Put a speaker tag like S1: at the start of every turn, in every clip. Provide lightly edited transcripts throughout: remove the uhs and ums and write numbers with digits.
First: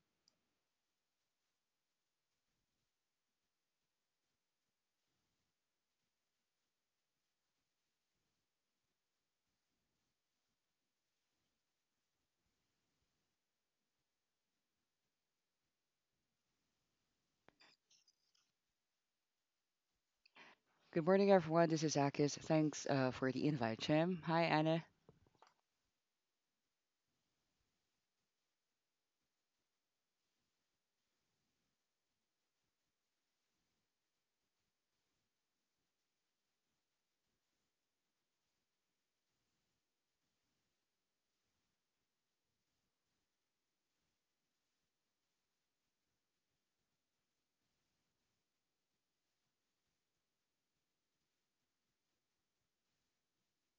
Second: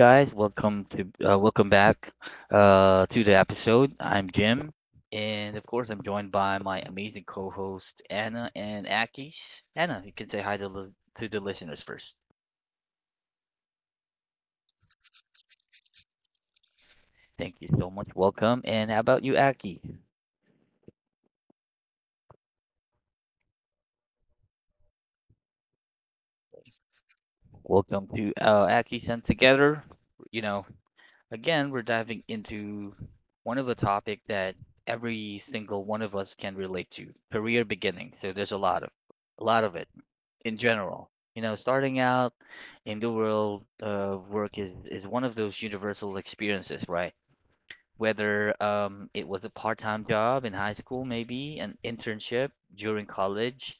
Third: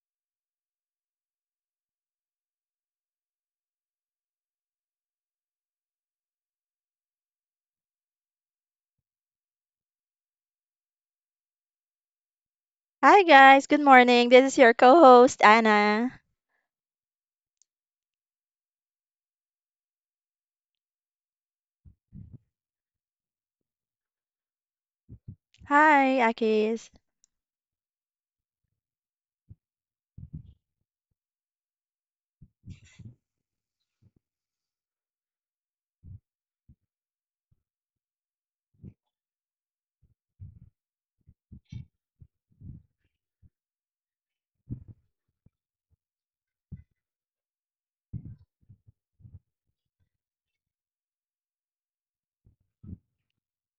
S1: guys. Welcome back to the episode. I'm Jim, and of course, I'm joined by my amazing co-host Anna and Aki's. Anna, you can say hi to the listeners first.
S2: Hi guys, good morning. This is your co-host Anna.
S1: Thank you so much. Welcome, and how about you, Aki?
S3: Good morning, everyone. This is Akis. Thanks for the invite, Jim. Hi, Anna.
S2: Hi, Akis.
S1: Welcome to Aki's and Together. You know, again, we're diving into one of the topic that every single one of us can relate to: career beginning. So there's a lot of it in general. Starting out in the world of work is one of those universal experiences, right? Whether it was a part-time job in high school, maybe an internship during college,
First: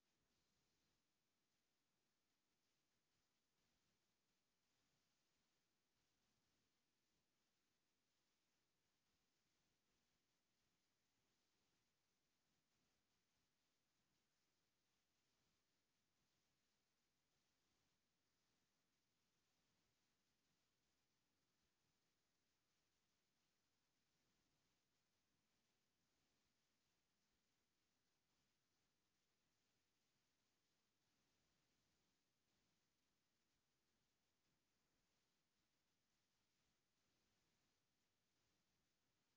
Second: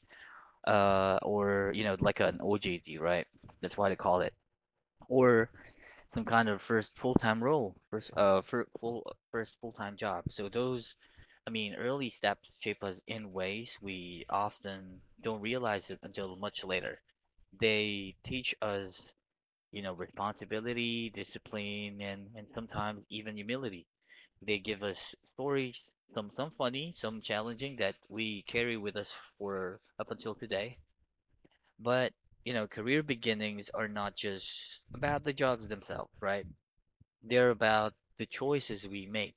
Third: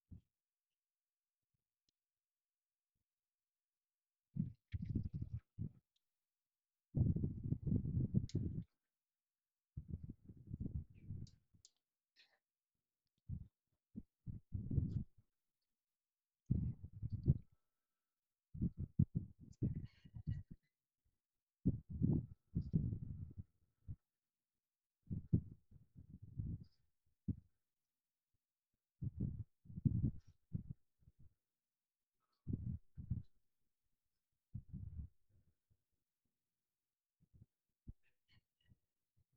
S1: or like an OJT, right? That's why they call it, or some kind of first full-time role, first full-time job. So those, I mean, early steps shape us in ways we often don't realize it until much later. They teach us, responsibility, discipline, and sometimes even humility. They give us stories, some funny, some challenging that we carry with us for up until today. But, career beginnings are not just about the jobs themselves, right? They're about the choices we make,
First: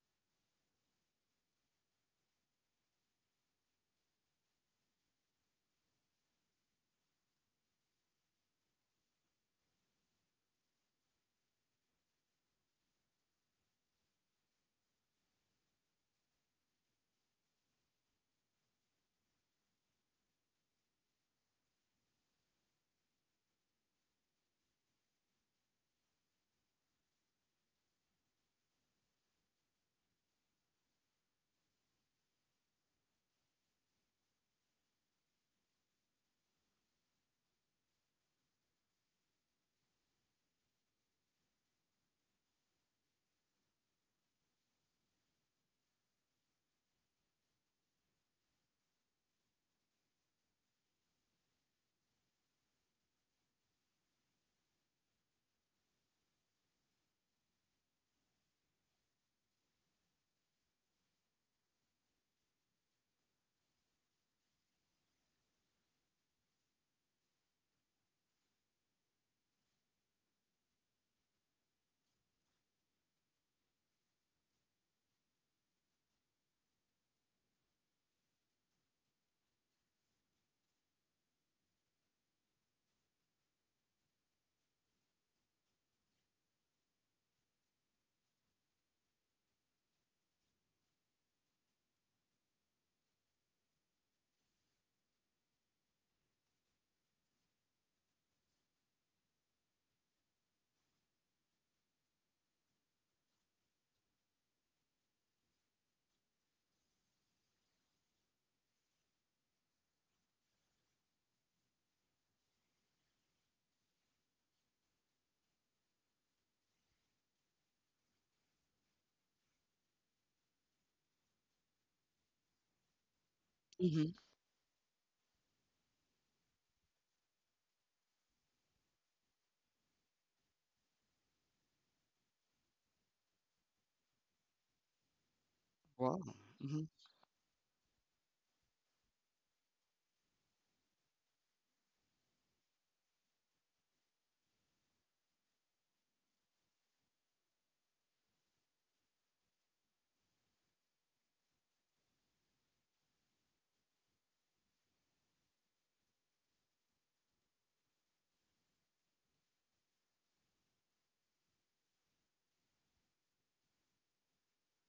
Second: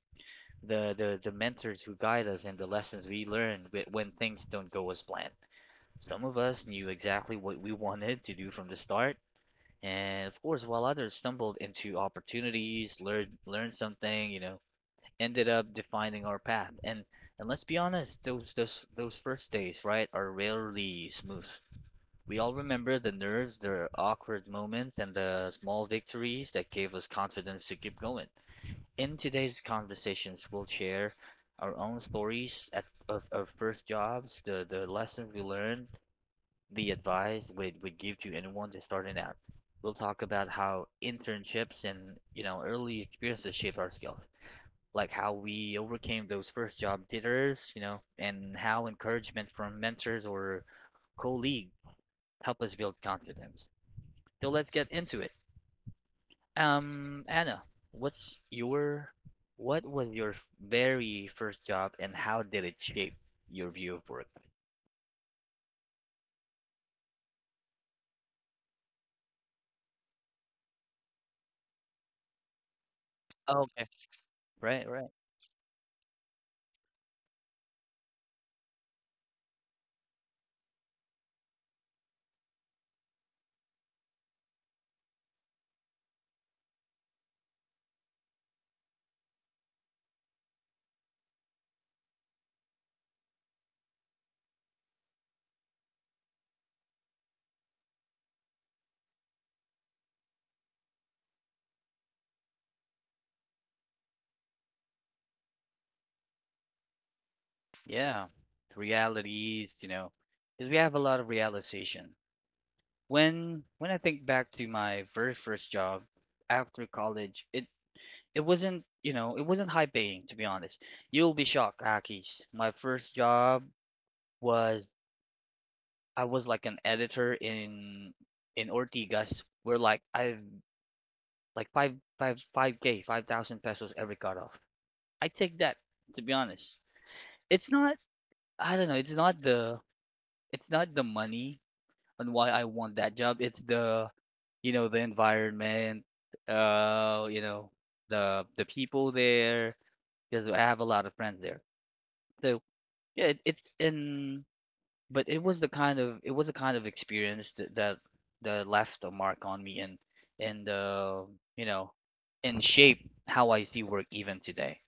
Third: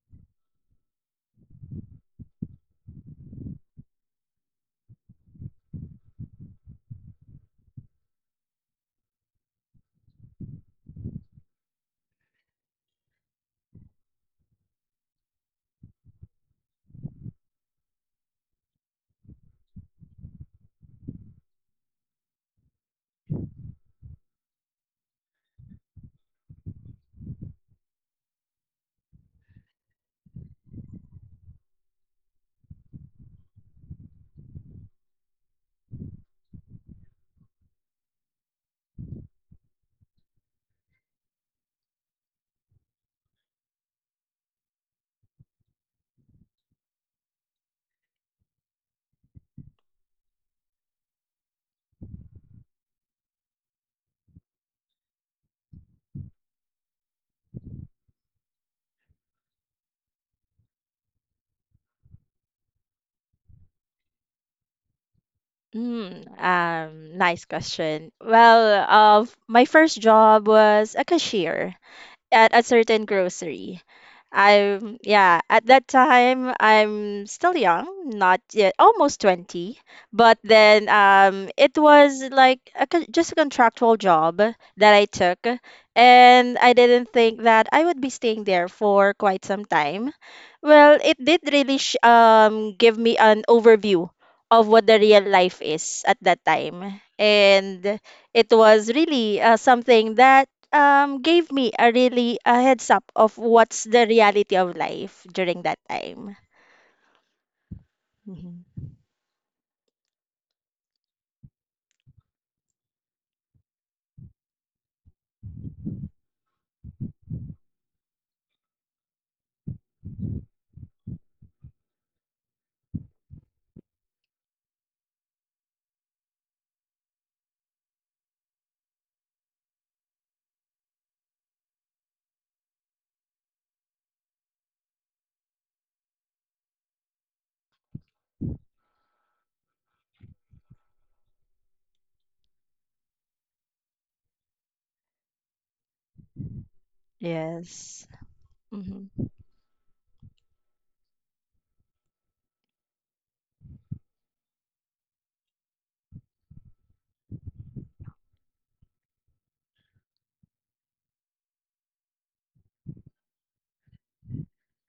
S1: the mentors who guide us, and the lessons we learn when things don't go as planned. Some of us knew exactly what we wanted to do from the start. And of course, while others stumbled into opportunities, learned something, ended up defining our path. And let's be honest, those first days, right, are rarely smooth. We all remember the nerves, the awkward moments, and the small victories that gave us confidence to keep going. In today's conversations, we'll share our own stories of first jobs, the lessons we learned, the advice we'd give to anyone just starting out. We'll talk about how internships and, early experiences shape our skills, like how we overcame those first job jitters, and how encouragement from mentors or colleagues help us build confidence. So let's get into it. Anna, what's your, what was your very first job and how did it shape your view of work?
S2: Nice question. My first job was a cashier at a certain grocery.
S1: Okay. Right.
S2: At that time I'm still young, not yet almost 20, but then it was like just a contractual job that I took, and I didn't think that I would be staying there for quite some time. Well, it did really give me an overview of what the real life is at that time. And it was really something that gave me a really a heads up of what's the reality of life during that time.
S1: Yeah,
S2: Mhm.
S1: realities, you know, because we have a lot of realization. When I think back to my very first job after college, it wasn't, it wasn't high paying to be honest. You'll be shocked, Akis. My first job
S3: Mm-hmm.
S1: was I was like an editor in Ortigas where like I've like five K, 5,000 pesos every cutoff. I take that,
S3: Wow.
S1: to be honest.
S3: Hmm.
S1: It's not, I don't know, it's not the money on why I want that job. It's the environment, uh, you know
S2: Yes.
S1: the
S2: Mm-hmm.
S1: people there because I have a lot of friends there. So yeah, it, it's in but it was a kind of experience that left a mark on me and you know and shaped how I see work even today.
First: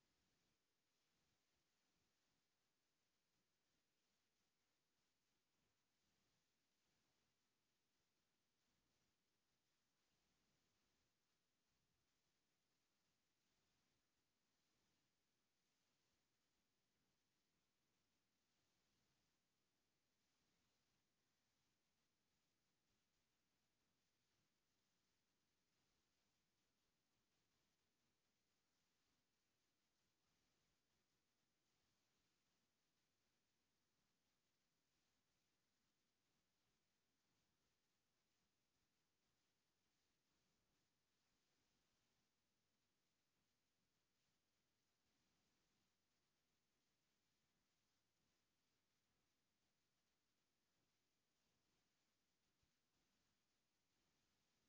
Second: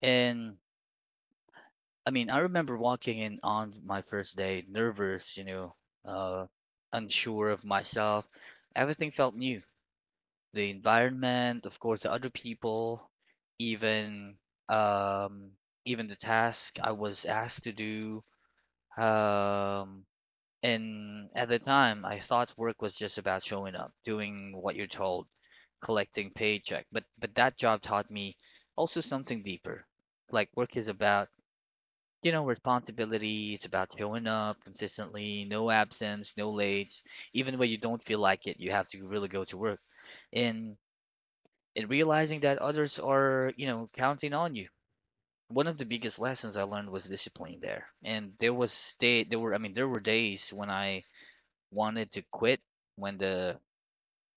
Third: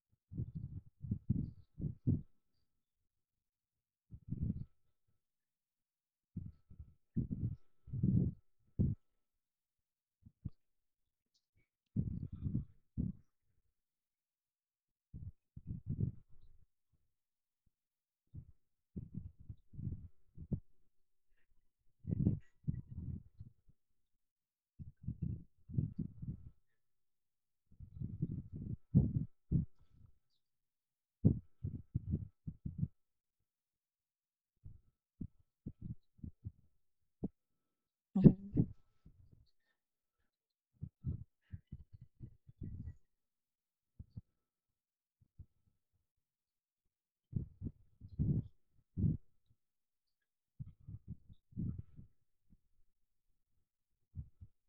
S1: And I mean, I remember walking in on my first day, nervous, you know, uh, unsure of myself. Everything felt new. The environment, of course, the other people, even um, even the task I was asked to do. Um, and at the time, I thought work was just about showing up, doing what you're told, collecting paycheck. But that job taught me also something deeper. Like work is about, you know, responsibility. It's about showing up consistently, no absence, no late. Even when you don't feel like it, you have to really go to work. And and realizing that others are, you know, counting on you. One of the biggest lessons I learned was discipline there. And there was day there were I mean there were days when I wanted to quit when the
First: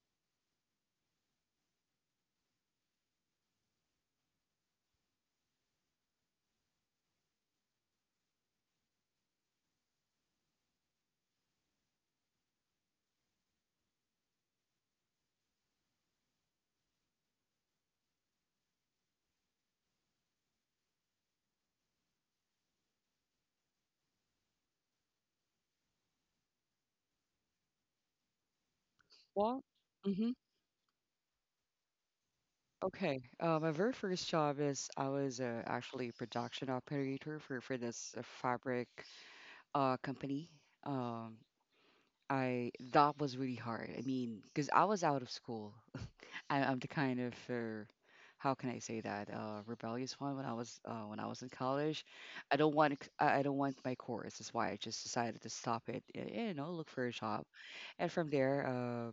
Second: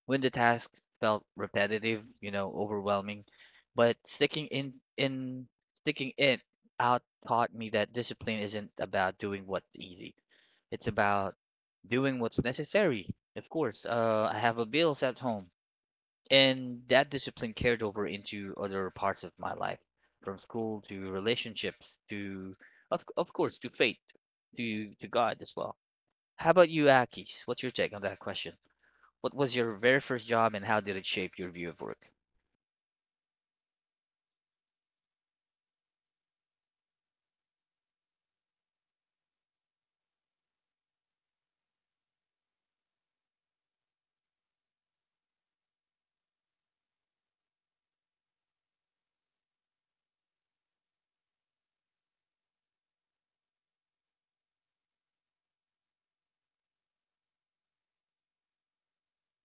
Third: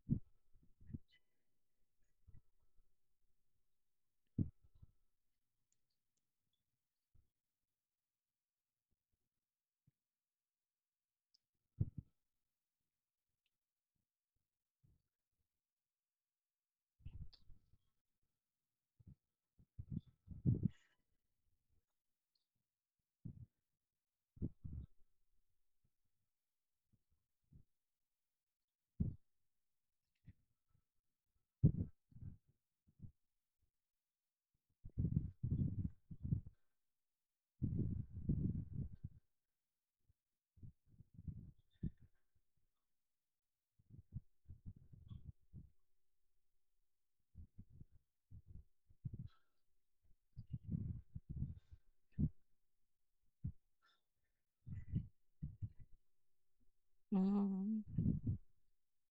S1: when the task felt repetitive, you know, overwhelming. But sticking in sticking it out taught me that discipline isn't about doing what's easy. It's about doing what's necessary. Of course, I have a bills at home. And that discipline carried over into other parts of my life, from school to relationships of course, to faith, to God as well. How about you, Akis? What's your take on that question? What was your
S3: Well,
S1: very first job,
S3: mm-hmm,
S1: and how did it shape your view of work?
S3: okay. My very first job is I was actually a production operator for this fabric company. Um, I that was really hard. I mean, because I was out of school. I'm the kind of how can I say that rebellious one. When I was in college, I don't want I don't want my course. That's why I just decided to stop it. You know, look for a job,
S2: Mm-hmm.
S3: and from there,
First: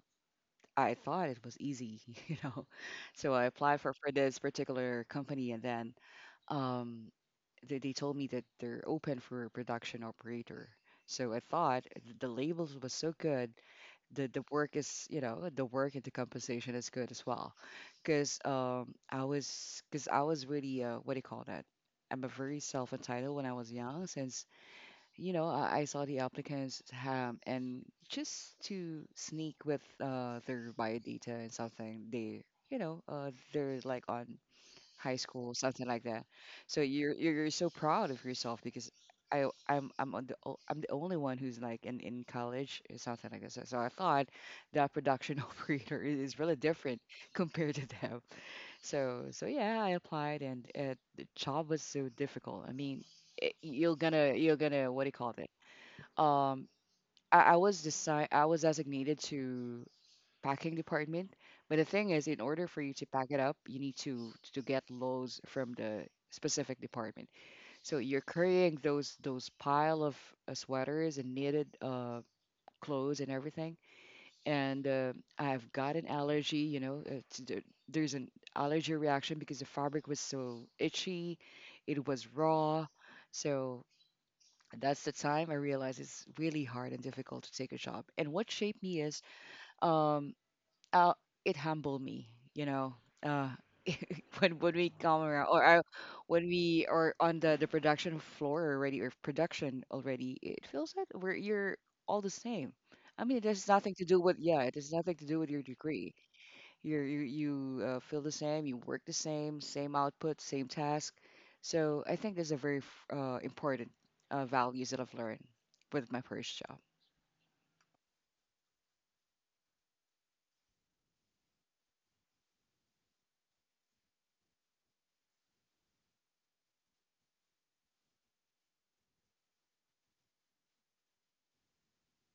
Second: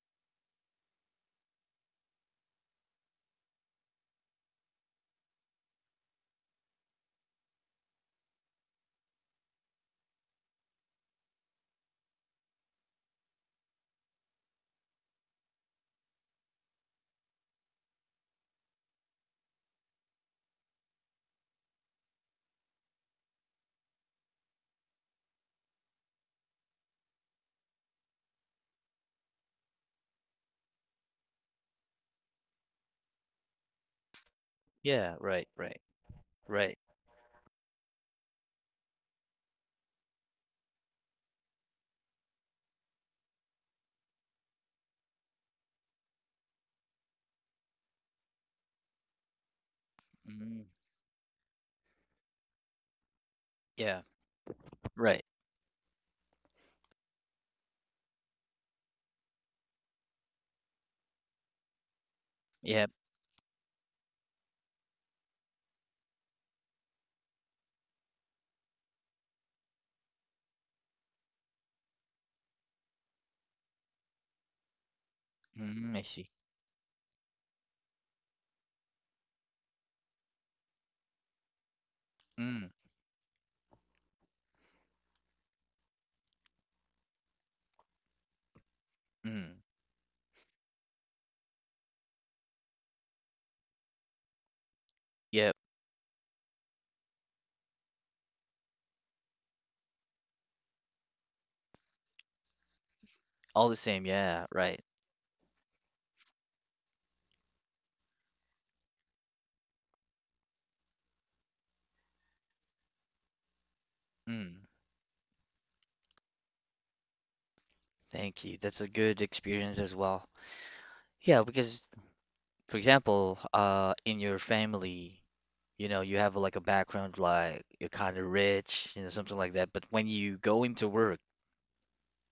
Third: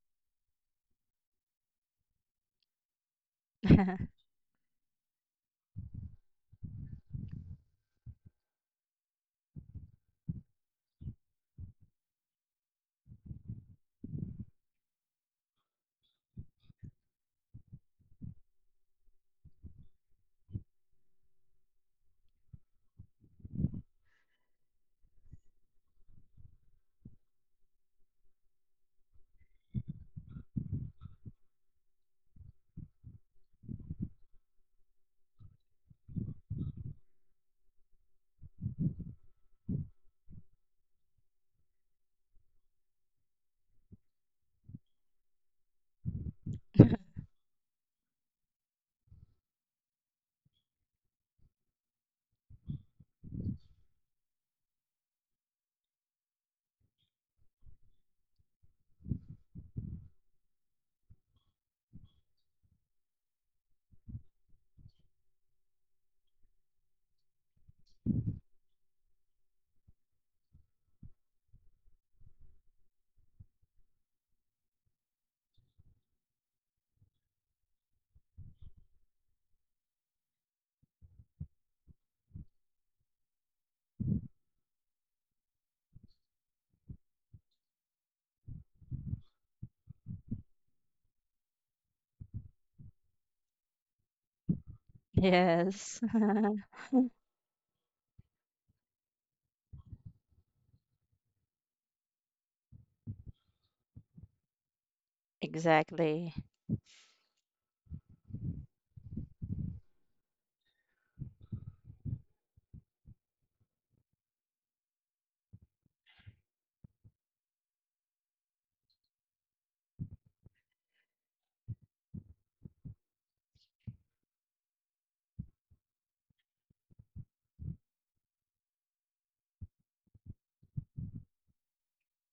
S3: I thought it was easy. You know, so I applied for this particular company, and then um, they told me that they're open for a production operator. So I thought the labels was so good, the work is, you know, the work and the compensation is good as well, because I was really what do you call that? I'm a very self-entitled when I was young, since you know, I saw the applicants, and just to sneak with their biodata and something they, you know, they're like on high
S1: Yeah, right,
S3: school,
S1: right,
S3: something like that.
S1: right.
S3: So you're so proud of yourself because I'm on the o- I'm the only one who's like in college or something like that. So, so I thought that production operator is really different compared to them. So so yeah, I applied and
S1: Mm,
S3: the job was so difficult. I mean, it, you're
S1: yeah,
S3: gonna you're gonna what do you
S1: right.
S3: call it? Um, I was designated to packing department. But the thing is, in order for
S1: Yeah.
S3: you to pack it up, you need to get loads from the specific department. So you're carrying those, pile of sweaters and knitted clothes and everything. And I've got
S1: Mm, I
S3: an
S1: see.
S3: allergy. You know, there's an allergy reaction because the fabric was so itchy, it was
S1: Mm.
S3: raw. So that's the time I realized it's really hard and difficult to take a job. And what shaped me is.
S1: Mm.
S3: Um, uh, it humbled me, you know. Uh, when we come around,
S1: Yeah,
S3: or
S2: Yes.
S3: when we are on the production floor already, or production already, it feels like we're you're all the same. I mean, it has
S1: all the
S3: nothing to
S1: same.
S3: do with,
S1: Yeah,
S3: yeah, it
S1: right.
S3: has nothing to do with your degree.
S2: Exactly.
S3: You're, you you feel the same, you work the same, same output, same task. So I think there's a very important
S1: Mm,
S3: values that I've learned with my first job.
S1: thank you. That's a good experience as well. Yeah, because for example, in your family, you know, you have like a background like you're kind of rich, you know, something like that. But when you go into work,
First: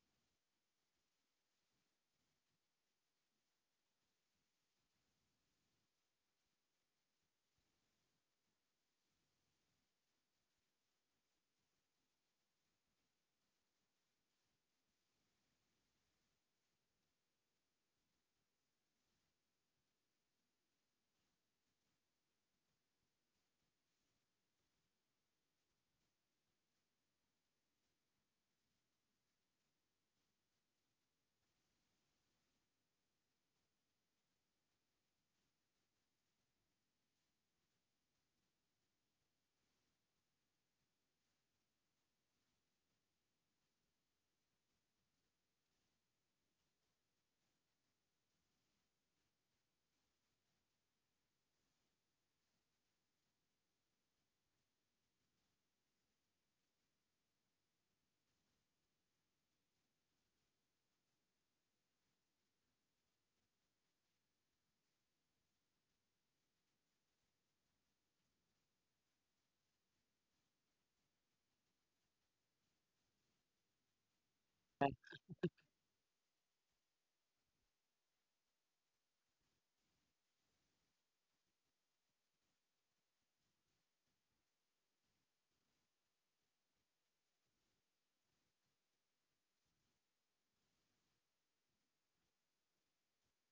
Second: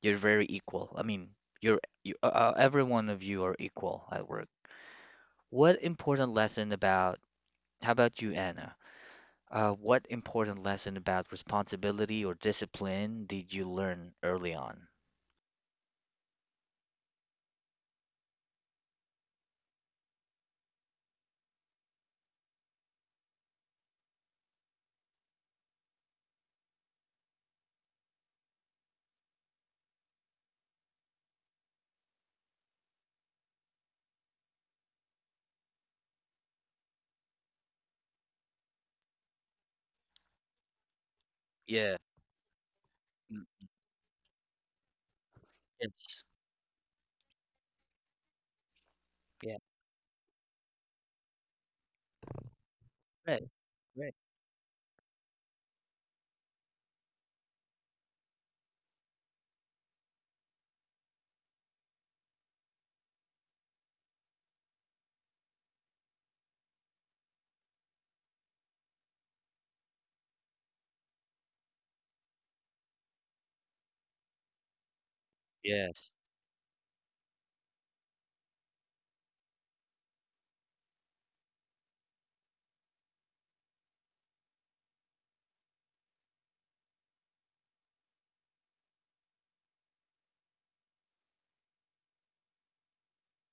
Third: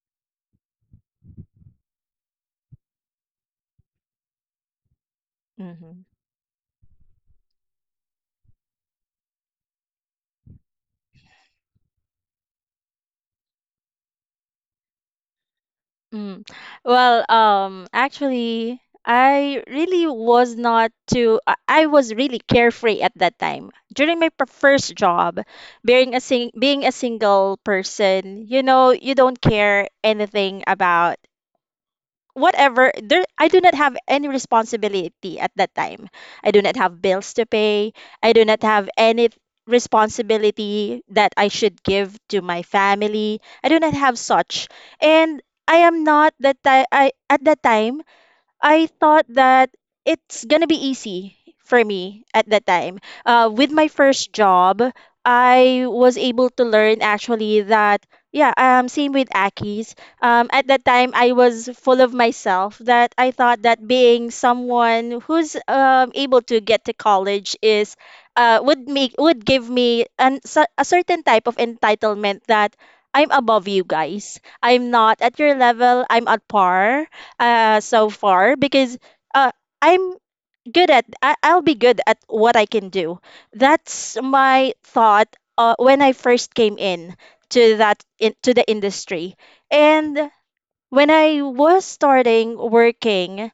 S1: you're very equal. I mean, every one of you are equal at work. What
S2: Mm-hmm.
S1: important lesson about, how about you, Anna? What important lesson about responsibility or discipline did you learn early on?
S2: Mm. Actually, I really was not too, I was really carefree at that time. During my first job, being a sing being a single person, you know, you don't care anything about whatever there. I do not have any responsibility at that time. I do not have bills to pay. I do not have any responsibility that I should
S1: Yeah.
S2: give to my family.
S1: Mm.
S2: I do not have such. And I am
S1: Yes.
S2: not that ti- I at that time I thought
S1: Yeah.
S2: that it's gonna be easy for me at that time.
S1: Right.
S2: With my
S1: Right.
S2: first job, I was able to learn actually that yeah, same with Aki's. At that time, I was full of myself that I thought that being someone who's able to get to college is would make would give me an a certain type of entitlement that I'm above you guys. I'm not at your level.
S1: Yes.
S2: I'm at par so far because uh I'm good at, I'll be good at what I can do. That's my thought when I first came in to the industry. And when I was starting working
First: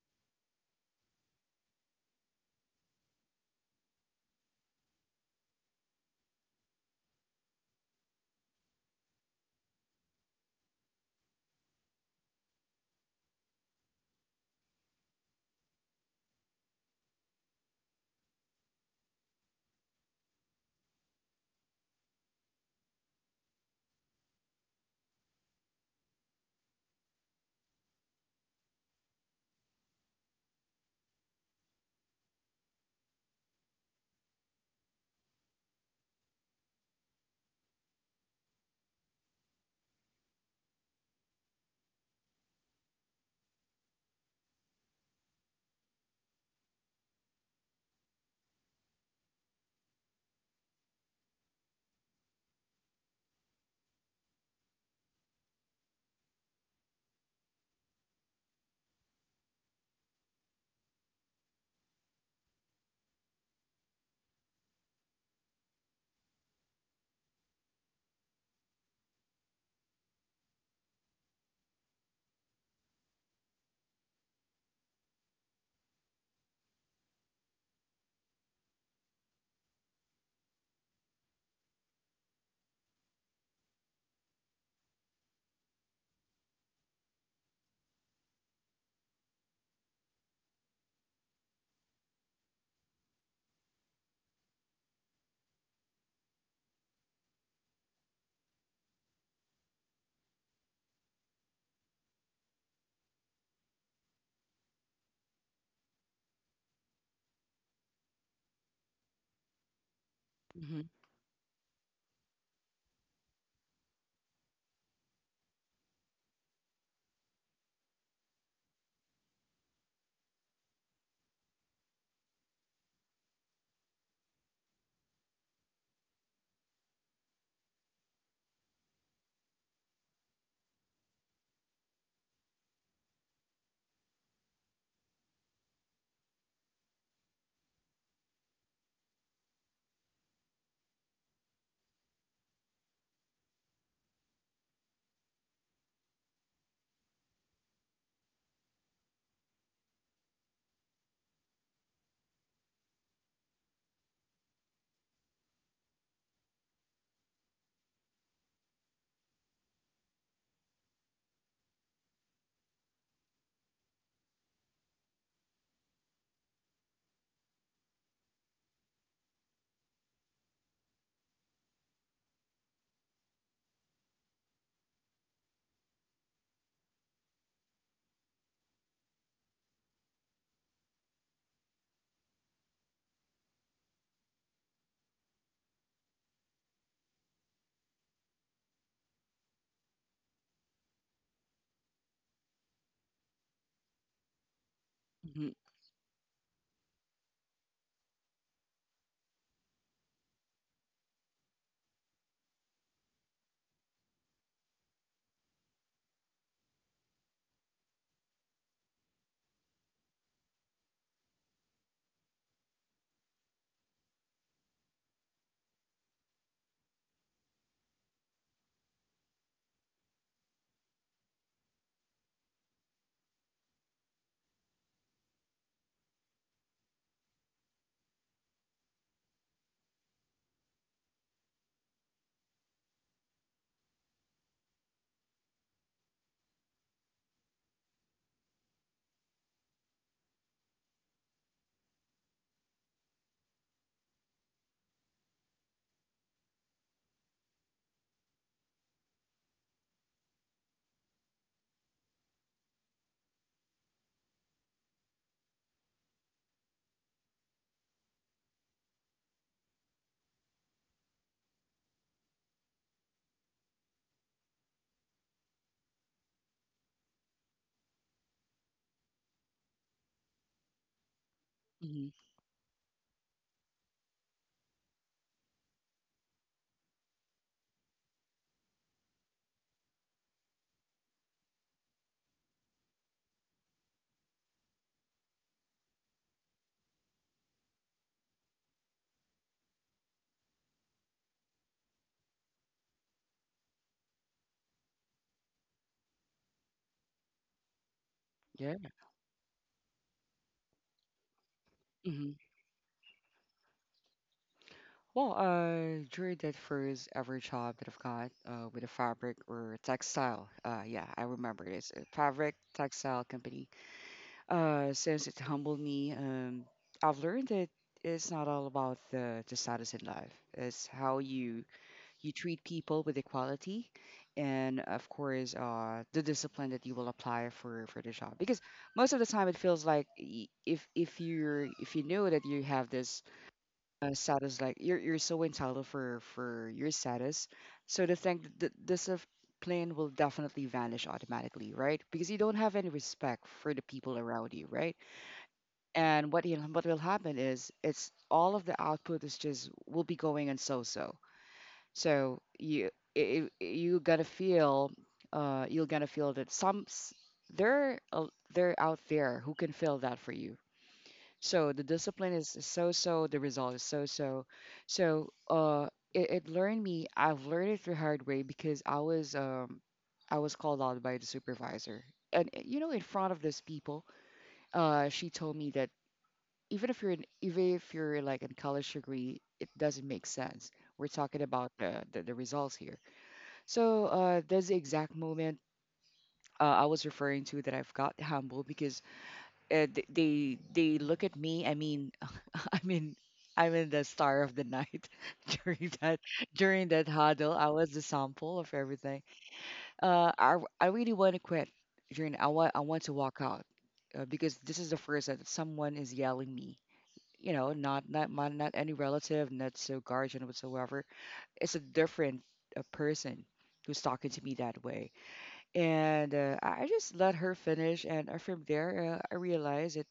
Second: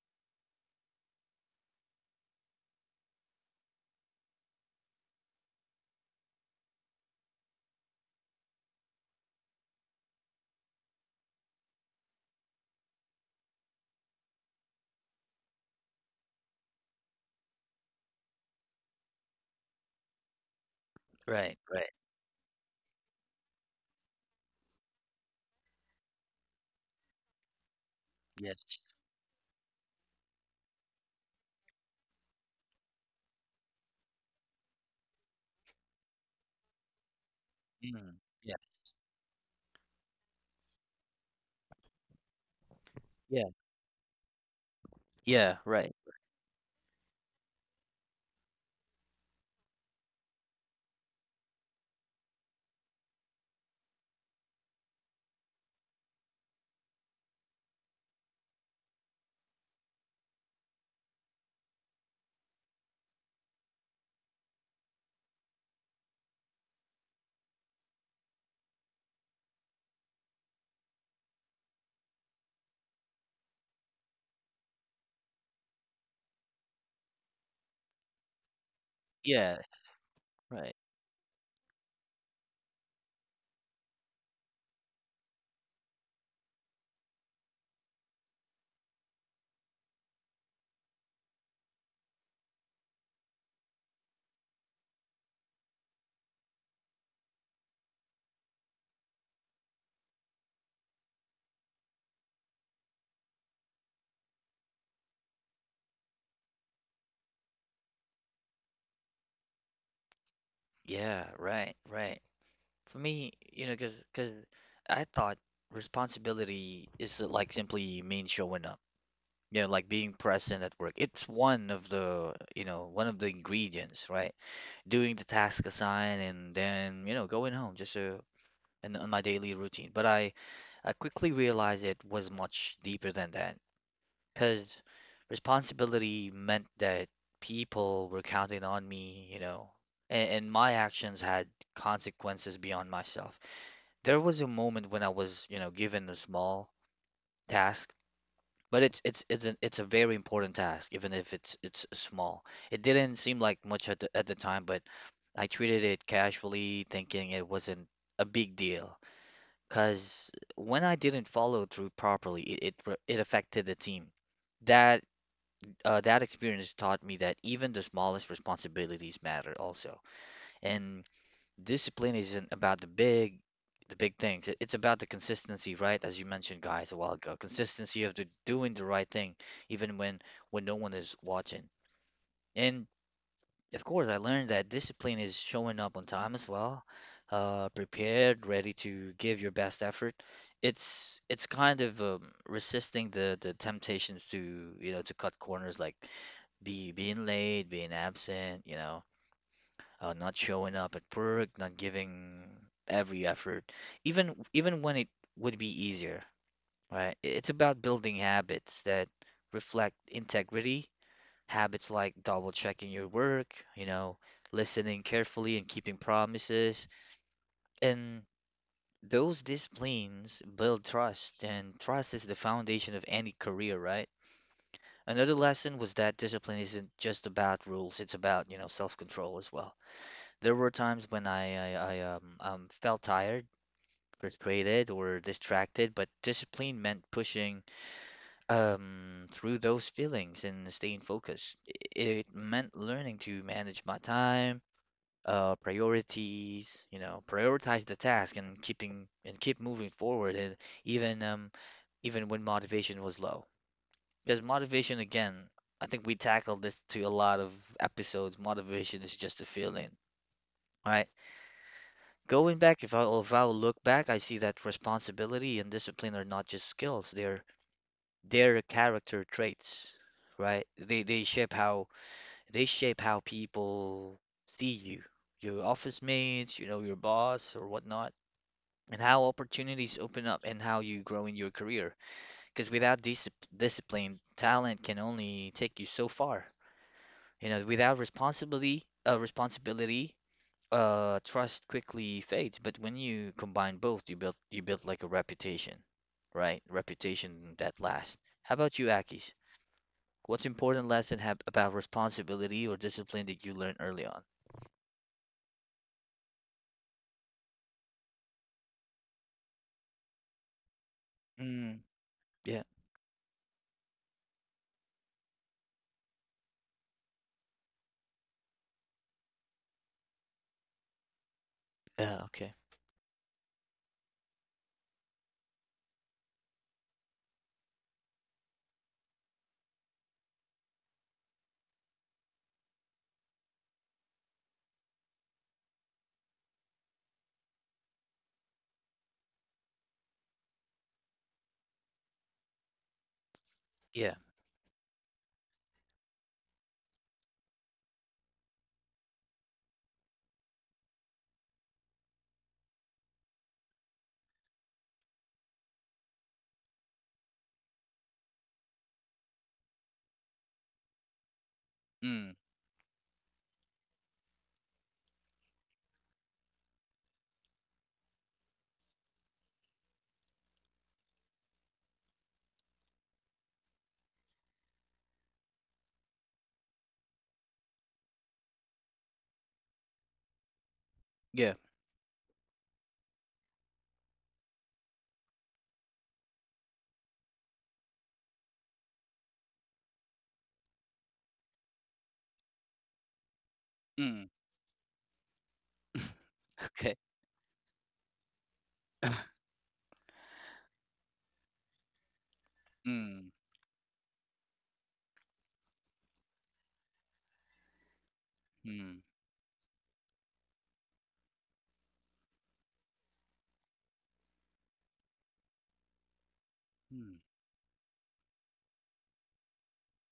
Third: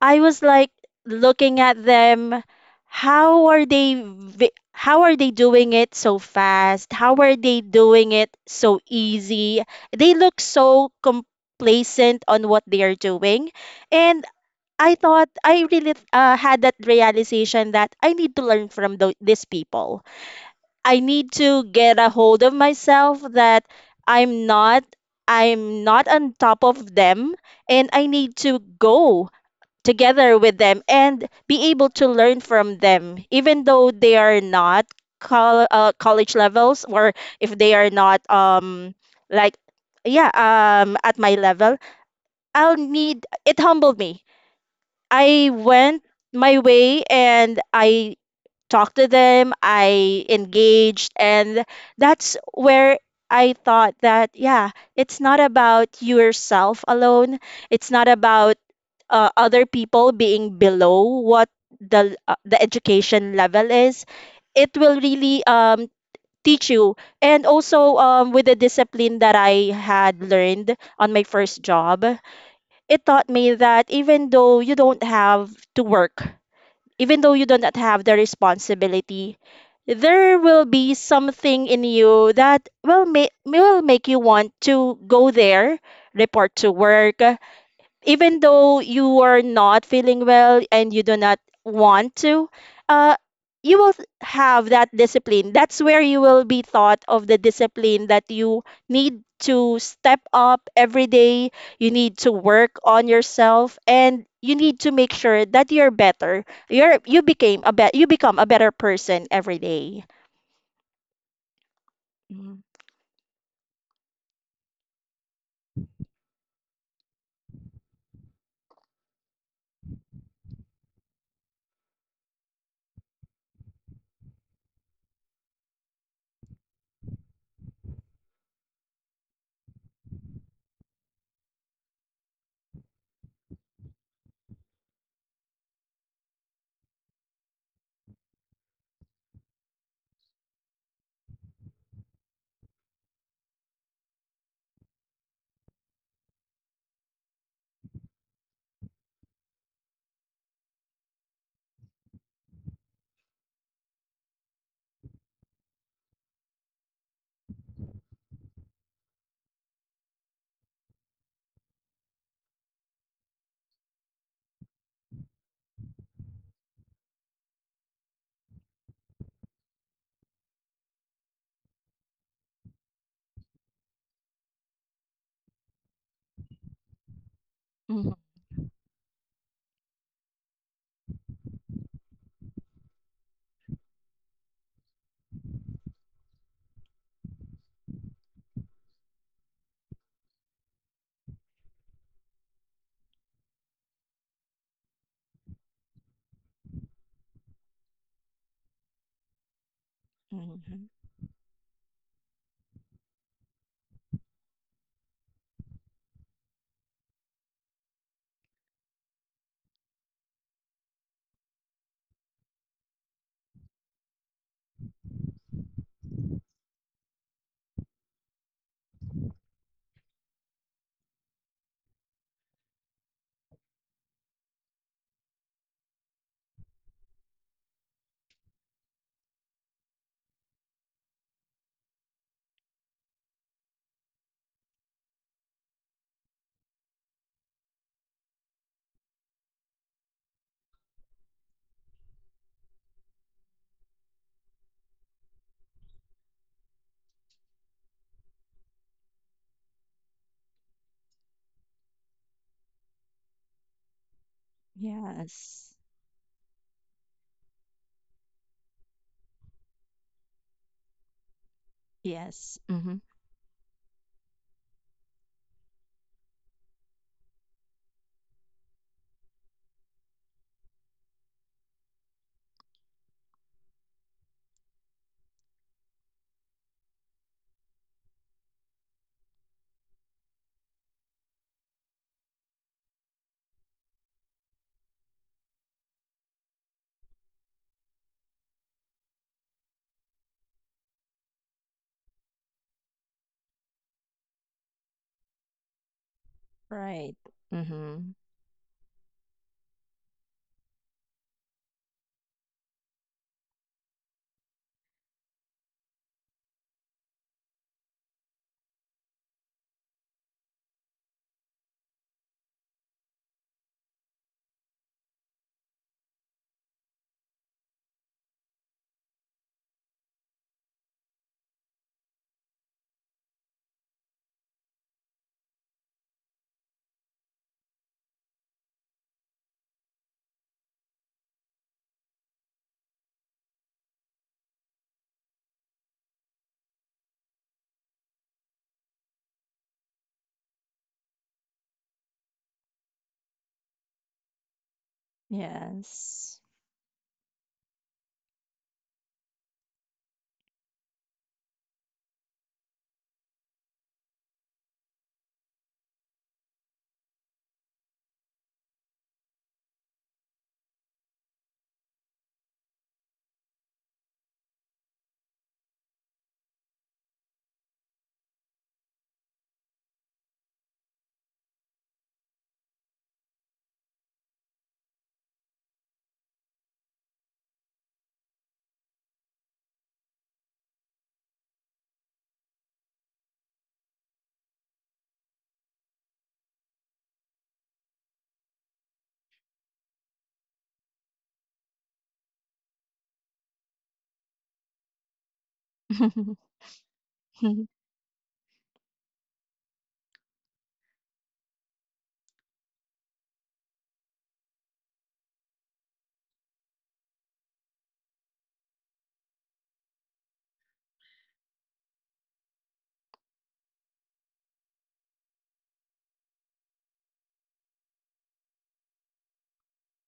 S2: I was like looking at them. How are how are they doing it so fast? How are they doing it so easy? They look so complacent on what they are doing. And I thought I really had that realization that I need to learn from these people. I need
S1: Right,
S2: to
S1: right.
S2: get a hold of myself that I'm not I'm not on top of them, and I need to
S1: Yes.
S2: go together with them and be able to learn from them, even though they are not college levels, or if they are
S1: Mm.
S2: not
S1: Yeah.
S2: like, yeah at my level. I'll need
S1: Yeah.
S2: it humbled me. I
S1: Yeah, right.
S2: went my way and I talked to them. I engaged, and that's where I thought that yeah, it's not about yourself alone. It's not about other people being below what the education level is. It will really teach you. And also, with the discipline that I had learned on my first job, it taught me that even though you don't have to work, even though you do not have the responsibility,
S1: Yeah,
S2: there will
S1: right.
S2: be something in you that will make you want to go there, report to work even though you are not feeling well and you do not want to, uh, you will have that discipline. That's where you will be thought of the discipline that you need to step up every day. You need to work on yourself and you need to make sure that you're better. You become a better person every day.
S3: Mm-hmm,
S1: Yeah, right, right. For me, you know, 'cause I thought responsibility is like simply means showing up. Like being present at work. It's one of one of the ingredients, right? Doing the task assigned and then, you know, going home just and on my daily routine. But I quickly realized it was much deeper than that. Because responsibility meant that people were counting on me, you know, and my actions had consequences beyond myself. There was a moment when I was, you know, given a small task, but it's a very important task, even if it's small. It didn't seem like much at the time, but I treated it casually, thinking it wasn't a big deal. Because when I didn't follow through properly, it affected the team. That that experience taught me that even the smallest responsibilities matter also. And discipline isn't about the big things. It's about the consistency, right? As you mentioned, guys, a while ago. Consistency
S2: Mm-hmm.
S1: of the doing the right thing even when no one is watching. And of course, I learned that discipline is showing up on time as well. Prepared, ready to give your best effort. It's kind of resisting the temptations to, to cut
S3: mm-hmm,
S1: corners like be being late, being absent, you know, not showing
S2: Mm-hmm.
S1: up at work, not giving every effort, even when it would be easier, right? It's about building habits that reflect integrity, habits like double checking your work, you know, listening carefully and keeping promises. And those disciplines build trust, and trust is the foundation of any career, right? Another lesson was that discipline isn't just about rules, it's about, you know, self-control as well. There were times when I felt tired, frustrated, or distracted, but discipline meant pushing through those feelings and staying focused. It meant learning to manage my time, priorities, you know, prioritize the task and keep moving forward, and even um, even when motivation was low. Because motivation, again,
S2: Yes.
S1: I think we tackled this to a lot of episodes. Motivation is just a feeling. Right? Going
S2: Yes.
S1: back, if
S2: Mm-hmm.
S1: i if i look back, I see that responsibility and discipline are not just skills, they're character traits, right?
S3: mm-hmm.
S1: They shape how people see you, your office mates, you know, your boss or whatnot, and how opportunities open up and how you grow in your career. Because without discipline, talent can only take you so far. Without responsibility, trust quickly fades, but when you combine both, you build like a reputation, right?
S2: Right.
S1: Reputation that
S2: Mm-hmm.
S1: lasts. How about you, Akis? What's important lesson have about
S3: Yeah.
S1: responsibility or discipline that you learned early on?
S3: Well, during that first ever job that I've got with a fabric or textile, yeah, I remember
S1: Mm,
S3: it's a fabric
S1: yeah.
S3: textile company. Since it humbled me, I've learned that it's not all about the status in life. It's how you,
S1: Yeah.
S3: you
S1: Okay.
S3: treat people with equality, and of course, the discipline that you will apply for the job. Because most of the time, it feels like if you're, if you know that you have this status, like you're so entitled for your status, so the plane will definitely vanish automatically, right? Because you don't have any respect for the
S1: Yeah.
S3: people around you, right? And what
S2: Yes.
S3: you, what will happen is it's all of the output is just will be going on, so so, so you gotta feel, you're gonna feel that there are, out there who can fill that for you, so the
S1: Mm,
S3: discipline is so so, the result is so so. So it learned me. I've learned it through hard way because I was, I was called out by the supervisor, and you know, in front of those people, she told me that even if you're like in college degree, it doesn't make sense. We're talking
S1: yeah.
S3: about the results here. So that's the exact moment I was referring to that I've got humble because they look at me. I mean, I mean, I'm in the
S1: Mm.
S3: star of the night during that during
S1: Okay.
S3: that huddle. I was the sample of everything. I really want to quit. During I want to
S1: Mm,
S3: walk out because this is the first that someone is yelling me. You know, not, not my not any
S1: mm,
S3: relative, not so guardian whatsoever. It's a different person who's talking to me that way, and I just
S1: mm.
S3: let her finish. And from there, I realized it.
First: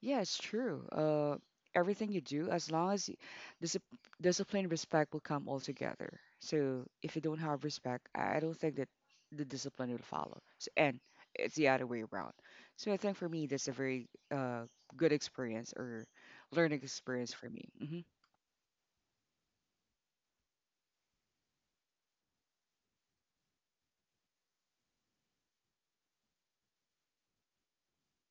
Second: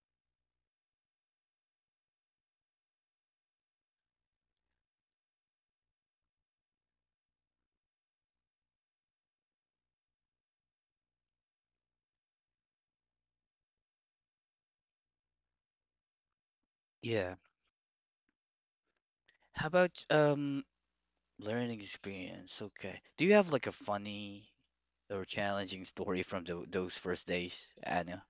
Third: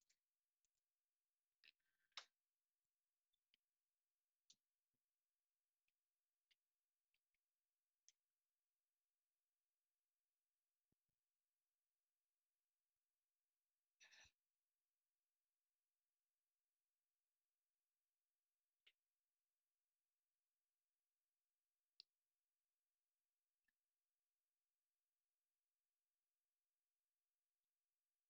S3: Yeah, it's true. Everything you do, as long as you, disip- discipline and respect will come all together. So if you don't have respect, I don't think that the discipline will follow. So, and it's the other way around. So I think for me, that's a very good experience or learning experience
S1: Yeah.
S3: for me. Hmm.
S1: How about learning experience? Okay. Do you have like a funny or challenging story from those first days, Anna?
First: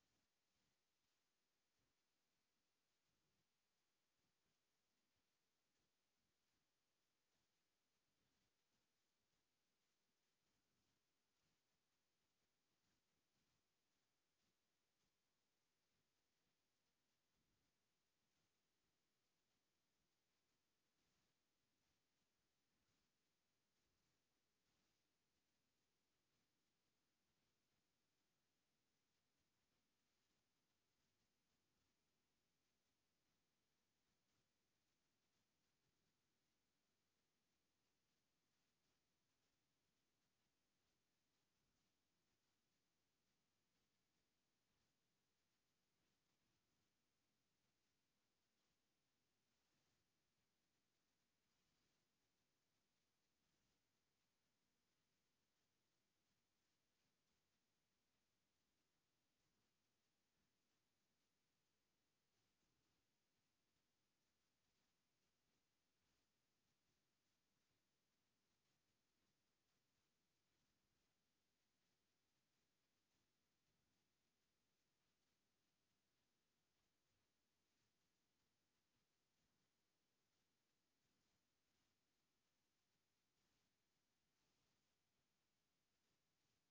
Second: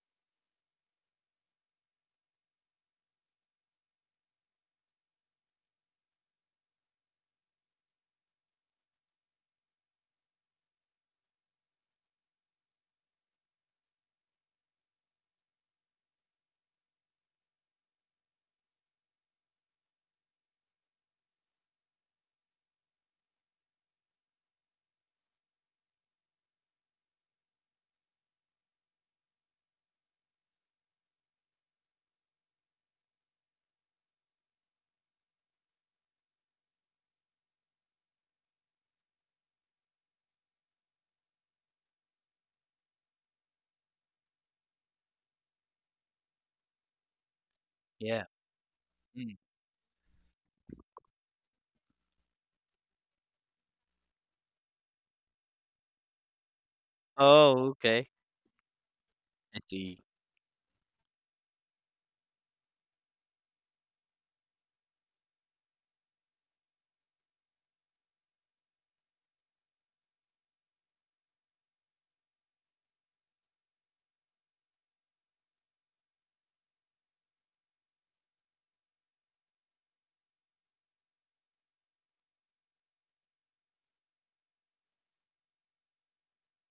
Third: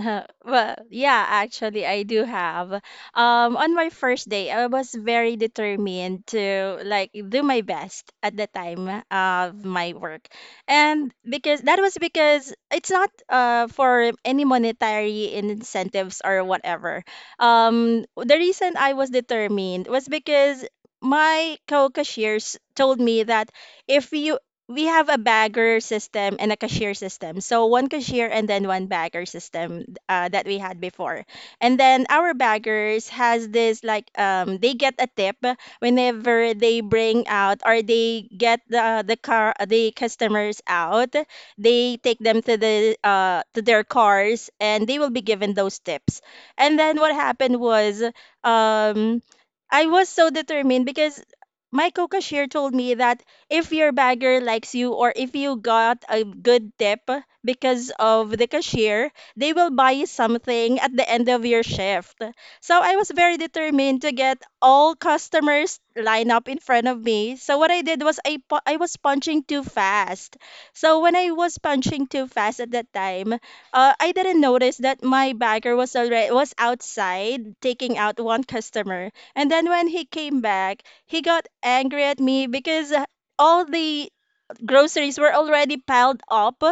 S2: Yeah, actually, I do have. On my first day, I was very determined to like do my best at the time of my work, and because that was because it's not for any monetary incentives or whatever. The reason I was determined was because my co-cashiers told me that if you, we have a bagger system and a cashier system. So one cashier and then one bagger system that we had before. And then our baggers has this like they get a tip whenever they bring out, or they get the customers out. They take them to the to their cars and they will be given those tips. And then what happened was
S1: Yeah.
S2: um I was so determined because my co-cashier told me that if your bagger likes you, or if you got a good tip
S1: Oh,
S2: because
S1: okay.
S2: of the cashier, they
S1: I
S2: will buy
S1: see.
S2: you something at the end of your shift. So I was very determined to get all customers line up in front of me. So what I did was I was punching too fast. So when I was punching too fast at that time, I didn't notice that my bagger was already was outside taking out one customer. And then when he came back, he got angry at me because all the groceries were already piled up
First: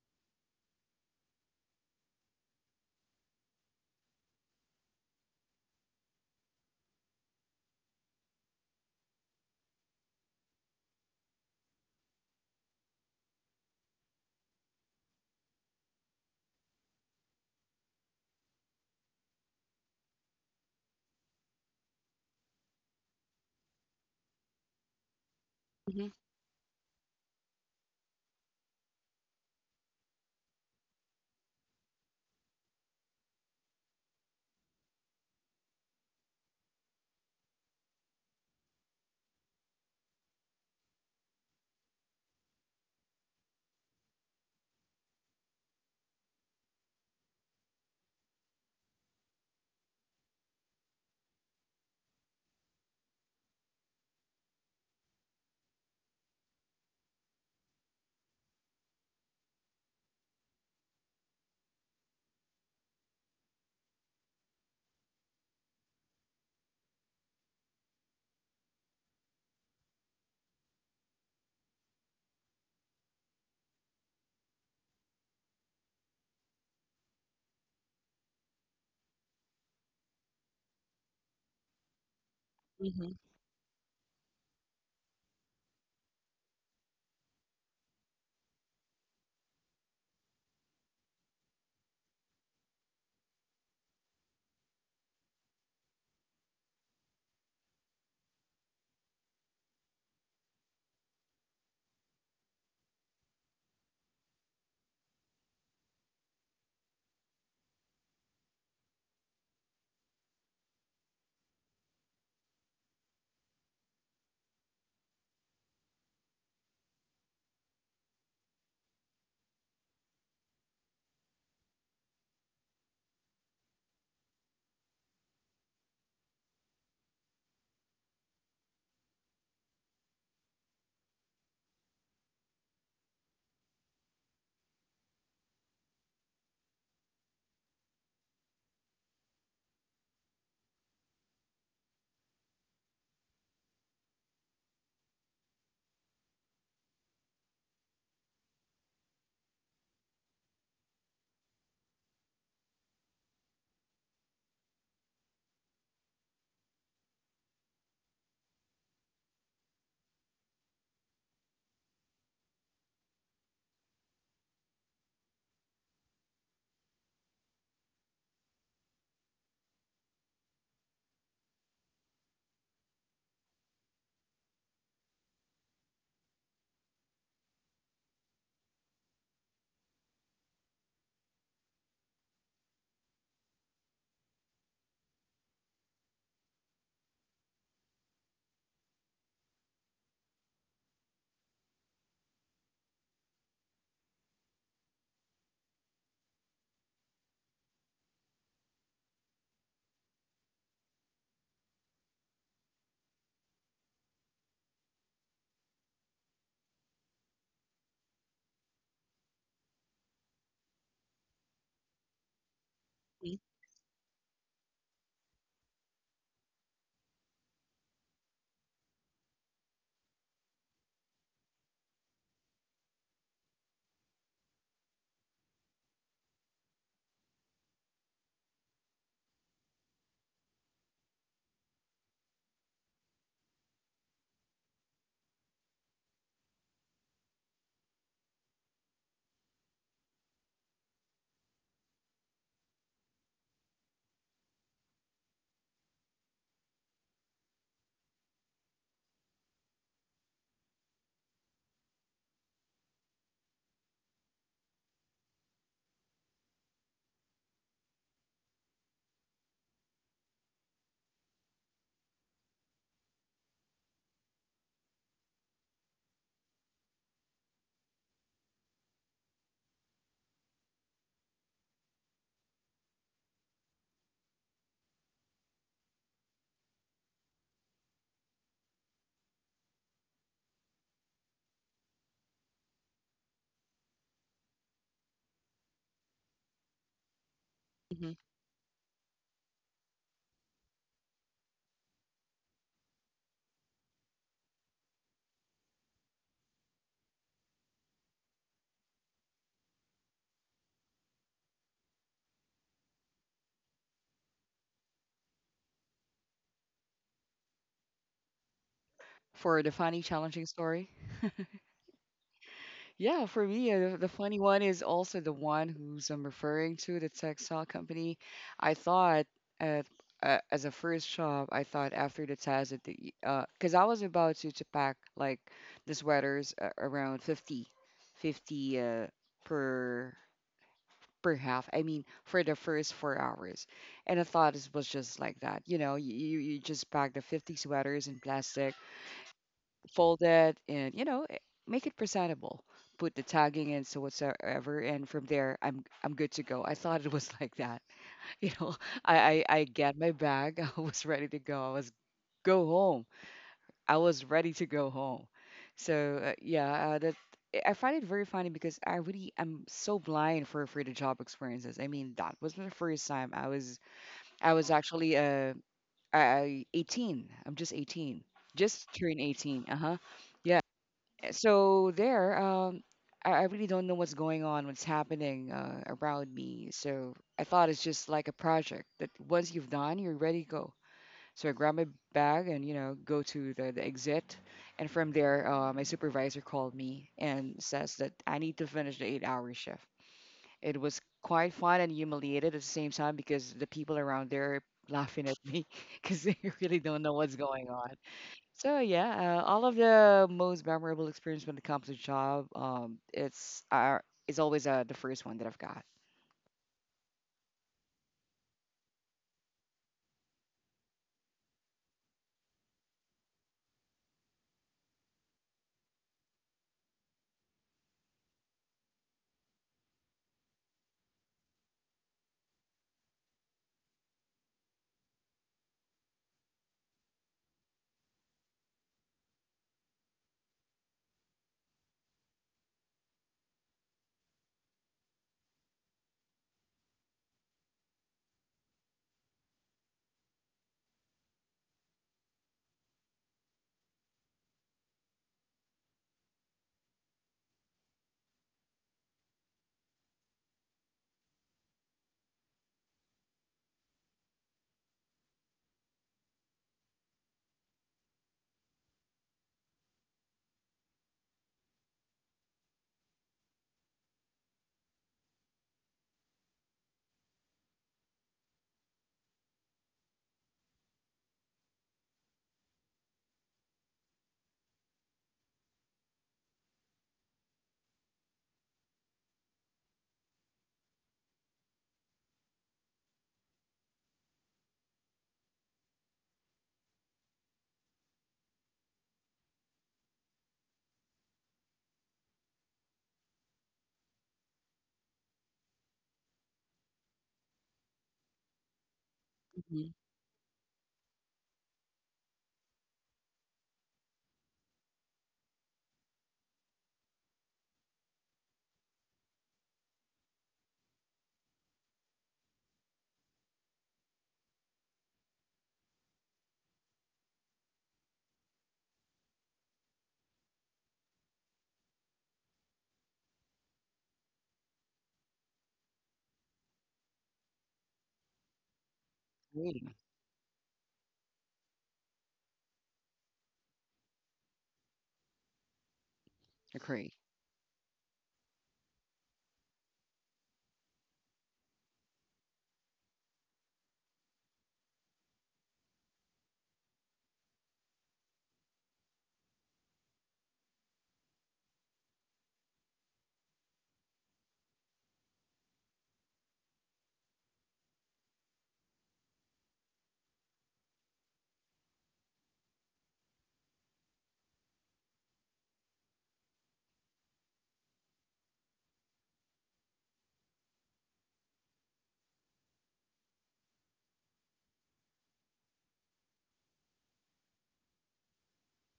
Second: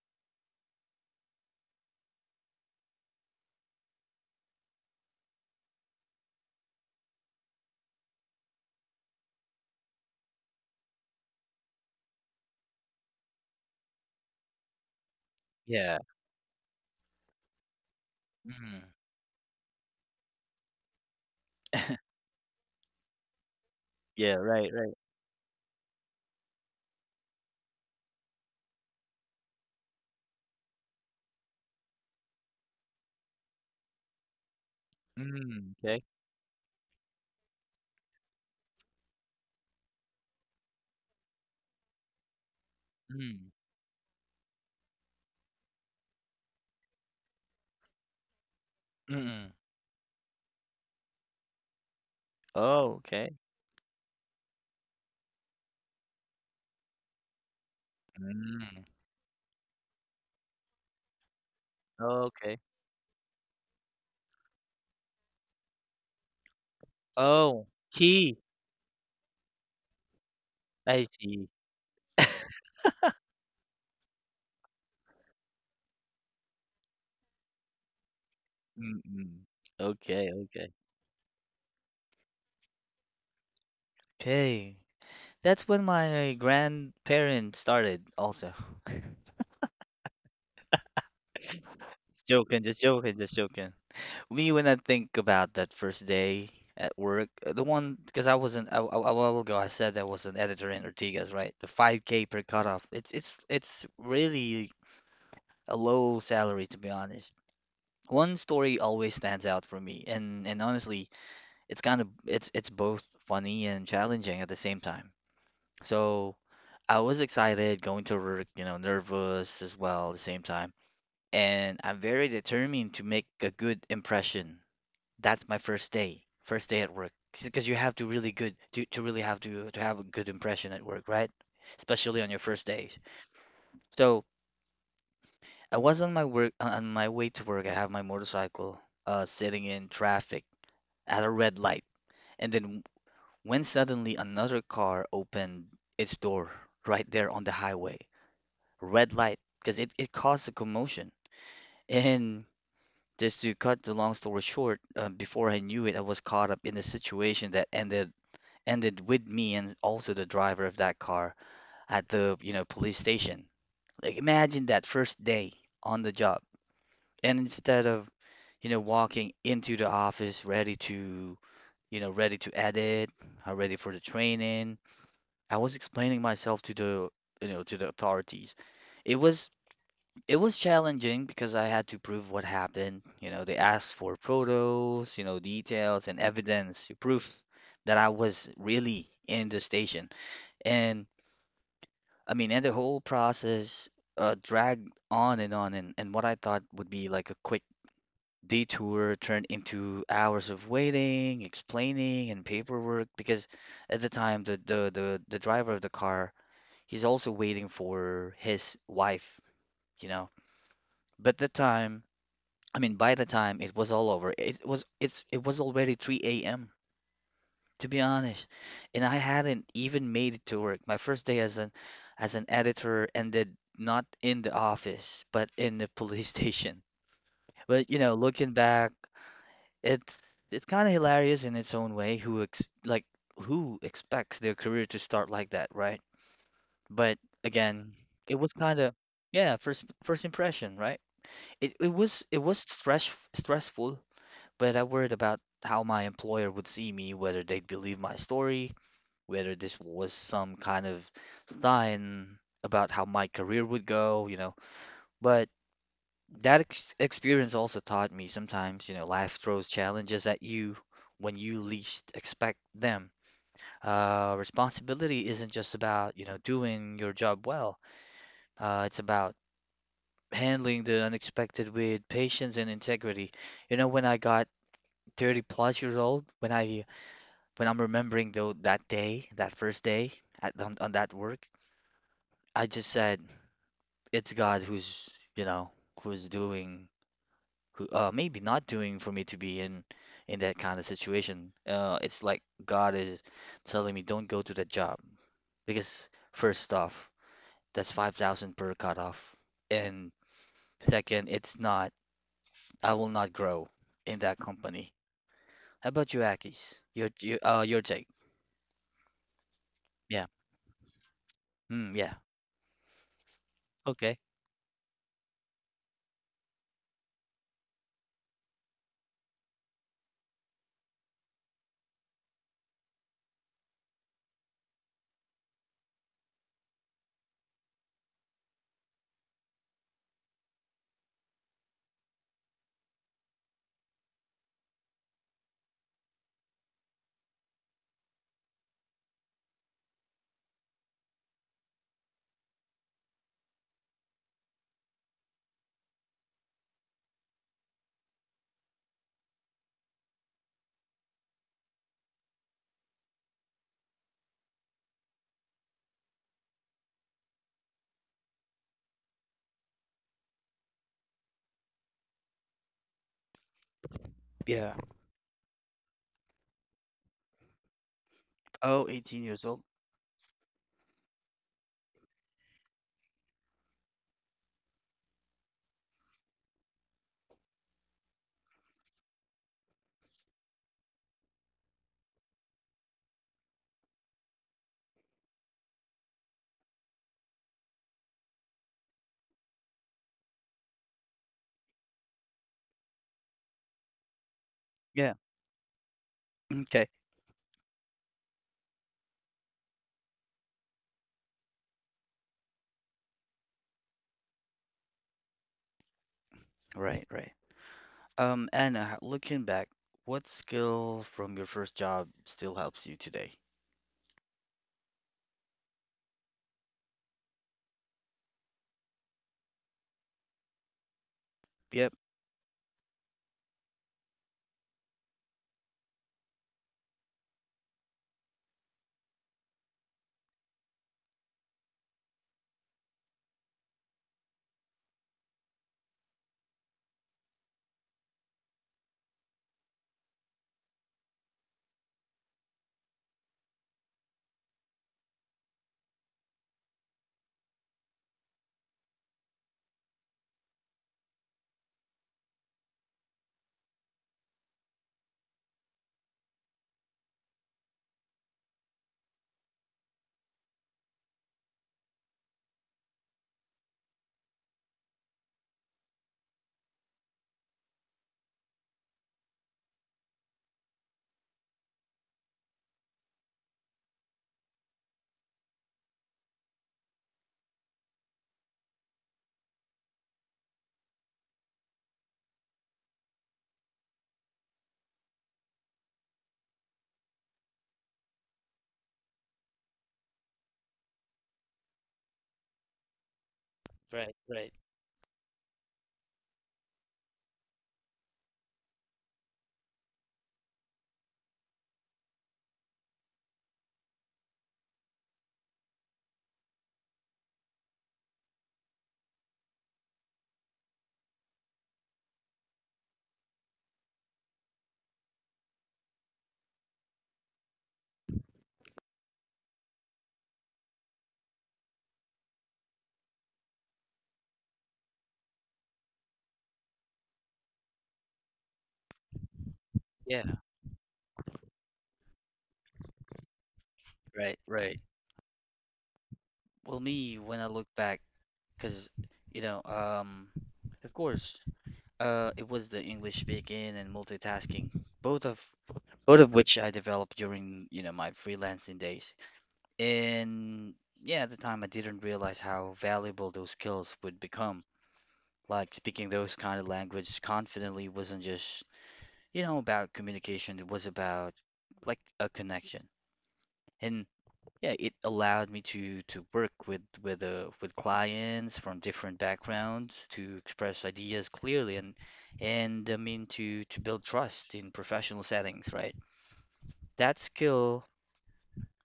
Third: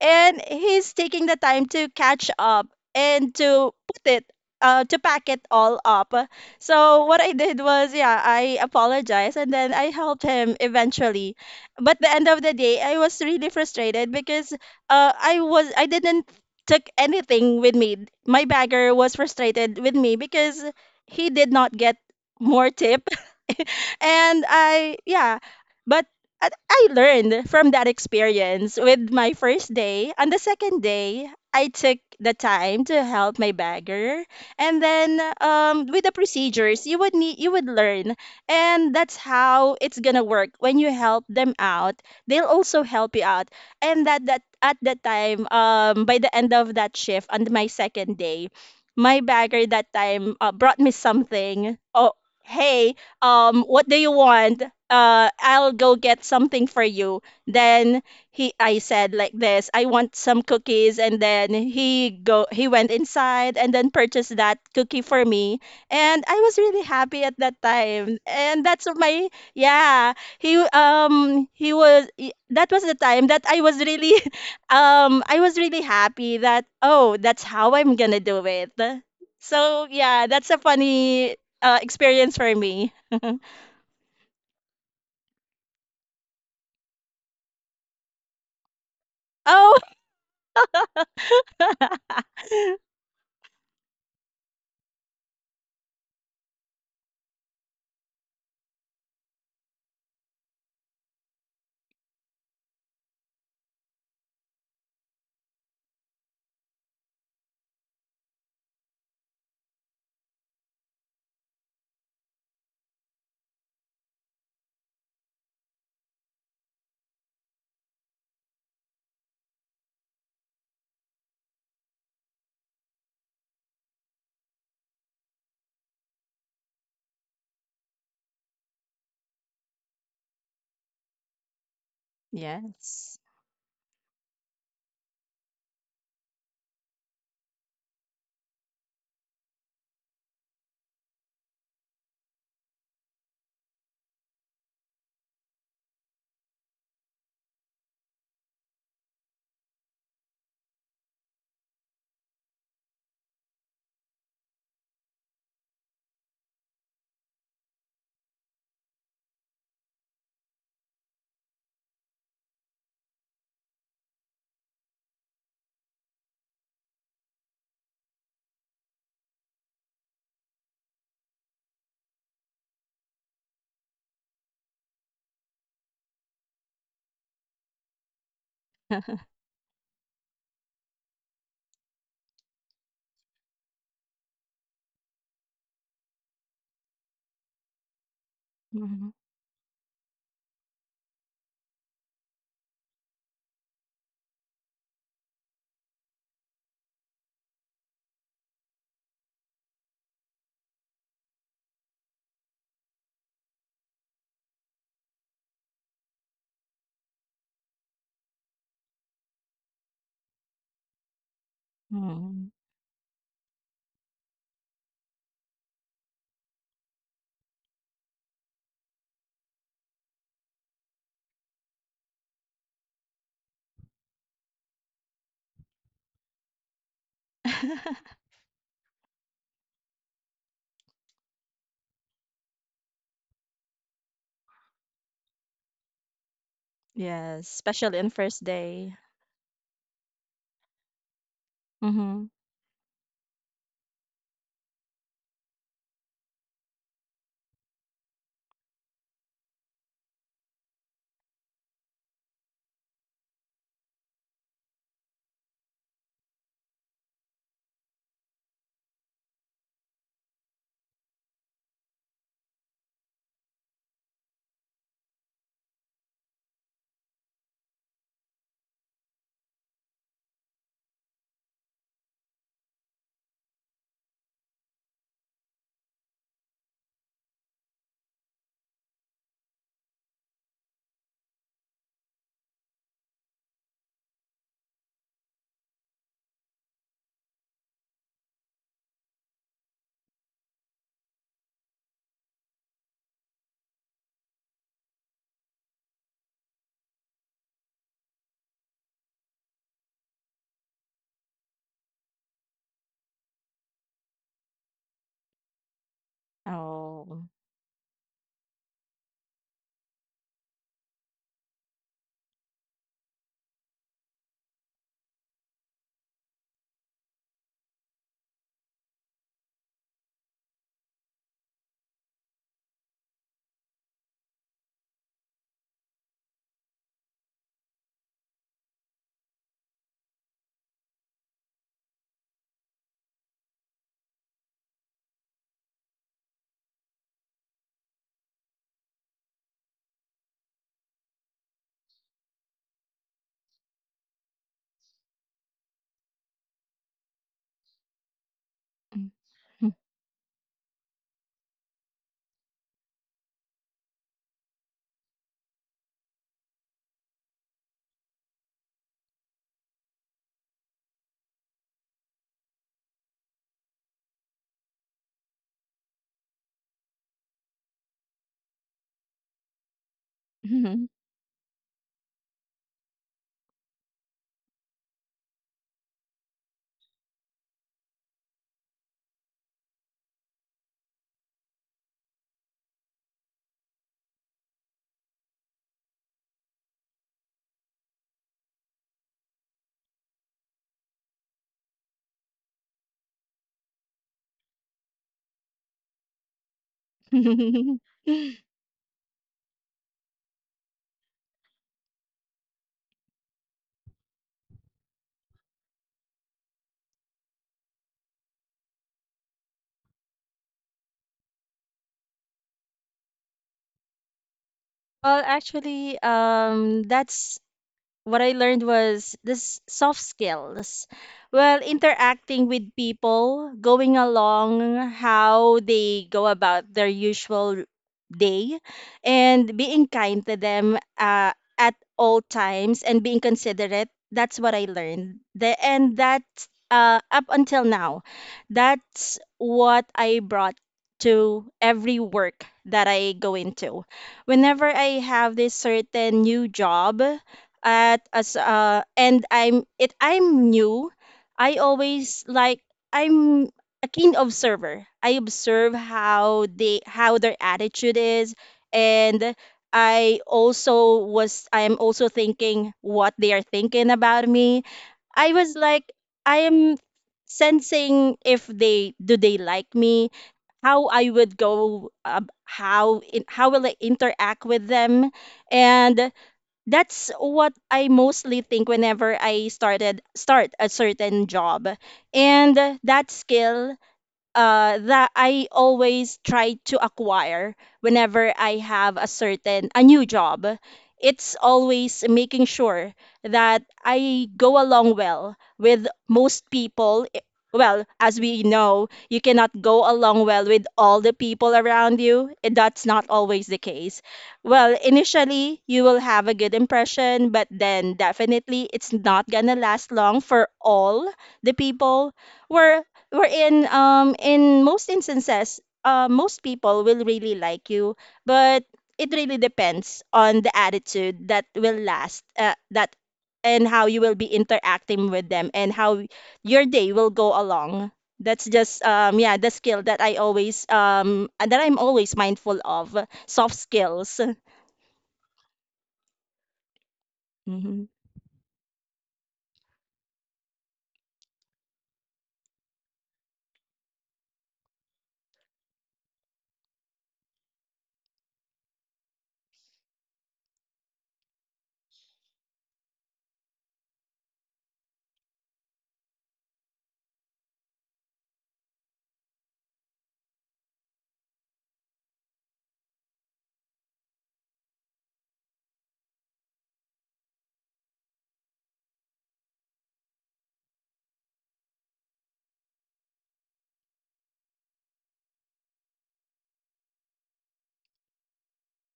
S2: and he's taking the time to catch up and to put it, to pack it all up. So what I did was, yeah, I apologized and then I helped him eventually. But the end of the day, I was really frustrated because I was, I
S1: Yeah.
S2: didn't took anything with me. My
S1: Mm.
S2: bagger was frustrated with me because he did not get more tip,
S1: Yeah,
S2: and
S1: right, right.
S2: I yeah. But
S3: Hmm,
S2: I learned from that experience with my first day. On the second day, I took the time to help my bagger, and then
S1: Mm,
S2: with
S1: okay.
S2: the procedures, you would learn, and that's how it's gonna work. When you help them out, they'll also help you out.
S1: Mm.
S2: And that at that time, by the end of that shift on my second day, my
S1: Mm.
S2: bagger that time brought me something. Oh, hey,
S1: Oh, okay.
S2: what do you want? I'll go get something for you. Then I
S1: Mm.
S2: said like this, I want some cookies, and then
S1: Okay.
S2: he went inside and then purchased that cookie for me, and I was really happy at that
S1: Oh,
S2: time.
S1: key.
S2: And that's my, yeah,
S1: I see.
S2: that was the time that I was really, I was really happy that, oh, that's how I'm gonna do it.
S1: Mm-mm.
S2: So yeah,
S1: Okay,
S2: that's a
S1: okay.
S2: funny experience for me.
S3: hmm,
S1: Okay. That's when my grandparents started also.
S2: Oh,
S1: Just joking, just joking, just joking. Me, when I think about that first day at work, the one because I wasn't a while ago, I said I was an editor in Ortigas, right? The 5K per cutoff. It's really a low salary to be honest. One story always stands out for me, and honestly, it's kind of it's both funny and challenging at the same time. So I was excited going to work, you know, nervous as well at the same time, and I'm very determined to make a good impression. That's my first day at work, because you have to really good to really have to have a good impression at work, right? Especially on your first days.
S2: yes.
S1: So I was on my way to work. I have my motorcycle, sitting in traffic at a red light, and then when suddenly another car opened its door right there on the highway, red light, because it caused a commotion. And just to cut the long story short, before I knew it, I was caught up in a situation that ended with me and also the driver of that car at the, you know, police station. Like imagine that first day on the job. And instead of, you know, walking into the office ready to, you know, ready to edit, ready for the training, I was explaining myself to the, you know, to the authorities. It was it was challenging because I had to prove what happened. You know, they asked for photos, you know, details and evidence, proof that I was
S2: Mhm,
S1: really in the station. And and the whole process dragged on and on, and what I thought would be like a quick detour turned into hours of waiting, explaining, and paperwork because at the time the driver of the car, he's also waiting for his wife, you know. But the time,
S2: mhm.
S1: I mean, by the time it was all over, it was already 3 a.m. to be honest. And I hadn't even made it to work. My first day as an editor ended not in the office, but in the police station. But you know, looking back, it's it's kind of hilarious in its own way. Who ex like who expects their career to start like that, right? But
S2: Yes,
S1: again,
S2: especially on
S1: it
S2: first
S1: was kind
S2: day.
S1: of, yeah, first impression, right? It it
S2: Mm-hmm.
S1: was it was stress stressful, but I worried about how my employer would see me, whether they'd believe my story, whether this was some kind of sign about how my career would go, you know. But that experience also taught me sometimes, you know, life throws challenges at you when you least expect them. Responsibility isn't just about, you know, doing your job well. It's about handling the unexpected with patience and integrity. You know, when I got 30 plus years old, when I'm remembering though that day, that first day on that work, I just said, it's God who's, you know, who's doing, who
S3: hmm.
S1: maybe not doing for me to be in that kind of situation. It's like God is telling me don't go to that job because first off, that's 5,000 per cutoff, and second, it's not, I will not grow in that company. How about you, Akis? Your,
S2: Oh.
S1: your uh your take?
S3: For the funny,
S1: Yeah.
S3: challenging story.
S1: Mm, yeah.
S3: Yeah, for me, the
S1: Okay.
S3: funny one is also the one who's I'm referring to, the textile company. I thought at, as a first shop, I thought after the test that the, because I was about to pack like the sweaters around 50, 50 per, per half. I mean, for the first 4 hours, and I thought it was just like that. You know, you just pack the 50 sweaters in plastic, fold it, and you know, eh, make it presentable, put the tagging in, so whatsoever, and from there, I'm good to go. I thought it was like that. You know, I get my bag. I was ready to go, go home I was ready to go home. So yeah, that, I find it very funny because I really am so blind for the job experiences. I mean, that wasn't the first time I was
S1: Yeah.
S3: actually I 18, I'm just 18, just
S1: Oh,
S3: turned
S1: 18 years old.
S3: 18, uh-huh, yeah. So there, I really don't know what's going on, what's happening around me. So I thought it's just like a project that once you've done, you're ready to go. So I grab my bag and, you know, go to the exit, and from there, my supervisor called me and says that I need to finish the 8-hour shift. It was quite fun and humiliated at the same time because the people around there are
S1: Yeah.
S3: laughing at me because they really
S1: Okay.
S3: don't know what's going on.
S2: Well,
S3: So yeah, all of the most memorable experience when it comes to job, it's is always the first one that I've got.
S1: Right, right. Anna, looking back, what skill from your first job still helps you today?
S2: that's what I learned was this soft skills. Well,
S1: Yep.
S2: interacting with people, going along how they go about their usual day, and being kind to them at all times and being considerate. That's what I learned. And that, up until now, that's what I brought to every work that I go into. Whenever I have this certain new job, at as and I'm it I'm new, I always like I'm a keen observer. I observe how they how their attitude is, and I'm also thinking what they are thinking about me. I was like I am sensing if they, do they like me, how I would go how in, how will I interact with them, and that's what I mostly think whenever I started start a certain job. And that skill, that I always try to acquire whenever I have a new job. It's always making sure that
S1: Right,
S2: I
S1: right.
S2: go along well with most people. I- Well, as we know, you cannot go
S3: Mhm.
S2: along well with all the people around you. And that's not always the case. Well, initially, you will have a good impression, but then definitely it's not gonna last long for all the people. Where Wherein, in most instances, most people will really like you, but it really depends on the attitude that will last, that and how you will be interacting with them and how your day will go along. That's just yeah the skill
S3: Agree.
S2: that I
S1: Yeah,
S2: always, that I'm always mindful of, soft skills.
S1: right, right. Well,
S3: Agree.
S1: me, when I look
S2: hmm
S1: back, because, you know, of course, it was the English speaking and multitasking, both of both of which I developed during, you know, my freelancing days. And yeah, at the time, I didn't realize how valuable those skills would become. Like speaking those kind of language confidently wasn't just, you know, about communication. It was about like a connection, and yeah, it allowed me to work with clients from different backgrounds to express ideas clearly and to build trust in professional settings, right? That skill.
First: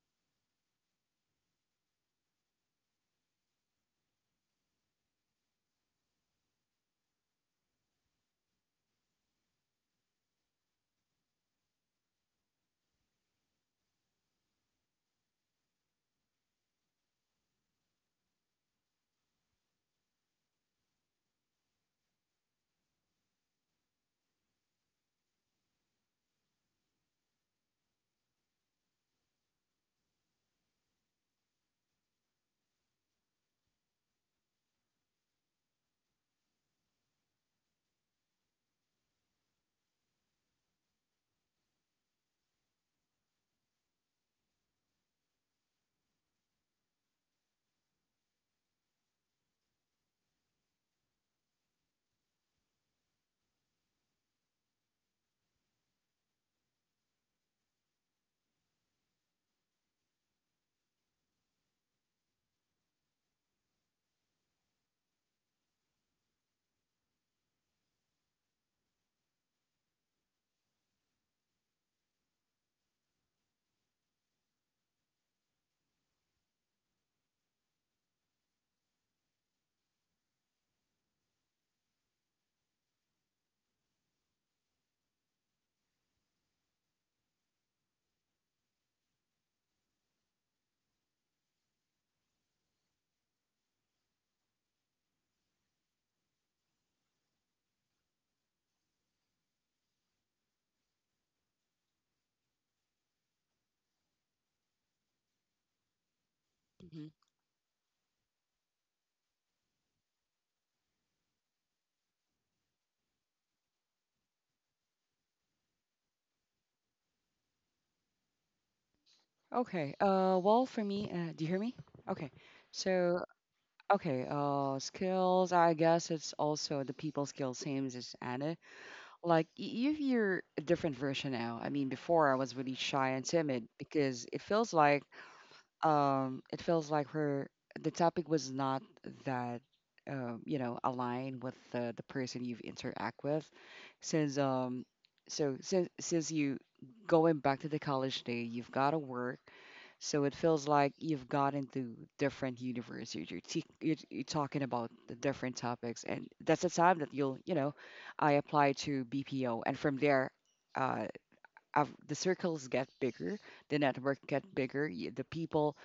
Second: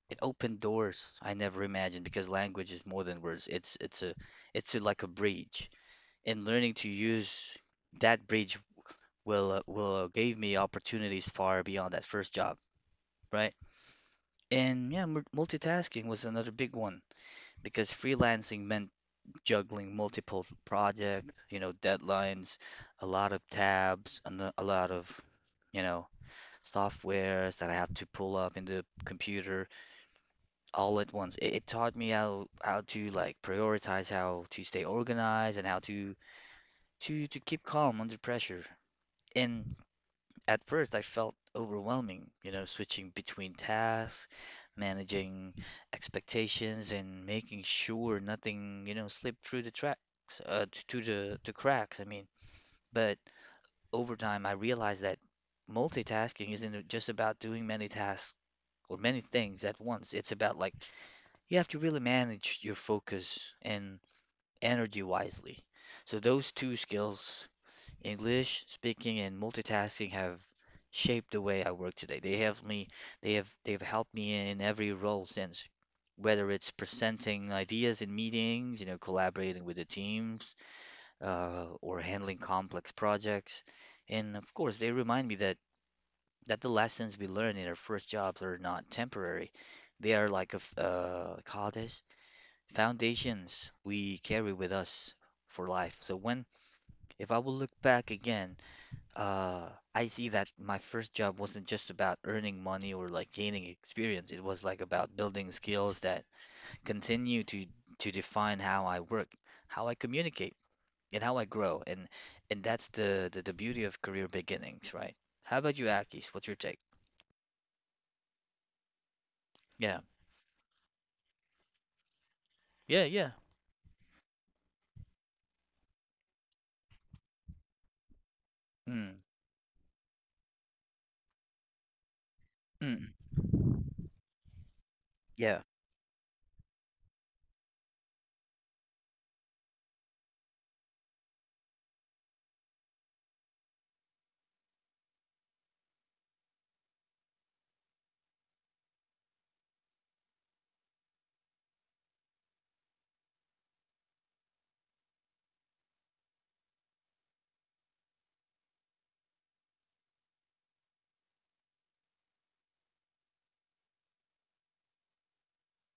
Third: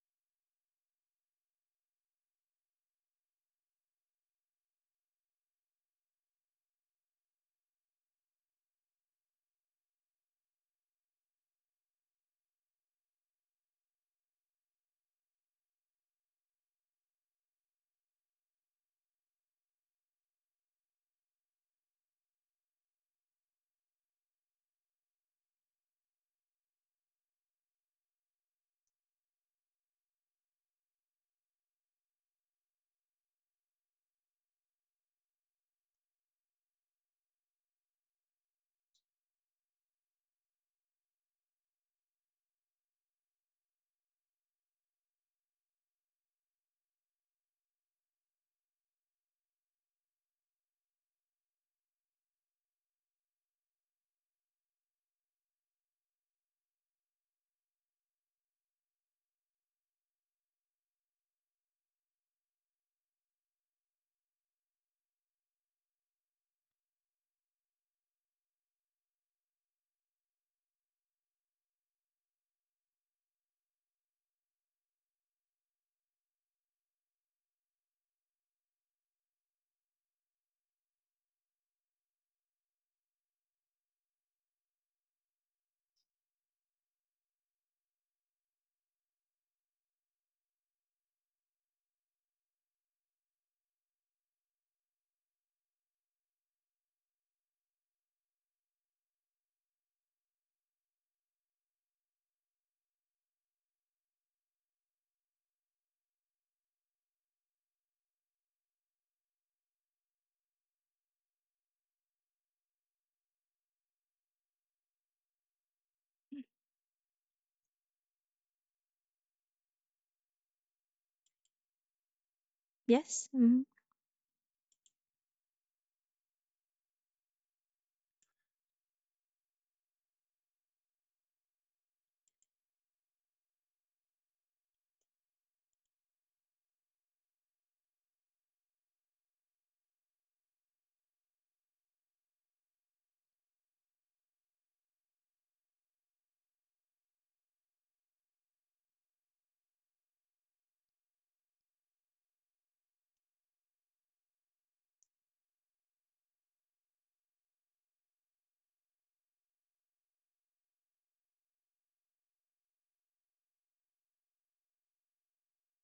S1: It opened doors I never imagined because language is more than words. It's like a bridge, and learning to use that bridge will gave me opportunities far beyond that first job, right? And yeah, multitasking was another big one because freelancing meant juggling multiple projects, you know, deadlines, a lot of tabs, and a no-, a lot of, you know, softwares that I have to pull up in the computer all at once. It taught me how to like prioritize, how to stay organized, and how to keep calm under pressure. And at first I felt overwhelming, you know, switching between tasks, managing expectations, and making sure nothing, you know, slipped through the tracks, to the cracks. I mean, but over time I realized that multitasking isn't just about doing many tasks or many things at once. It's about like you have to really manage your focus and energy wisely. So those two skills, English speaking and multitasking, have shaped the way I work today. They have they've helped me in every role since, whether it's presenting ideas in meetings, you know, collaborating with the teams, or handling complex projects. And of course, they remind me that the lessons we learn in our first jobs are not temporary. They are like a f- call this foundations we carry with us for life. So when, if I will look back again, uh, I see that my first job wasn't just about earning money or like gaining experience. It was like about building skills that
S3: Mhm.
S1: continue to define how I work, how I communicate, and how I grow. And that's the beauty of career beginnings, right? How about you, Akis? What's your take? Yeah,
S3: Okay. Well, for me, do you hear me? Okay.
S1: yeah, yeah.
S3: So,
S2: yes hmm
S3: okay. Skills. I guess it's also the people skills, same as Anna.
S1: Mm,
S3: Like, if you're a different version now. I mean, before I was really
S1: mm,
S3: shy and timid because
S1: yeah,
S3: it feels like her the topic was not that, you know, aligned with the person you've interact with since, since you, going back to the college day, you've got to work. So it feels like you've got into different universe. You're talking about the different topics, and that's the time that you'll, you know, I apply to BPO, and from there, uh, the circles get bigger, the network get bigger, the people,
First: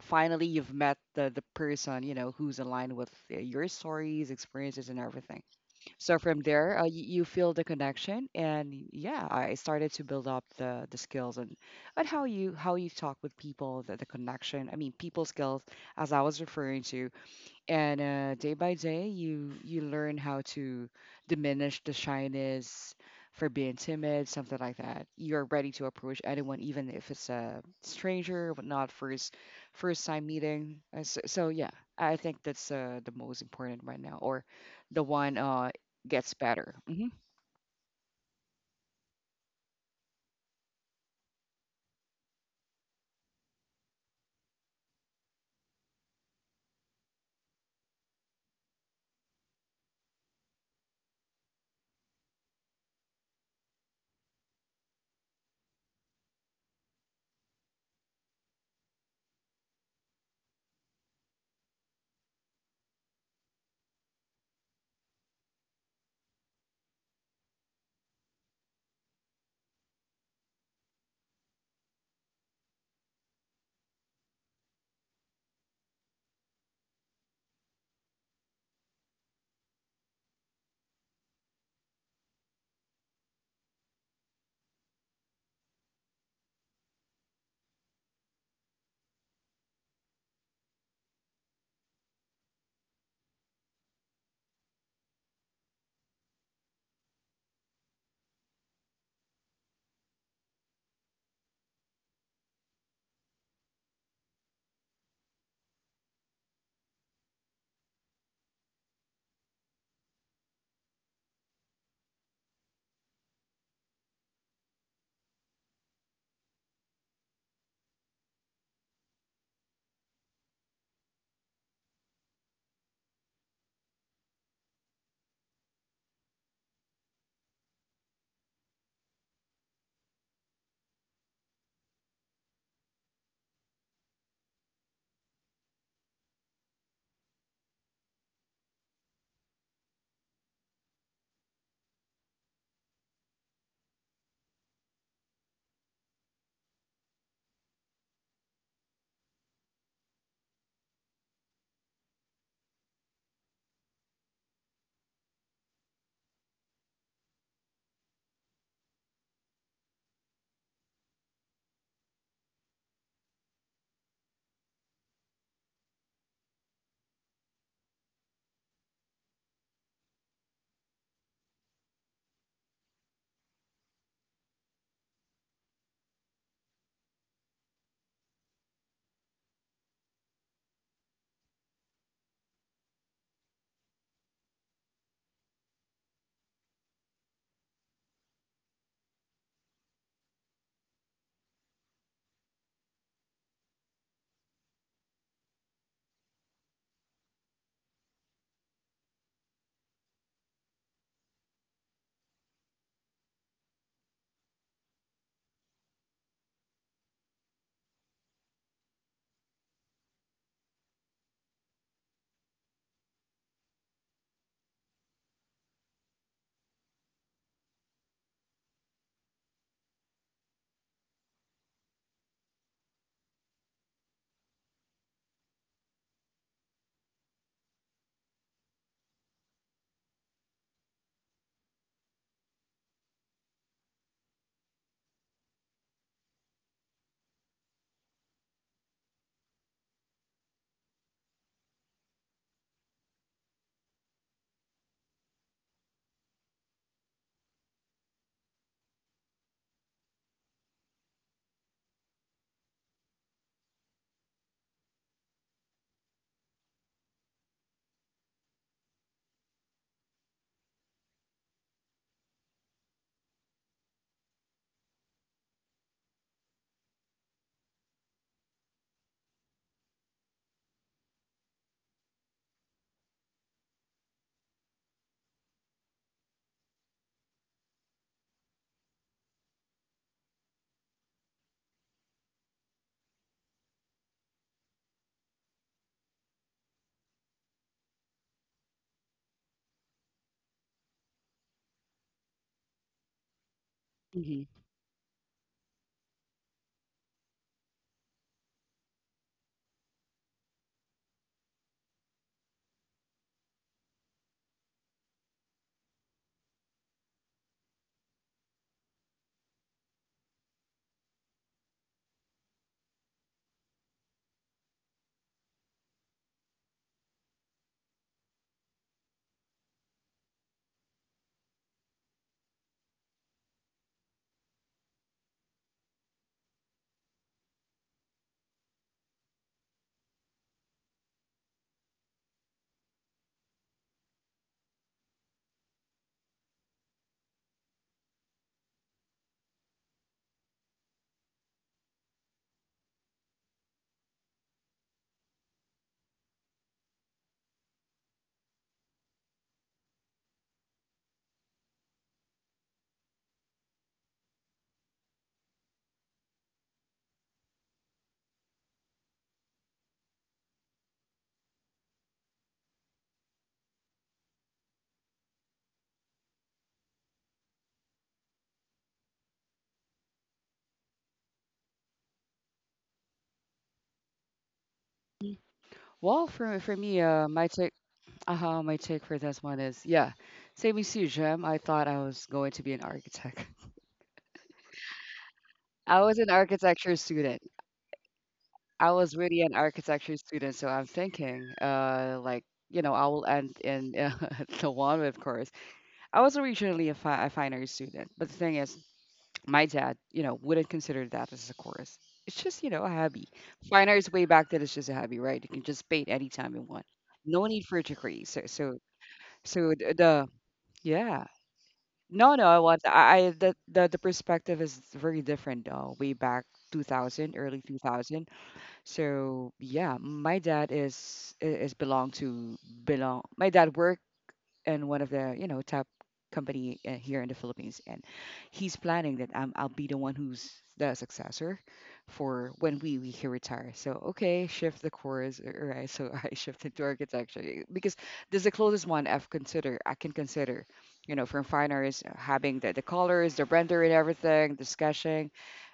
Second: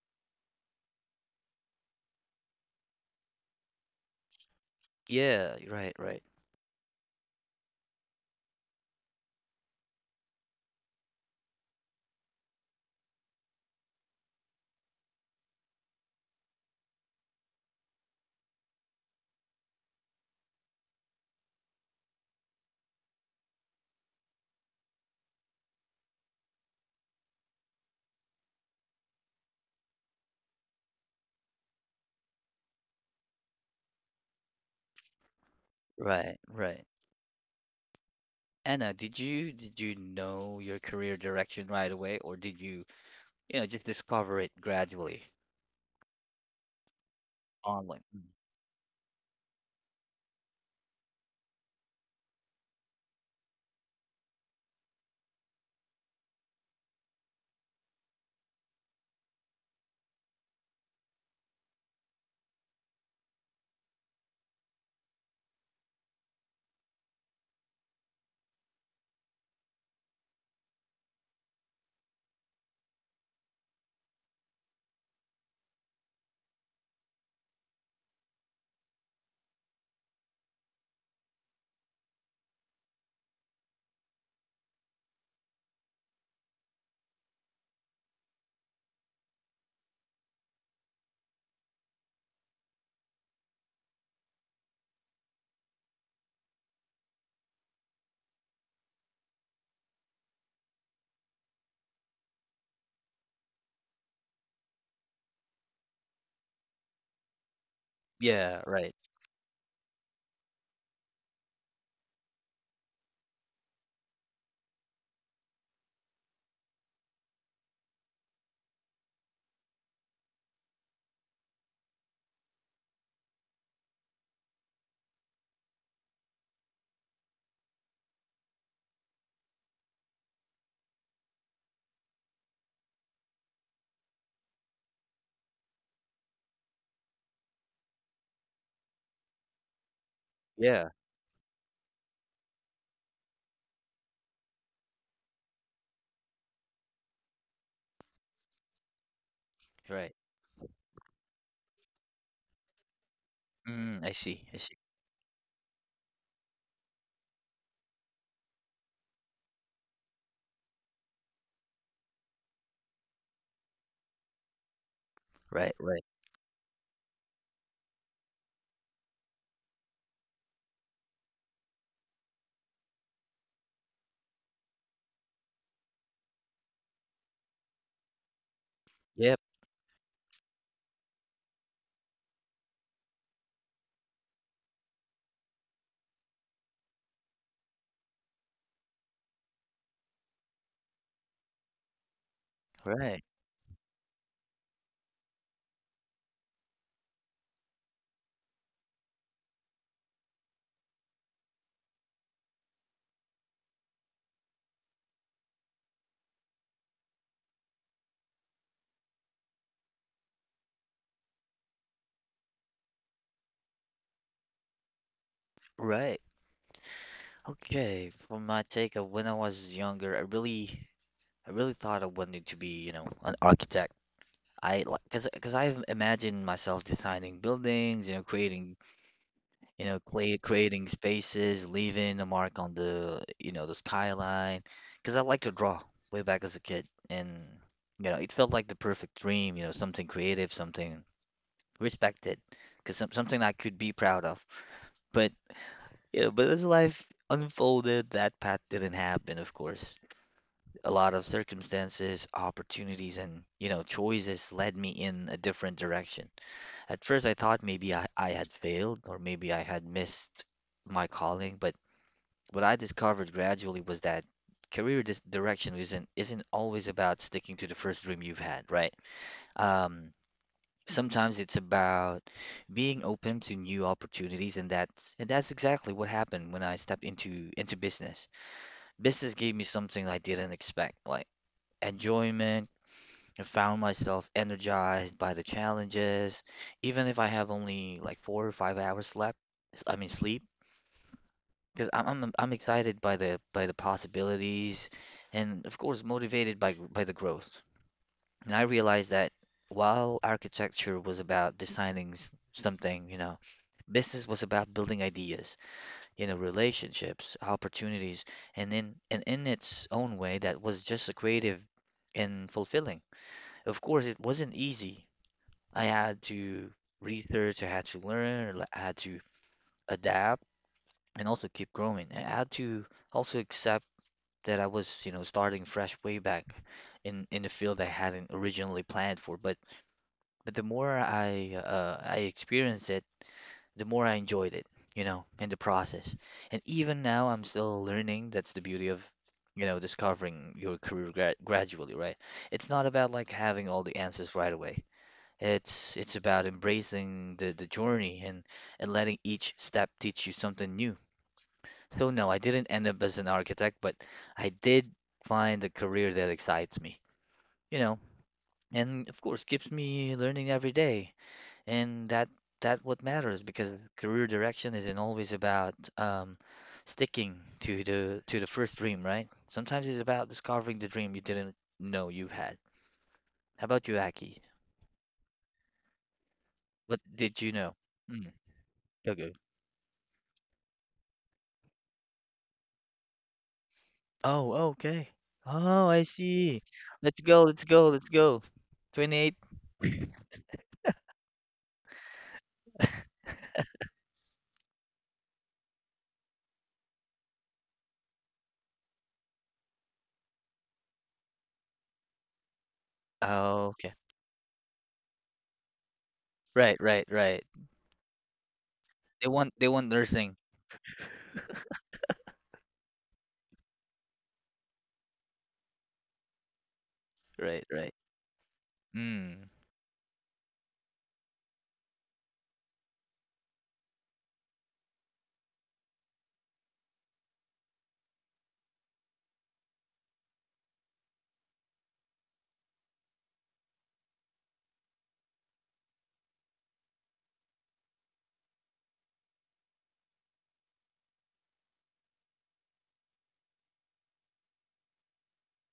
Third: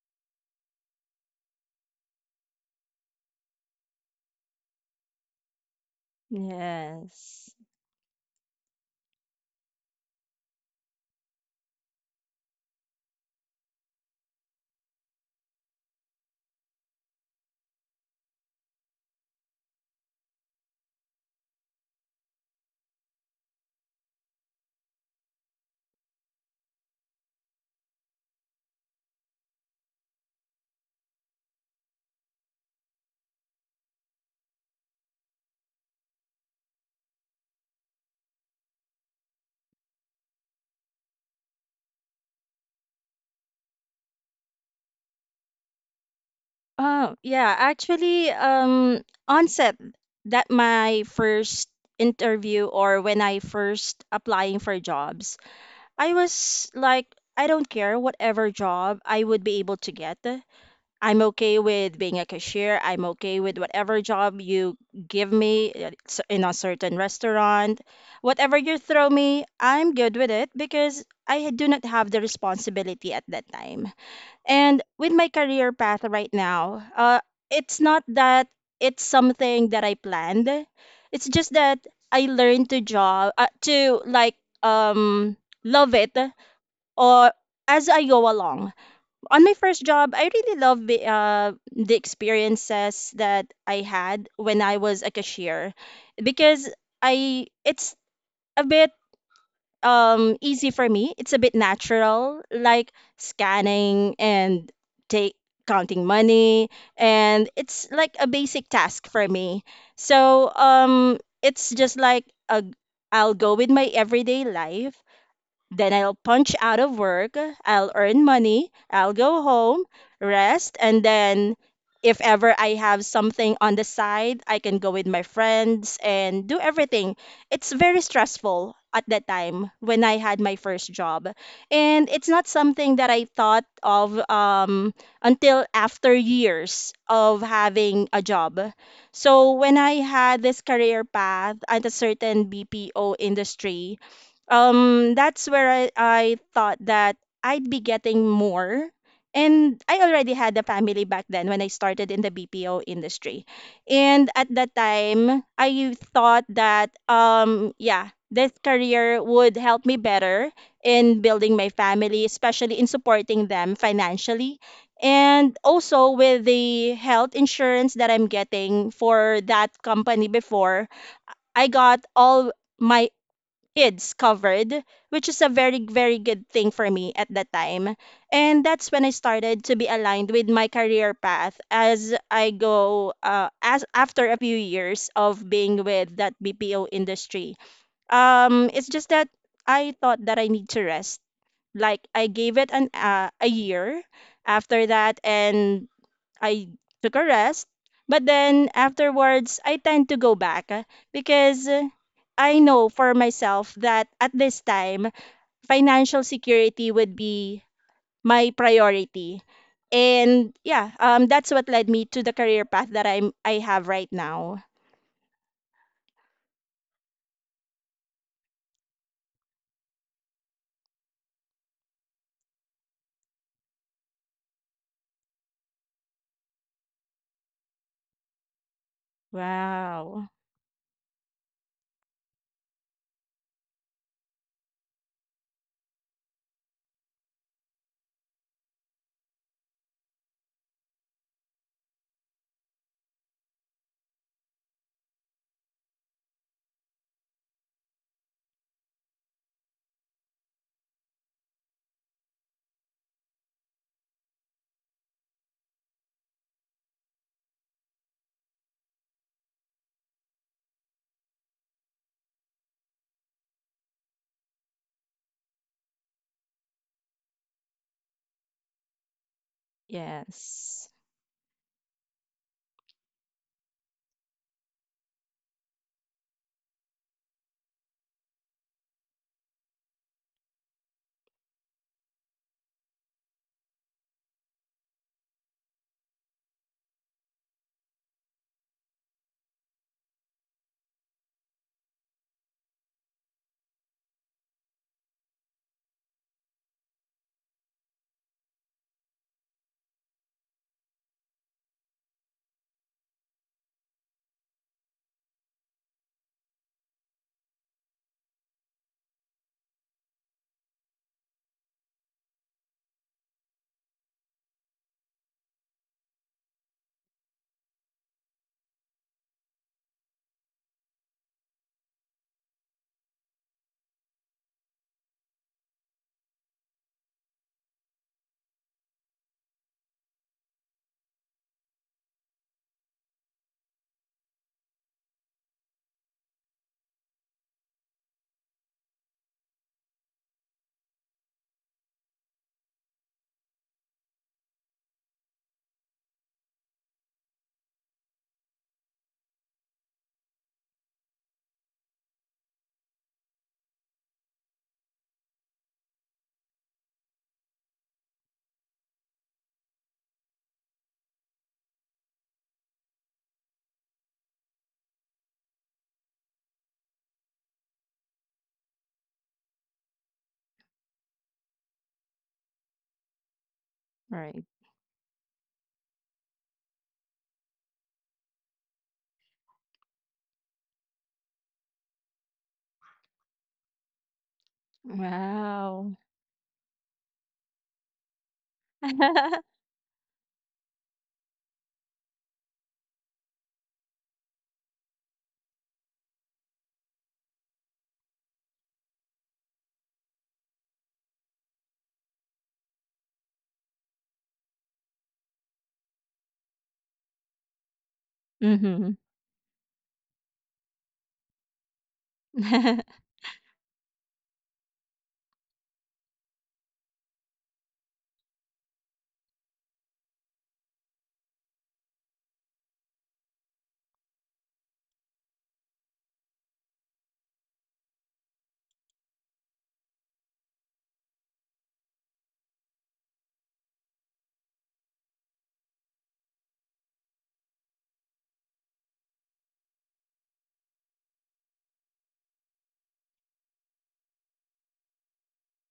S3: finally you've met the person, you know, who's aligned with your stories, experiences, and everything.
S1: yeah. Right,
S3: So
S1: right,
S3: from there, you feel
S2: yes
S3: the connection, and yeah, I started to build up the skills, and how you, how you talk with people, the connection. I mean, people skills, as I was referring to. And day by day, you learn how to diminish the shyness, for being timid, something like that. You're ready to approach anyone, even if it's a stranger, but not first, first time meeting. So, so yeah, I think that's the most important right now, or the one gets
S1: right,
S3: better.
S1: right.
S3: Hmm.
S1: Anna, did you know your career direction right away, or did you, you know, just discover it gradually
S2: Oh, yeah.
S1: online?
S2: On set, that my first interview, or when I first applying for jobs, I was like, I don't care whatever job I would be able to get. I'm okay with being a cashier. I'm okay with whatever job you give me, in a certain restaurant. Whatever you throw me, I'm good with it because I do not have the responsibility at that time. And with my career path right now, it's not that it's something that I planned. It's just that I learned to like, um love it, or as I go along. On my first job, I really love the experiences that I had when I was a cashier because I it's a bit easy for me. It's a bit natural, like scanning and take counting money, and it's like a
S1: Yeah,
S2: basic
S1: right.
S2: task for me. So it's just like a I'll go with my everyday life, then I'll punch out of work, I'll earn money, I'll go home, rest, and then if ever I have something on the side, I can go with my friends and do everything. It's very stressful at that time when I had my first job. And it's not something that I thought of until after years of having a job. So when I had this
S1: Yeah,
S2: career path at a certain BPO industry, that's where I thought that I'd be getting more, and I
S1: right.
S2: already had a family back then when I started in the BPO industry.
S1: Mm, I
S2: And
S1: see,
S2: at
S1: I
S2: that
S1: see.
S2: time I thought that yeah, this career would help me better in building my family, especially in supporting them financially, and
S1: Right, right.
S2: also with the health insurance that I'm getting for that company before. I got all my kids covered, which is a very, very good thing for me at that time. And that's when I
S1: Yep,
S2: started to be aligned with my career path as I go as after a few years of being with that BPO industry. It's just that I thought that I need to rest. Like I gave it an
S1: right,
S2: a year after that, and I took a rest, but then afterwards I tend to go back, because I know for myself that at this time financial security would be my priority. And yeah, that's what led me to the career path that I have right now.
S1: right. Okay, from my take of when I was younger, I really thought I wanted to be, you know, an architect. I like, cause I've imagined myself designing buildings, you know, creating, you know,
S2: Wow.
S1: creating spaces, leaving a mark on the, you know, the skyline. Cause I like to draw way back as a kid, and you know, it felt like the perfect dream, you know, something creative, something respected because some, something I could be proud of. But You know, but as life unfolded, that path didn't happen. Of course, a lot of circumstances, opportunities, and you know choices led me in a different direction. At first, I thought maybe I had failed or maybe I had missed my calling. But what I discovered gradually was that career direction isn't always about sticking to the first dream you've had, right? Um,
S2: Yes.
S1: sometimes it's about being open to new opportunities, and that's exactly what happened when I stepped into business. Business gave me something I didn't expect, like enjoyment. I found myself energized by the challenges, even if I have only like 4 or 5 hours slept. I mean sleep, because I'm excited by the
S3: Hmm.
S1: possibilities, and of course motivated by the growth. And I realized that while architecture was about designing something, you know, business was about building ideas, you know, relationships, opportunities, and in its own way, that was just a creative and fulfilling. Of course, it wasn't easy. I had to research, I had to learn, I had to adapt, and also keep growing. I had to also accept that I was, you know, starting fresh way back in the field I hadn't originally planned for. But the more I, I experienced it, the more I enjoyed it, you know, in the process. And even now, I'm still learning. That's the beauty of, you know, discovering your career gradually, right? It's not about like having all the answers right away. It's about embracing the journey and letting each step teach you something new. So no, I didn't end up as an architect, but I did find a career that excites me, you know, and of course keeps me learning every day. And that what matters because career direction isn't always about, sticking to the first dream, right? Sometimes it's about discovering the dream you didn't know you had. How about you, Aki?
S2: Right.
S3: Well, for me,
S1: What did you know? Mm,
S3: my take for
S1: okay.
S3: this one is, yeah, same as you, Jem. I thought I was going to be an architect.
S1: Oh, okay. Oh,
S2: Wow.
S3: I
S1: I
S3: was an
S1: see.
S3: architecture
S1: Let's
S3: student.
S1: go, let's go, let's go.
S3: I was
S1: 28.
S3: really an architecture student, so I'm thinking, like, you know, I will end in the one, of course. I was originally a, a fine arts student, but the thing is, my dad, you know, wouldn't consider that as a course. It's just, a hobby.
S1: Oh,
S3: Fine
S1: okay.
S3: arts way back then is just a hobby, right? You can just paint anytime you
S1: Right,
S3: want.
S1: right, right.
S3: No need for a degree. So, so,
S2: Mhm.
S1: They want, they
S3: so
S1: want
S3: the
S1: nursing.
S3: Yeah. No, no, I want I the perspective is very different, though. Way back 2000, early
S1: Right, right.
S3: 2000.
S1: Mm.
S3: So yeah, my dad is belong. My dad work in one of the, top company, here in the Philippines, and he's planning that, I'll be the one who's the successor for when we he retire. So okay, shift the course, all right? So I shifted to architecture, eh, because this is the closest one I've considered. I can consider, from fine arts, having the colors, the render, and everything, the sketching.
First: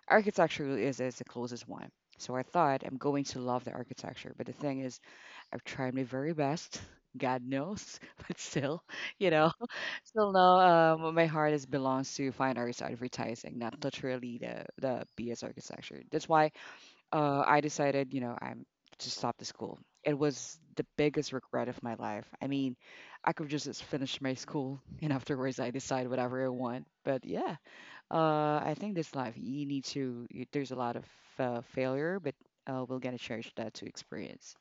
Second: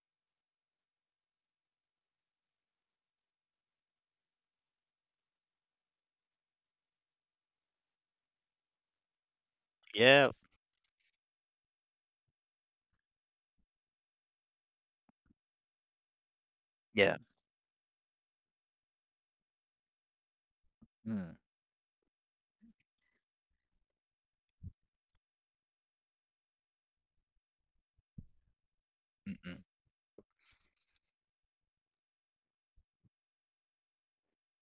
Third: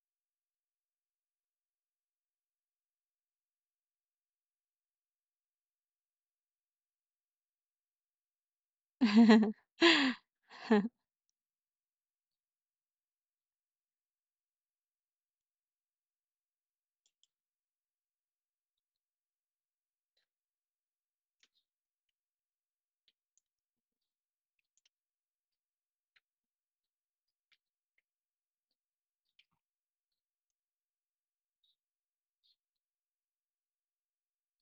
S3: Architecture really is the closest one. So I thought I'm going to love the architecture, but the thing is, I've tried my very best, God knows, but still, you know,
S1: Yeah.
S3: still no. My heart is belongs to fine arts advertising, not literally the BS architecture. That's why,
S1: Yeah.
S3: I decided, I'm to stop the school. It was the biggest
S1: Mm.
S3: regret of my life. I mean, I could just as finish my school and afterwards I decide whatever I want. But yeah, I think this life
S1: Mm-mm.
S3: you need to. There's a lot of, failure, but, we will get a chance that to experience.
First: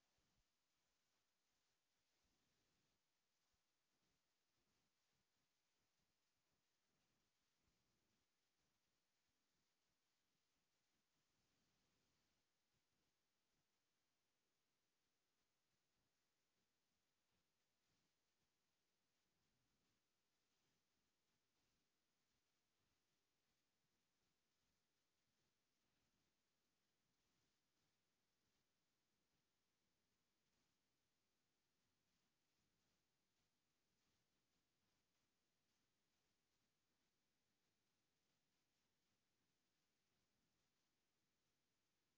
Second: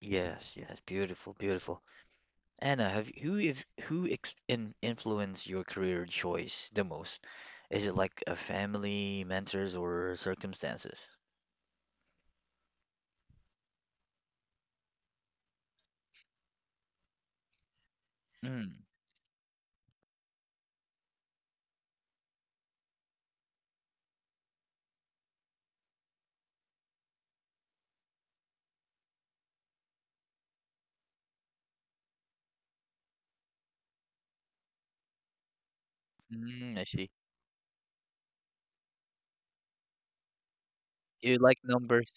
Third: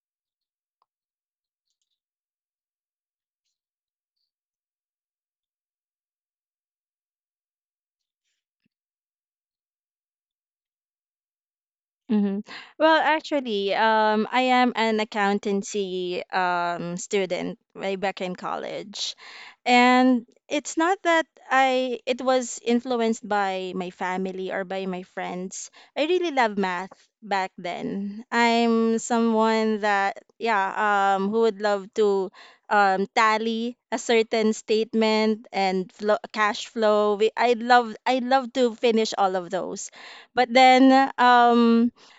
S1: Yes, yes. Beautiful, beautiful. Anna, have who if who ex in, influenced your career choice the most? Is it like a family, mentors, or circumstances?
S2: Mm-hmm. Well, actually, I am an accountancy student way back in
S1: Mm,
S2: college. And it's not that I it was influenced by my family or by my friends. I really love math back then. I'm someone that yeah, who would love to tally a certain statement and flow, cash
S1: mm, I see.
S2: flow. I love to finish all of those. But then
S1: You like numbers.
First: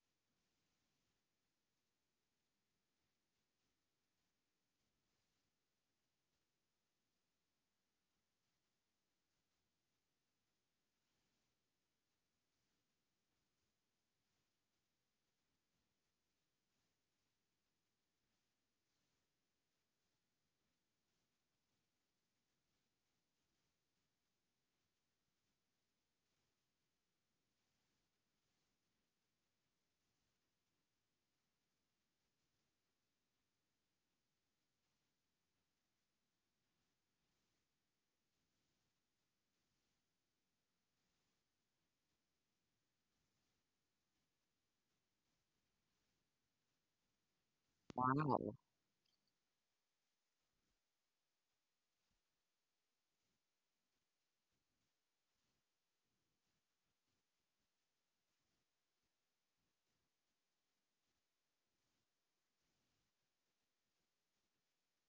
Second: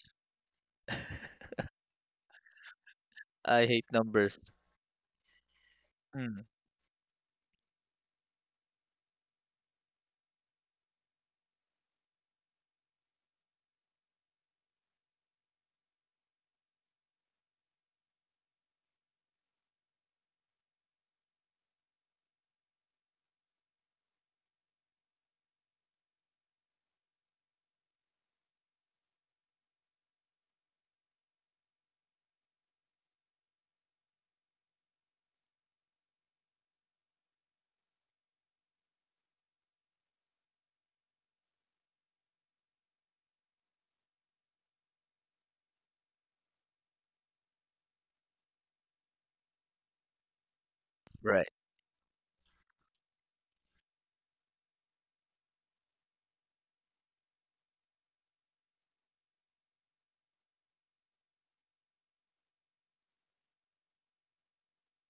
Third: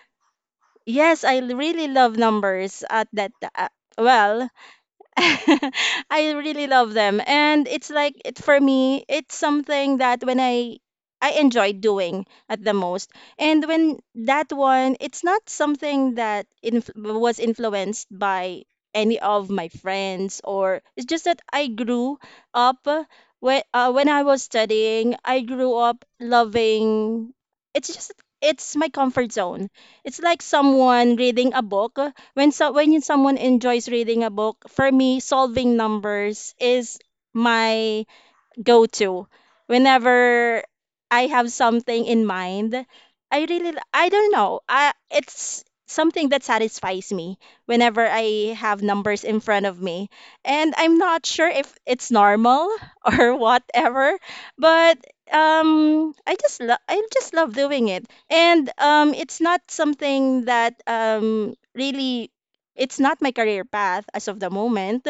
S2: yes, really love numbers at that.
S1: I
S2: Uh,
S1: hate numbers.
S2: well, I
S1: Mm,
S2: really love them. And it's like, it for me, it's something that when I enjoy doing at the most. And when that one, it's not something that inf was influenced by any of my friends, or it's just that I grew up when I was studying, I grew up loving, it's just it's my comfort zone. It's like someone reading a book, when so when someone enjoys reading a book, for me, solving numbers is my go to whenever I have something in mind. I don't know. I It's something that satisfies me whenever I
S3: Wow.
S2: have numbers in front of me. And I'm not sure
S1: right,
S2: if it's normal or whatever, but I just love doing it. And it's not something that really it's not my career path as of the moment,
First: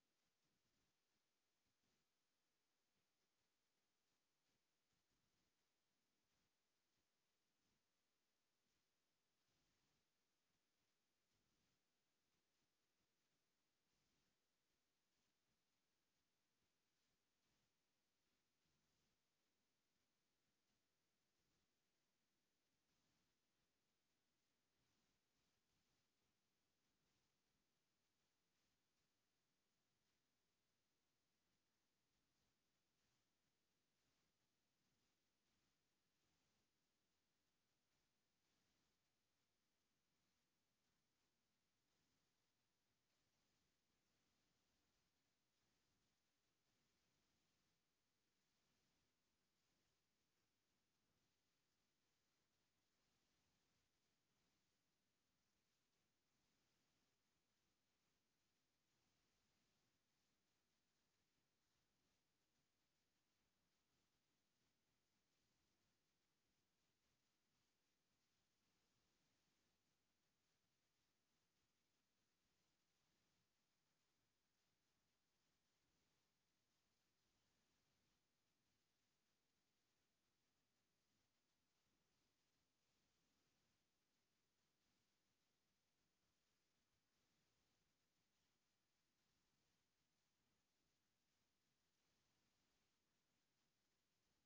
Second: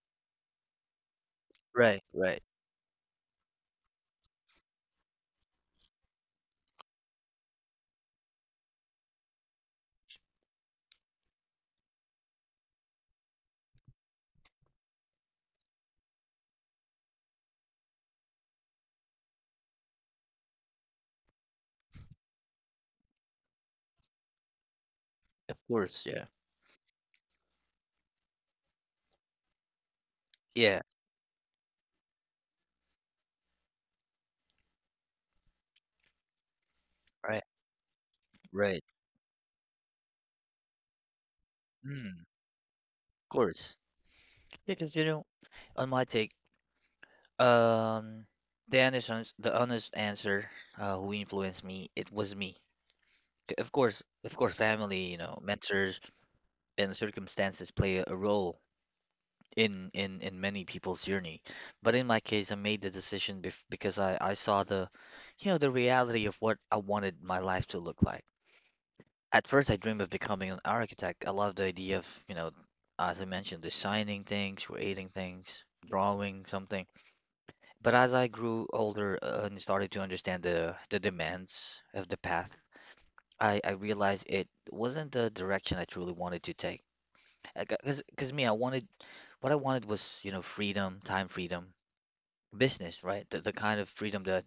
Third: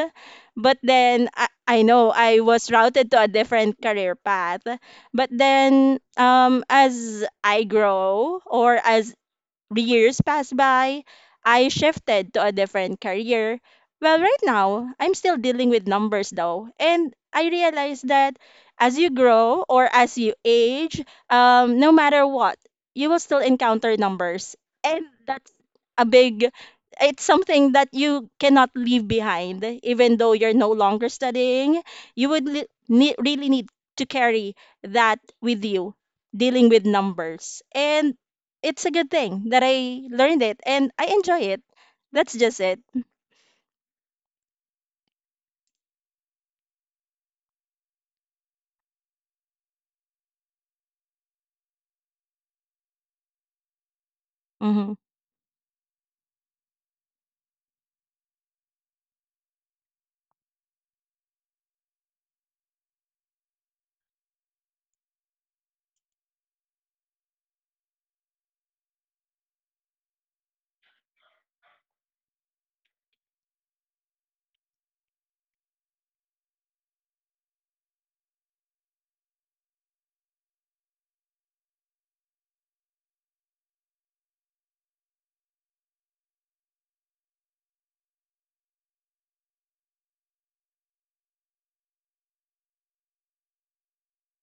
S2: but then I
S1: right,
S2: know I
S1: right.
S2: was routed to a different career path. But then as I grow or as years passed by, I shifted to a different career. Well, right now, I'm still dealing with numbers though. And I realized that as you grow or as you age, no matter what, you will still encounter numbers. And that's
S1: Of
S2: a
S1: course, yeah.
S2: big, it's something that you cannot leave behind. Even though you're no
S1: Yeah,
S2: longer studying, you really need to carry that with you, dealing with
S1: right,
S2: numbers. And
S1: right.
S2: it's a good thing that I learned it and I enjoy it.
S1: Mm,
S2: That's just it.
S1: of course. Because you know, on my take, um, the honest answer, who influenced me, it was me. Of course, of course,
S2: Mm-hmm.
S1: family, mentors, and circumstances play a role in many people's journey. But in my case, I made the decision bef because I saw the reality of what I wanted my life to look like. At first, I dreamed of becoming an architect. I love the idea of, as I mentioned, designing things, creating things, drawing something. But as I grew older and started to understand the demands of the path, I realized it wasn't the direction I truly wanted to take. Because me, I wanted What I wanted was, freedom, time freedom, business, right? The kind of freedom that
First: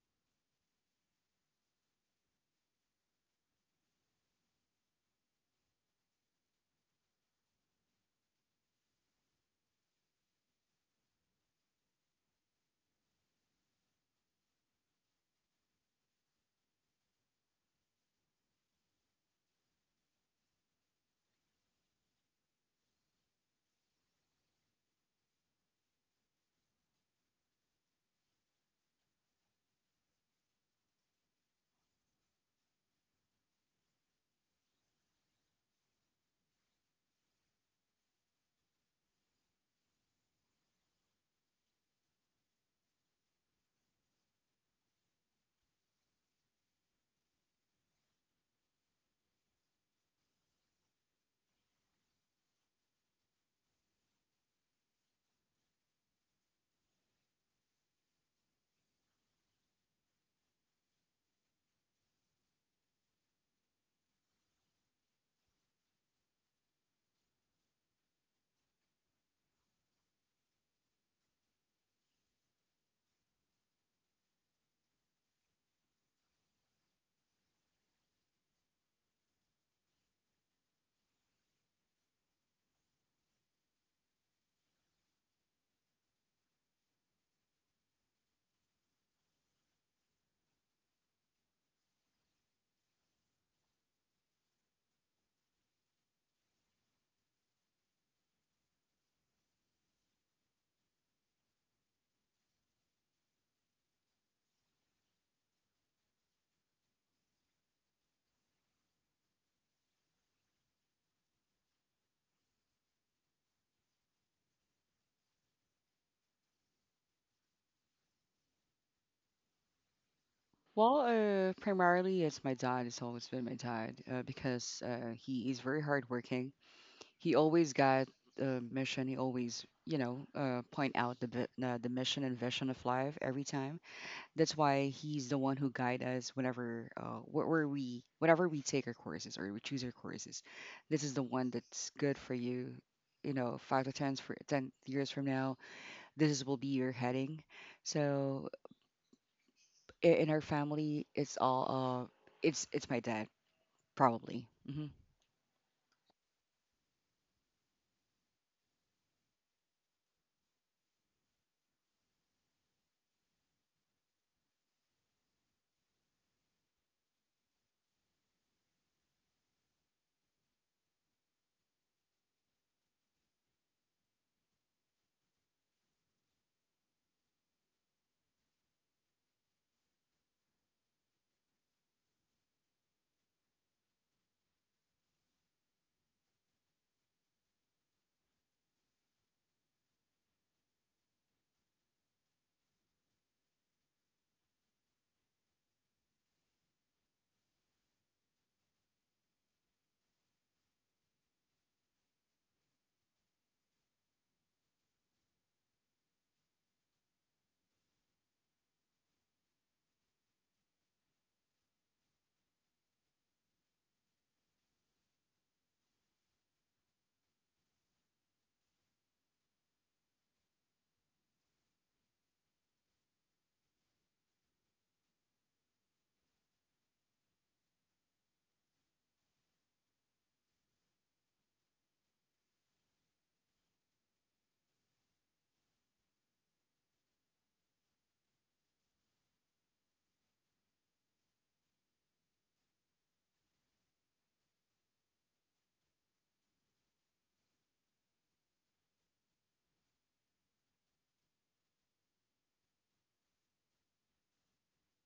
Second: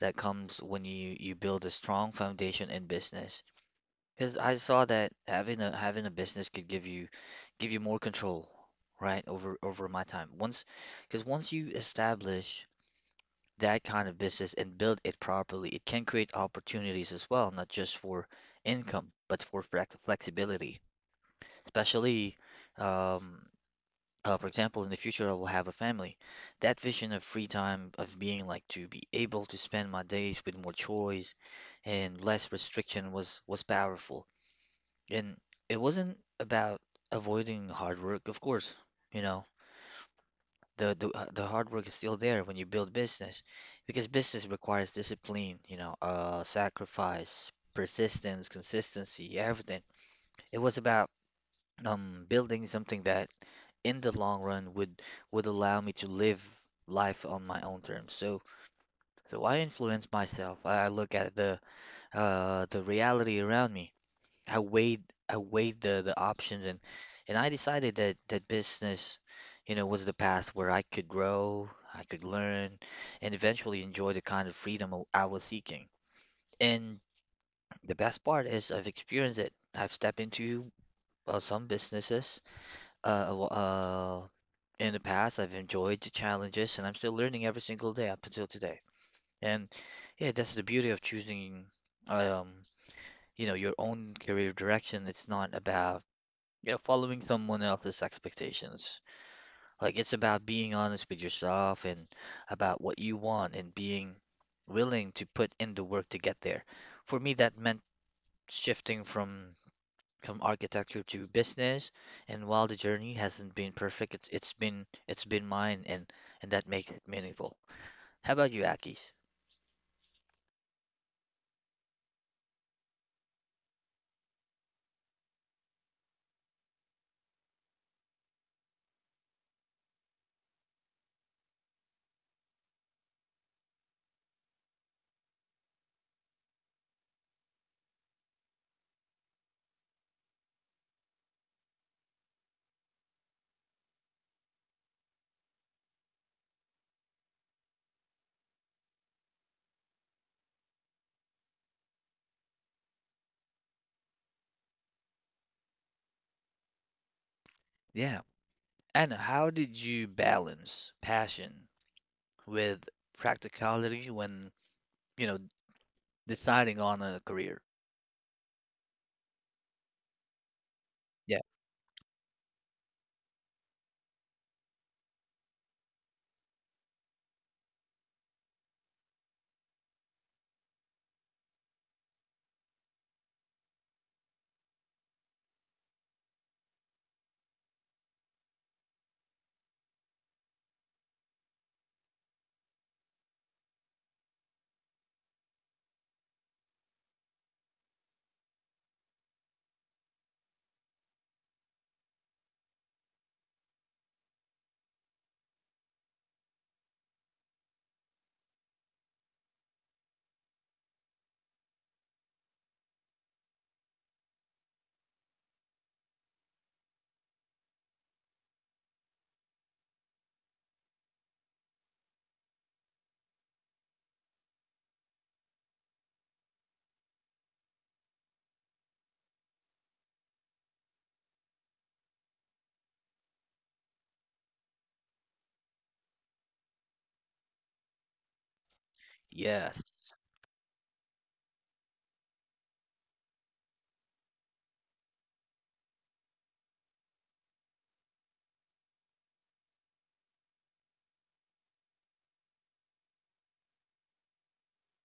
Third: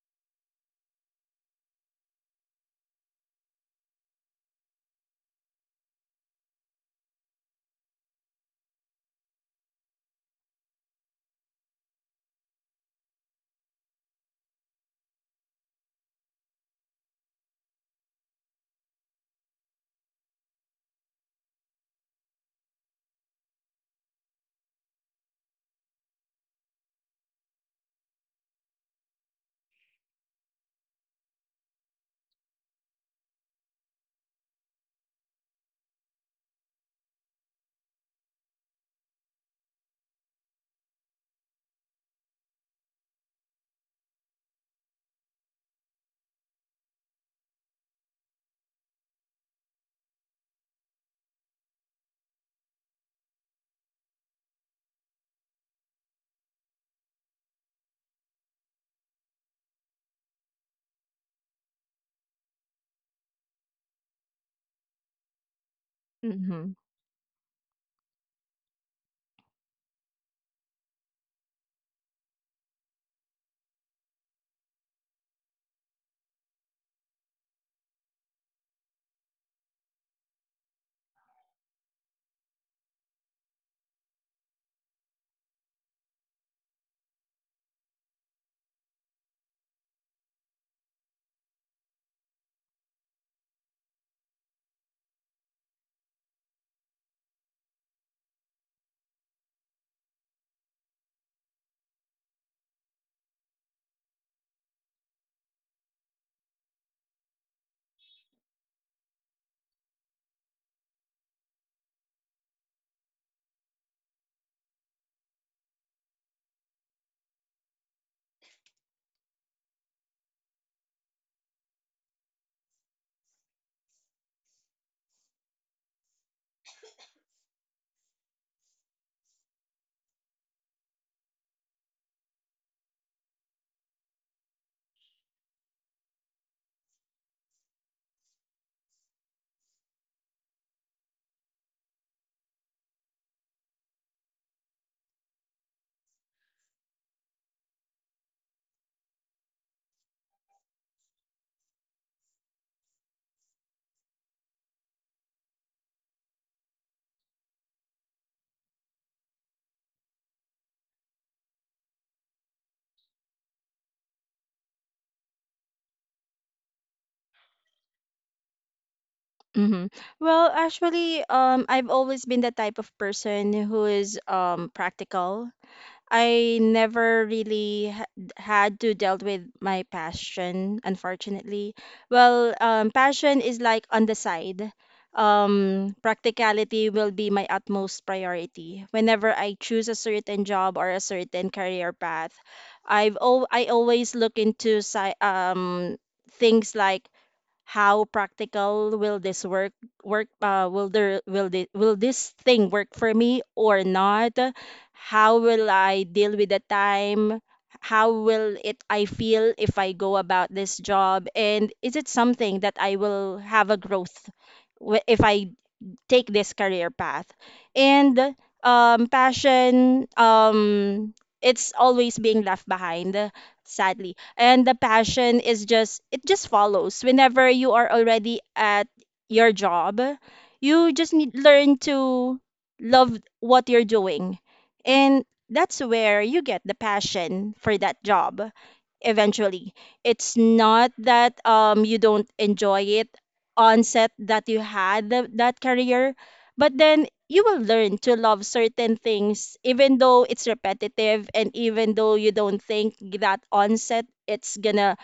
S1: that comes when you build a strong foundation in business. Because I saw that having a business could give you more control, right, over my time. Because once you establish that kind of business and build it properly, it can create opportunities as well, not just for income, but for flexibility, especially. Um, for example, in the future, I will have a family. That vision of free time, of being like to be able to spend my days with more choice and less restriction was powerful. And it wasn't about avoiding hard work, of course. You know, the hard work is still there when you build business, because business requires discipline, sacrifice, persistence, consistency, everything. It was about building something that in the long run would allow me to live life on my own terms. So I influence myself. I look at the reality around me. I weighed I weighed the options
S2: Mm-hmm.
S1: and I decided that that business, was the path where I could grow, I could learn, and eventually enjoy the kind of freedom I was seeking. And the best part is I've experienced it. I've stepped into some businesses a in the past, I've enjoyed the challenges, and I'm still learning every single day up until today. And yeah, that's the beauty of choosing, um, your own career direction. It's not about, following someone else's expectations. Like it's about being honest with yourself and about what you want and being willing to put in the work to get there. For me, that meant shifting from architecture to business. And while the journey hasn't been perfect, it's been mine, and that makes it meaningful. How about you, Akis?
S3: Well, primarily it's my dad. It's always been my dad, because, he is very hardworking. He always got the mission. He always, you know, point out the mission and vision of life every time. That's why he's the one who guide us whenever we take our courses or we choose our courses. This is the one that's good for you. You know, five to ten for 10 years from now, this will be your heading. So in our family, it's all, it's my dad probably. Hmm
S1: Yeah. And how did you balance passion with practicality when, you know, deciding on a career?
S2: Mm-hmm. Well, actually,
S1: Yeah.
S2: I've always been the type of person who is practical. I never really had to dealt with my passion, unfortunately. Well, passion is like on the side. Practicality will be my utmost priority. Whenever I choose a certain job or a certain career path, I always look into things like how practical will this work will there will this thing work for me or not, how will I deal with the time, how will it I feel if I go about this job, and is it something that I will have a growth if I take this career path. And passion, it's always being left behind, sadly. And the passion is just, it just follows. Whenever you are already at your job, you just need learn to love what you're doing. And that's where you get the passion for that job eventually.
S1: Yes,
S2: It's not that you don't enjoy it onset that you had that career, but then you will learn to love certain things even though it's repetitive, and even though you don't think that onset it's gonna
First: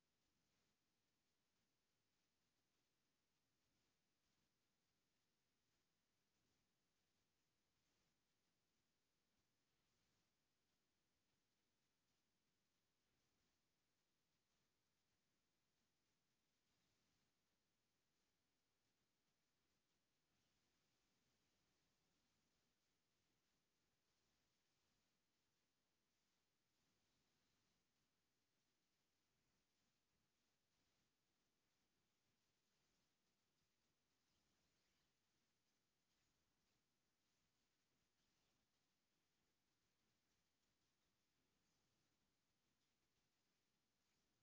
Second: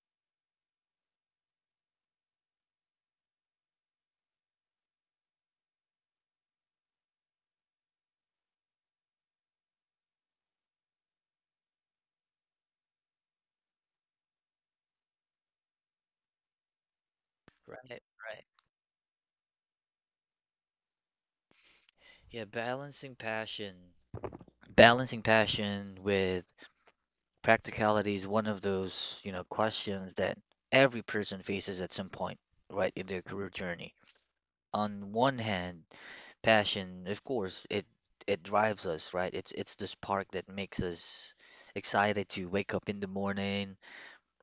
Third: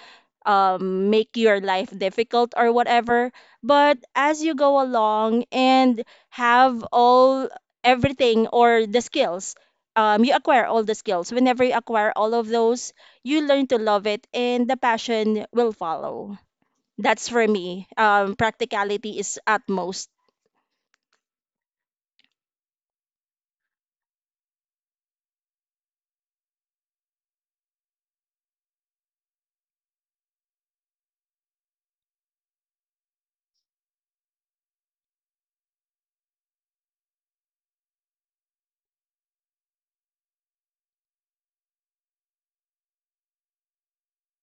S2: make your life difficult or whatever, but as you go along and have all everything or the skills, you acquire all the skills. Whenever you acquire all of those, you learn to love it and the passion will follow. That's for
S1: right,
S2: me.
S1: right.
S2: Practicality is at most.
S1: Yeah, balancing passion with practicality is one of those, questions that every person faces at some point, right, in their career journey. On one hand, passion, of course, it drives us, right? It's the spark that makes us excited to wake up in the morning,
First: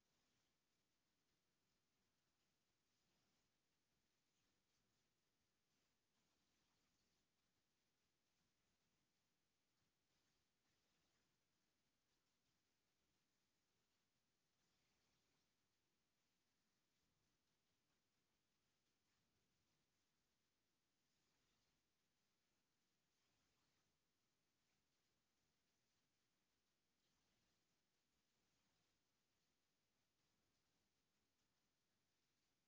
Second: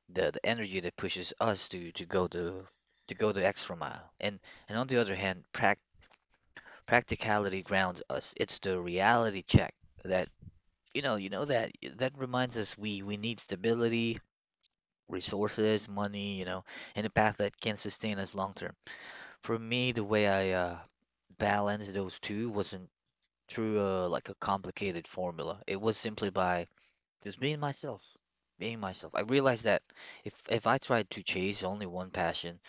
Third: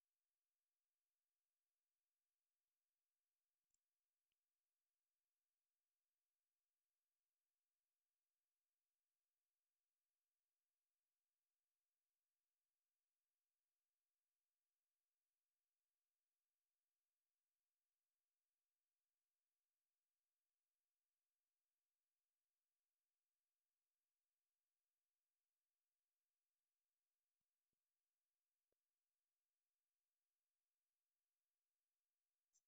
S1: the energy that pushes us to go the extra mile. And on the other hand, practicality grounds us. It's the reality check that you know that that reminds us we need stability, resources, money, and a path that can sustain us long term. For me, the way I balanced those two wasn't through like a complicated formula. It was simply by just being myself, being myself. I realized that if I tried to chase only one passion,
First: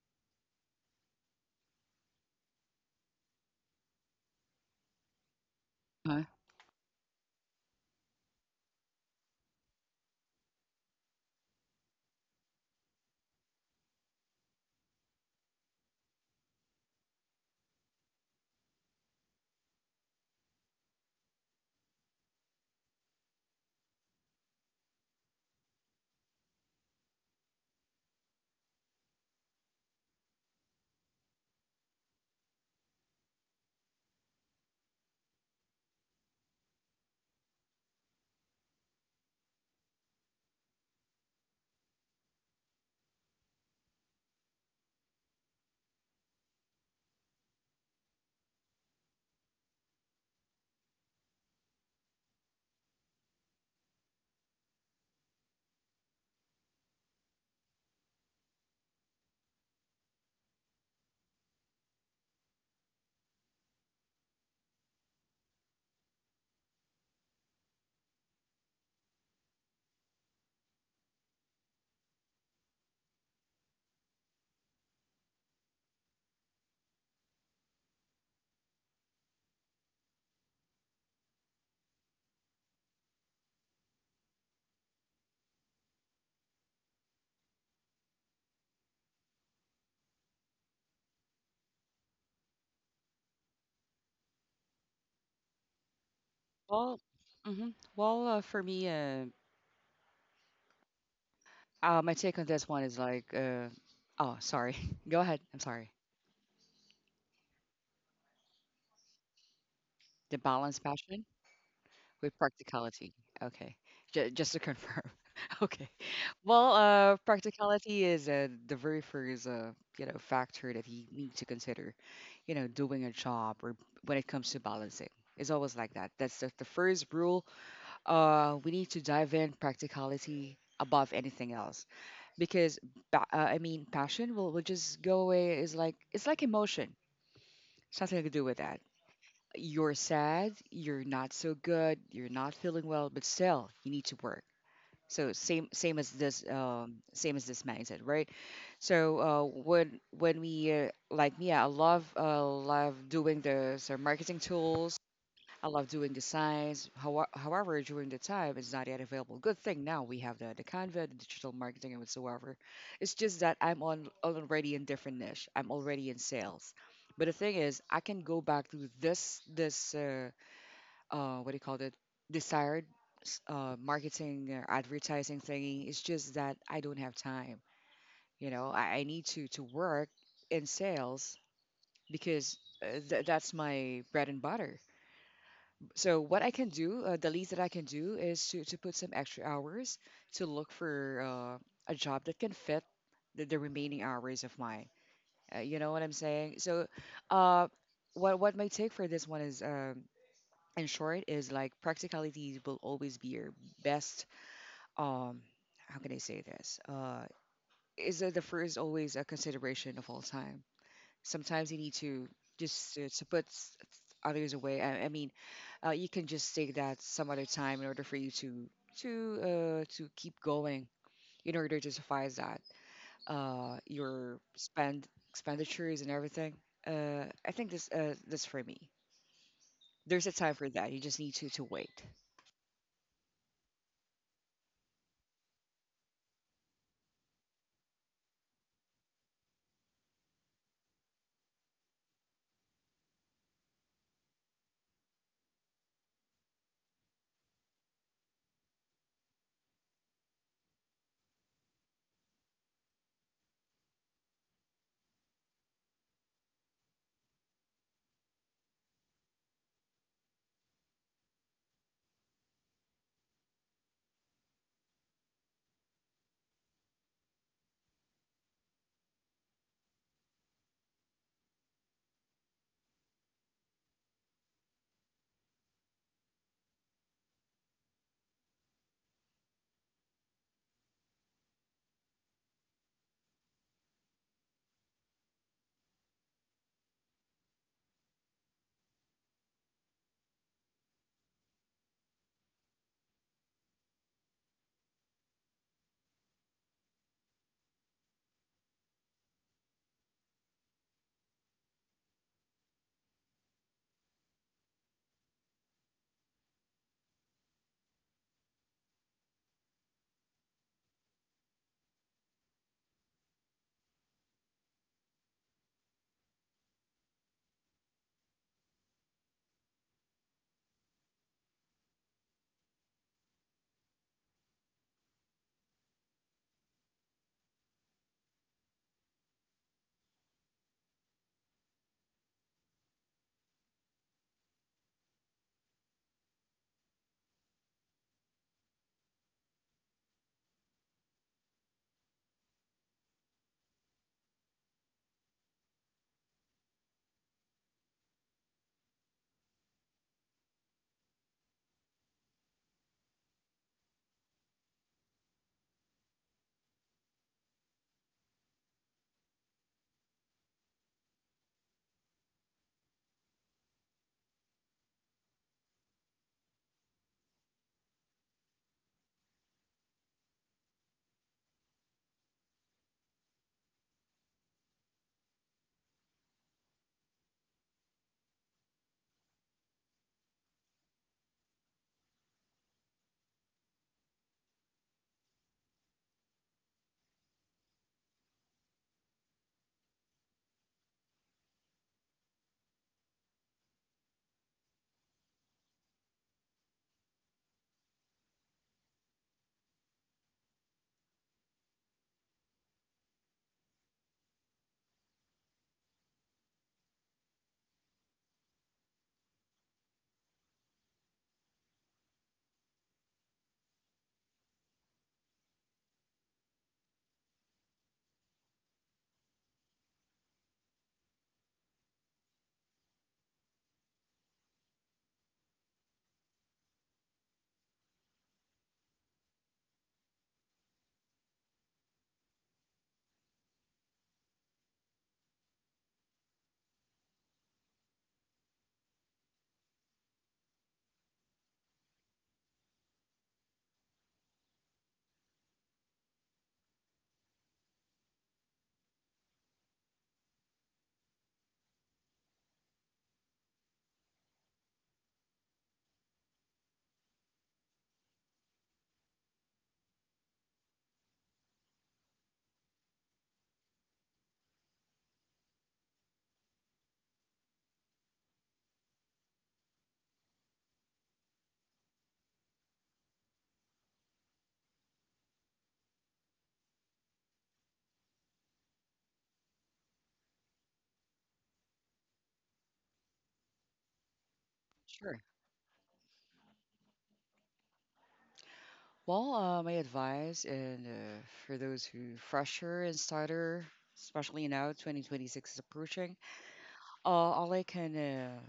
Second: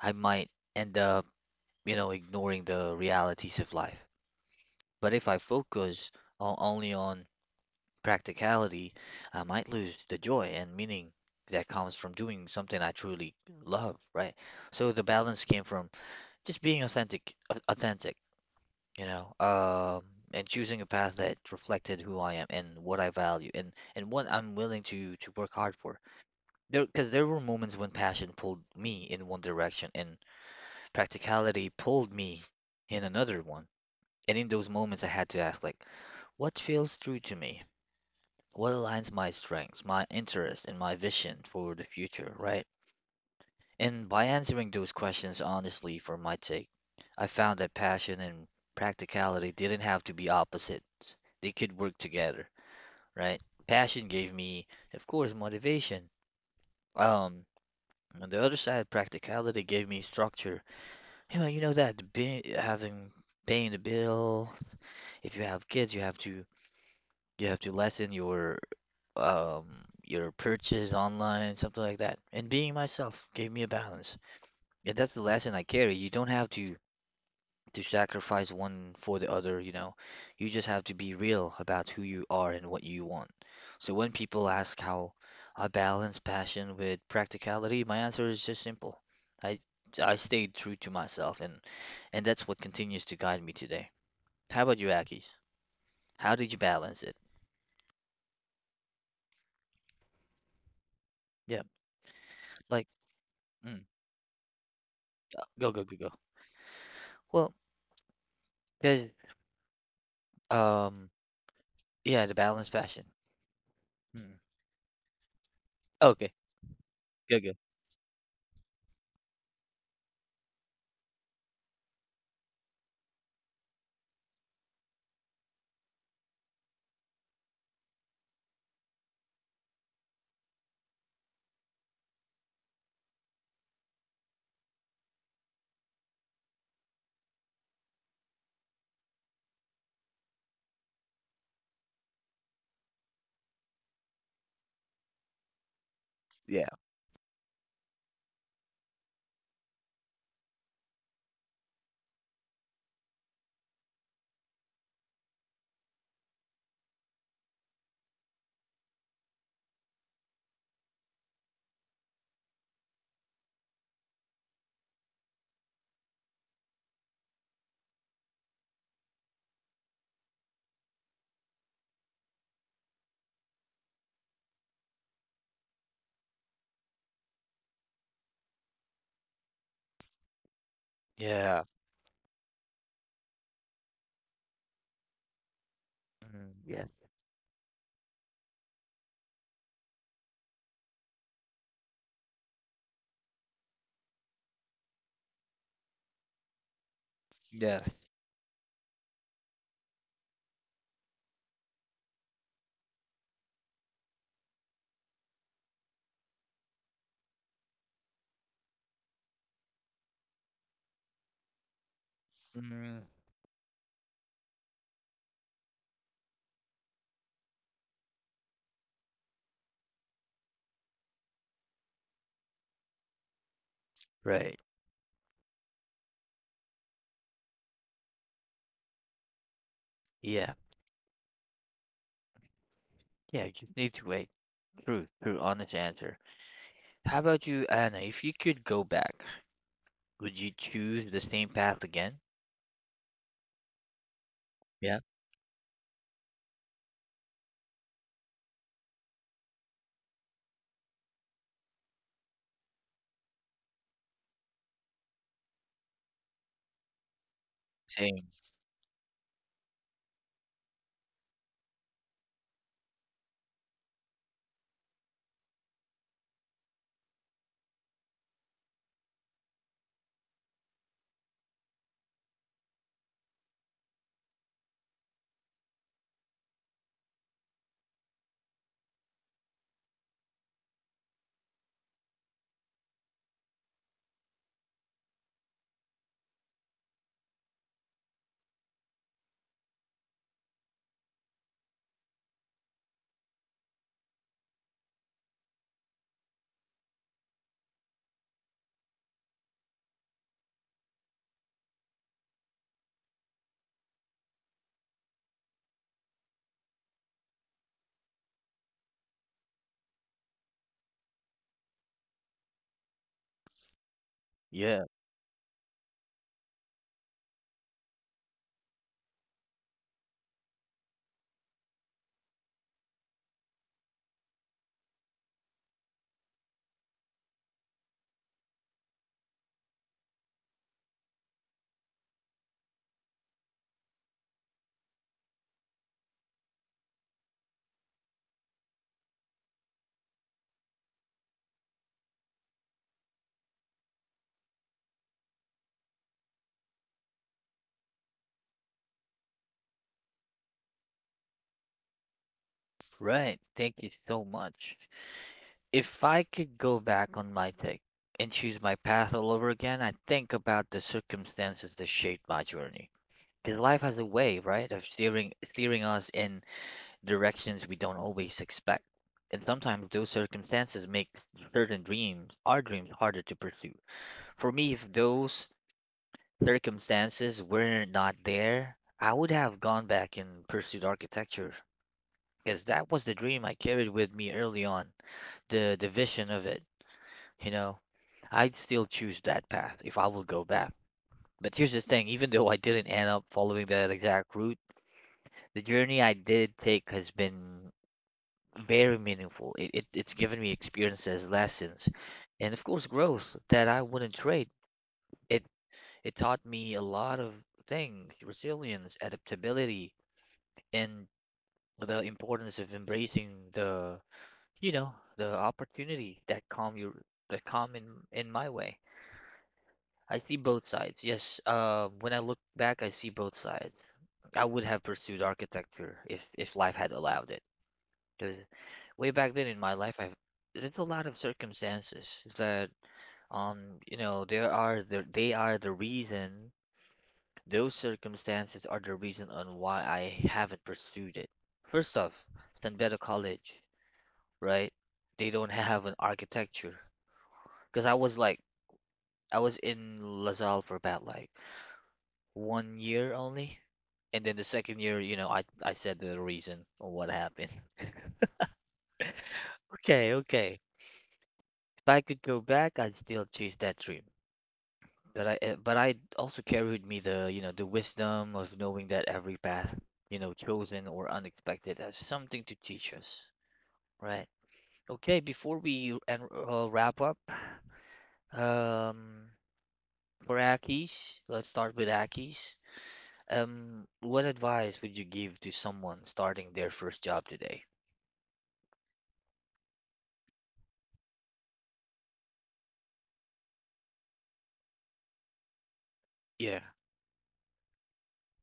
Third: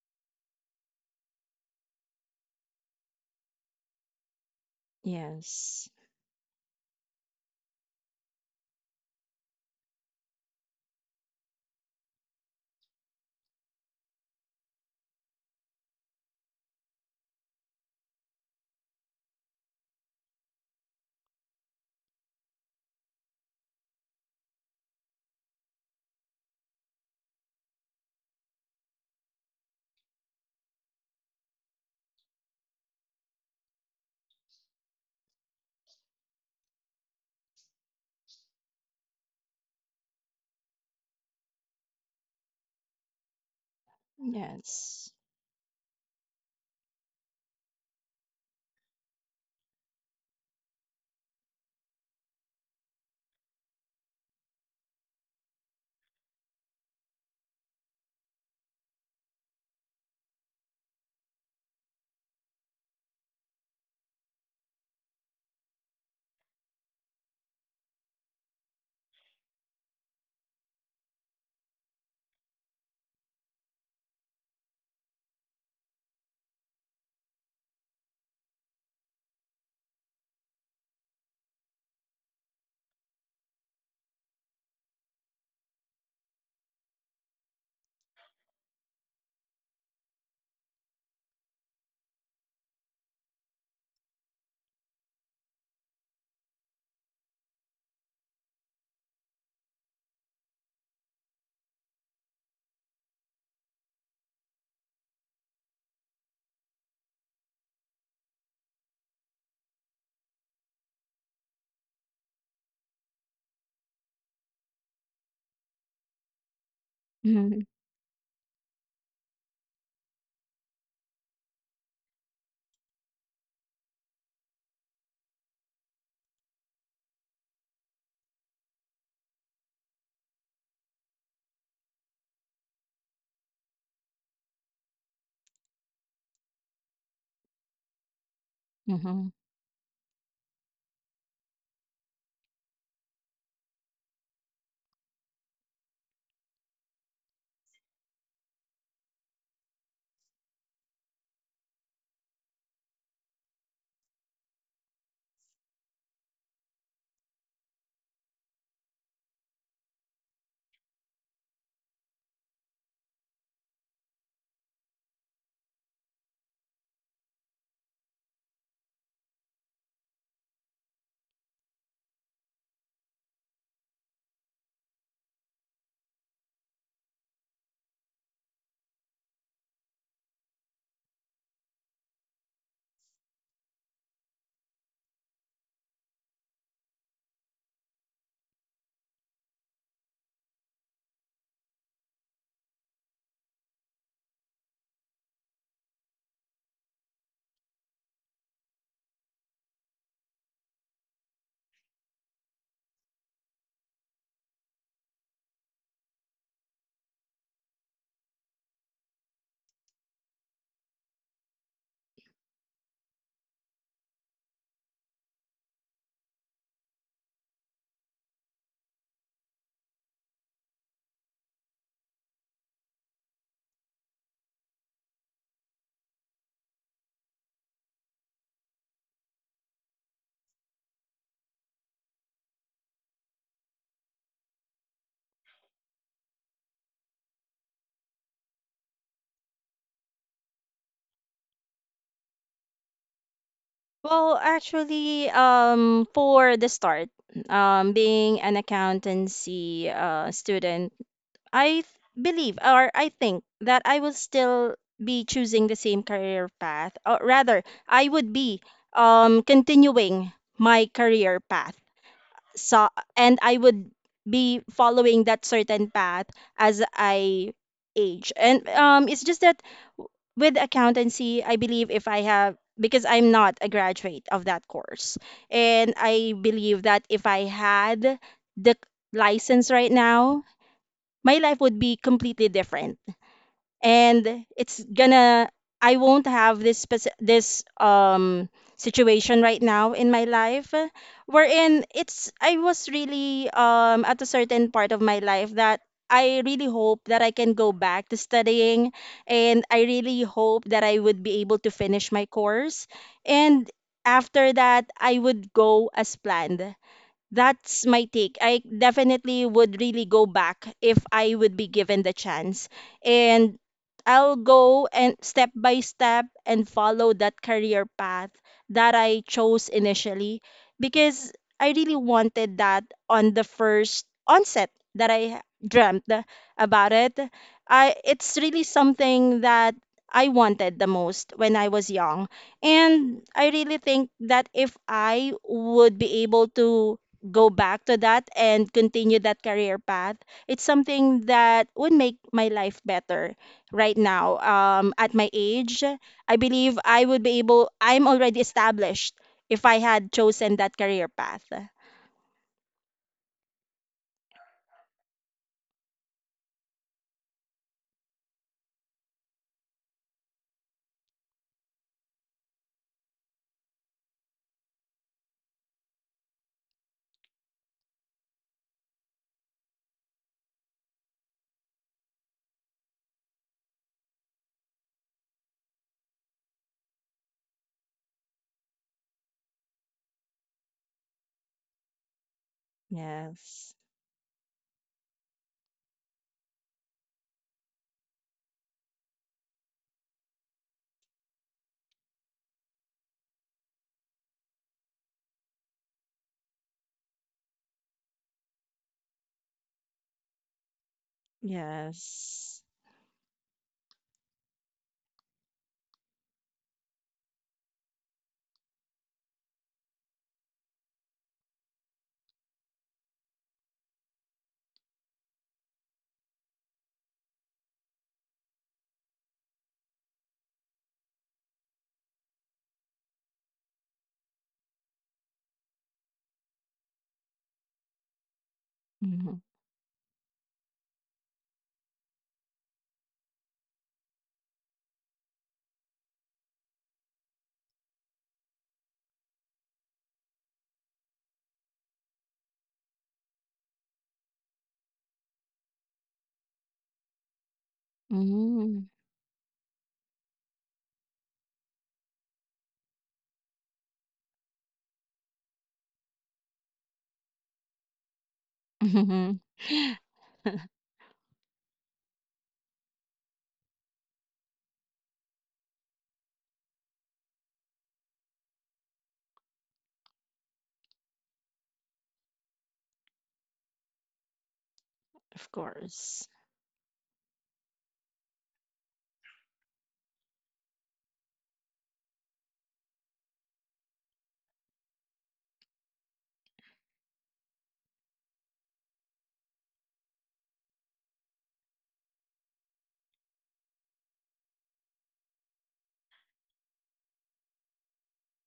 S1: I might end up, ignoring the realities of life. But if I
S2: Yes.
S1: focus
S3: Uh,
S1: only on practicality, I might lose the joy and meaning that comes from doing something I truly love, right? So the balance came from just being authentic, you know, um, and choosing a path that reflected who I am and what I value and what I'm willing to work hard for. Because there were moments when passion pulled me in one direction and practicality pulled me in another one. And in those moments, I had to ask, like, what feels true to me? What aligns my strengths, my interest, and my vision for the future, right? And by answering those
S2: Yes.
S1: questions honestly, for my take, I found that passion and practicality didn't have to be opposites. They could work together, right? Passion gave me, of course, motivation. Um, on the other side, practicality gave me structure. You know that the having paying the bill. If you have kids, you have to lessen um, your purchase online, something like that. And being myself gave me a balance. And that's the lesson I carry. You don't have to sacrifice one for the other, you know. You just have to be real about who you are and what you want. So when people ask how I balance passion with practicality, my answer is just simple. I I stayed true to myself and that's what continues to guide me today. How about you, Akis? How did you
S3: well,
S1: balance it?
S3: hmm well, for me,
S1: Yeah,
S3: my take on this one
S1: like
S3: is like,
S1: mm,
S3: oh, sorry, go ahead. I'm
S1: go go
S3: sorry.
S1: go go. Well, 'cause
S3: The balance
S1: Um,
S3: passion
S1: yeah, the
S3: with
S1: balanced
S3: practicality.
S1: passion.
S3: Okay,
S1: Mm.
S3: just to confirm. Okay,
S1: Okay,
S3: well,
S1: good, good.
S2: Mm-hmm.
S3: practicality is, the very first, factor that you need to consider. You know, doing a job or when it comes to balancing, it's always like that. That's the first rule, we need to dive in practicality above anything else, because, I mean, passion will just go away. Is like, it's like emotion. It's nothing to do with that.
S2: Mm-hmm.
S3: You're sad, you're not so good, you're not feeling well, but still you need to work. So same as this,
S1: Yeah.
S3: same as this mindset, right? So, when we like me, yeah, I love, doing the so marketing tools. I love doing the science. However, during the time, it's not yet available. Good thing now we have the Canva, the digital marketing, and whatsoever. It's just that I'm on already in different niche. I'm already in sales. But the thing is, I can go back to this. What do you call it? Desired, marketing or advertising thingy. It's just that I don't have time. You know, I need to work in sales,
S1: Yeah.
S3: because, that's my bread and butter. So what I
S1: Mm,
S3: can
S1: yeah.
S3: do, the least that I can do is to put some extra hours to look for, a job that can fit the remaining hours of mine. You know what I'm saying? So, uh,
S1: Yeah.
S3: what my take for this one is, in short, is like practicality will always be your best. Um, how can I say this? Is that the first always a consideration of all time? Sometimes you need to just,
S1: Mm,
S3: to put, others away. I mean, you can just take that some other time in order for you to keep going in order to suffice that, your
S1: right.
S3: spend expenditures and everything. I think this for me. There's a time
S1: Yeah.
S3: for that. You just need to wait.
S1: Yeah. You just need to wait. True. True. Honest answer. How about you, Anna? If you could go back, would you choose the same path again?
S2: Well,
S1: Yeah.
S2: actually, for the start, being an accountancy student, I believe or I think that I will still be choosing the same career path, or rather, I
S1: Same.
S2: would be continuing my career path, so and I would be following that certain path as I age. And it's just that w- with accountancy, I believe if I have because I'm not a graduate of that course, and I believe that if I had the license right now, my life would be completely different, and it's gonna, I won't have this this situation right now in my life, wherein it's I was really at a certain part of my life that I really hope that I can go back to studying, and I really hope that I would be able to finish my course, and after that I would go as planned. That's my take. I definitely would really go back if I would be given the chance. And I'll go
S1: Yeah.
S2: and step by step and follow that career path that I chose initially, because I really wanted that on the first onset that I dreamt about it. I It's really something that I wanted the most when I was young. And I really think that if I would be able to go back to that and continue that career path, it's something that would make my life better right now. At my age, I believe I would be able, I'm already established if I had chosen that career path.
S1: Right. Thank you so much. If I could go back on my take and choose my path all over again, I'd think about the circumstances that shaped my journey. Because life has a way, right, of steering us in directions we don't always expect. And sometimes those circumstances make certain dreams, our dreams, harder to pursue. For me, if those circumstances were not there, I would have gone back and pursued architecture. Because that was the dream I carried with me early on, the vision of it. You know, I'd still choose that path if I will go back. But here's the thing, even though I didn't end up following that exact route, the journey I did take has been very meaningful. It's given me experiences, lessons, and
S2: Yes.
S1: of course growth that I wouldn't trade. It it taught me a lot of things, resilience, adaptability, and the importance of embracing the opportunity that come in my way. I see both sides. Yes, when I look back, I see both sides. I would have pursued architecture if life had allowed it. Because way back
S2: Mhm.
S1: then in my life, I've there's a lot of circumstances that um you know there are the they are the reason, those circumstances are the reason on why I haven't pursued it. First off, San Beda College, right? They don't have an architecture because I was like
S2: Mhm.
S1: I was in LaSalle for about like one year only, and then the second year, I said the reason on what happened.
S2: Mhm.
S1: Okay, okay. If I could go back, I'd still chase that dream. But but I also carry with me the wisdom of knowing that every path, chosen or unexpected has something to teach us, right? Okay,
S2: Of
S1: before we and
S2: course.
S1: wrap up, um, for Aki's, let's start with Aki's. What advice would you
S3: Sure.
S1: give to someone starting their first job today?
S3: Well, my advice, and, for those who fresher and starter, especially now 2026 is approaching.
S1: Yeah.
S3: All I can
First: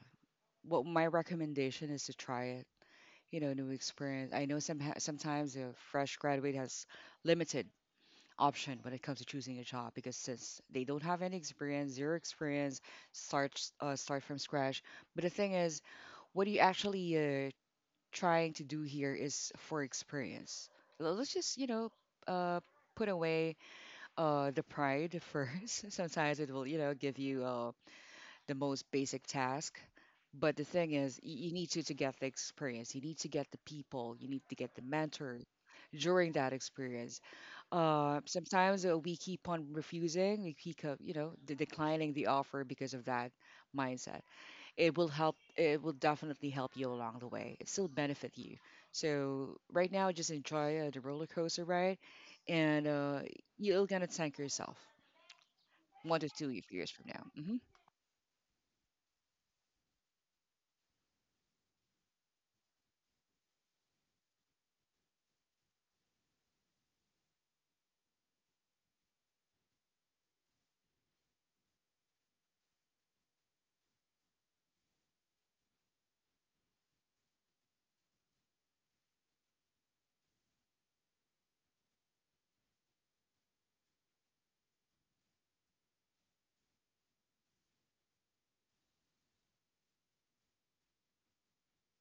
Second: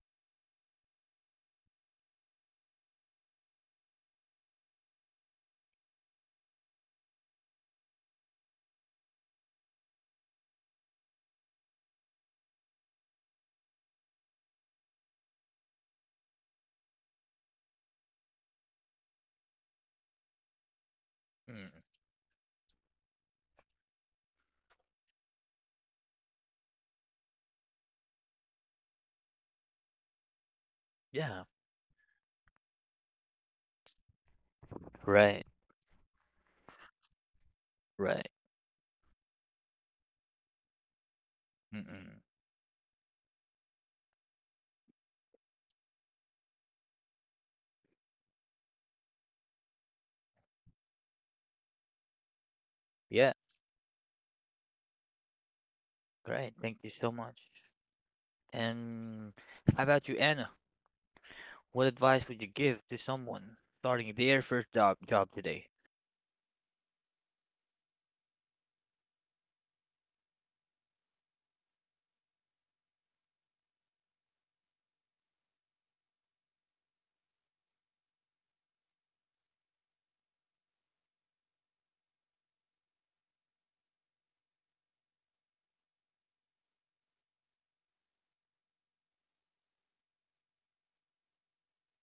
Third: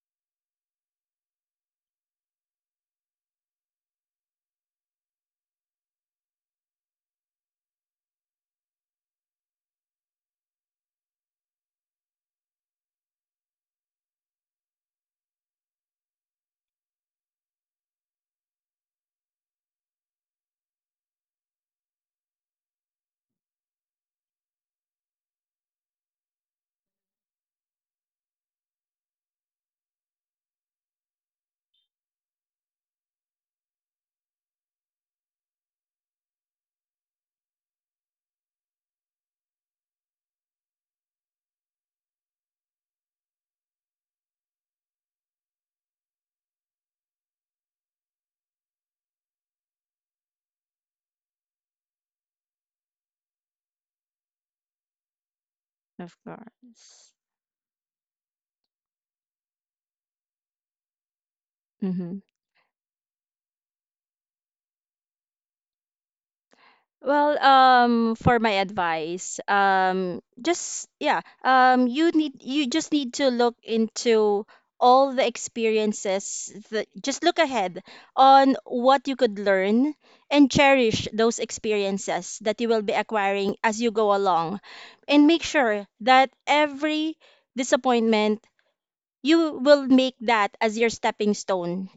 S3: What my recommendation is to try it. You know, new experience. I know sometimes a fresh graduate has limited option when it comes to choosing a job, because since they don't have any experience, zero experience, start from scratch. But the thing is, what you actually, trying to do here is for experience. Well, let's just,
S1: Mm,
S3: uh, put away, the pride first. Sometimes it will, give you, the most basic task. But the thing is,
S1: yeah.
S3: you need to get the experience. You need to get the people. You need to get the mentor
S1: Right.
S3: during that experience. Uh,
S1: Right.
S3: sometimes we keep on refusing. We keep, declining
S1: Mm-mm.
S3: the offer because of that mindset. It will help. It will definitely help you along the way. It still benefit you. So right now, just enjoy, the roller coaster ride, and,
S1: Yeah.
S3: you're gonna thank yourself
S2: Of
S3: one to two
S1: Right. Thank you
S3: years from
S1: so
S2: course.
S3: now.
S1: much.
S3: Mhm.
S1: And how about you, Anna? What
S2: Hmm.
S1: advice would you give to someone starting their first job today?
S2: Well, for my advice, just yeah, you just need to look into all the experiences, that just look ahead on what you could learn, and cherish those experiences that you will be acquiring as you go along, and make sure that every disappointment you will make that as your stepping stone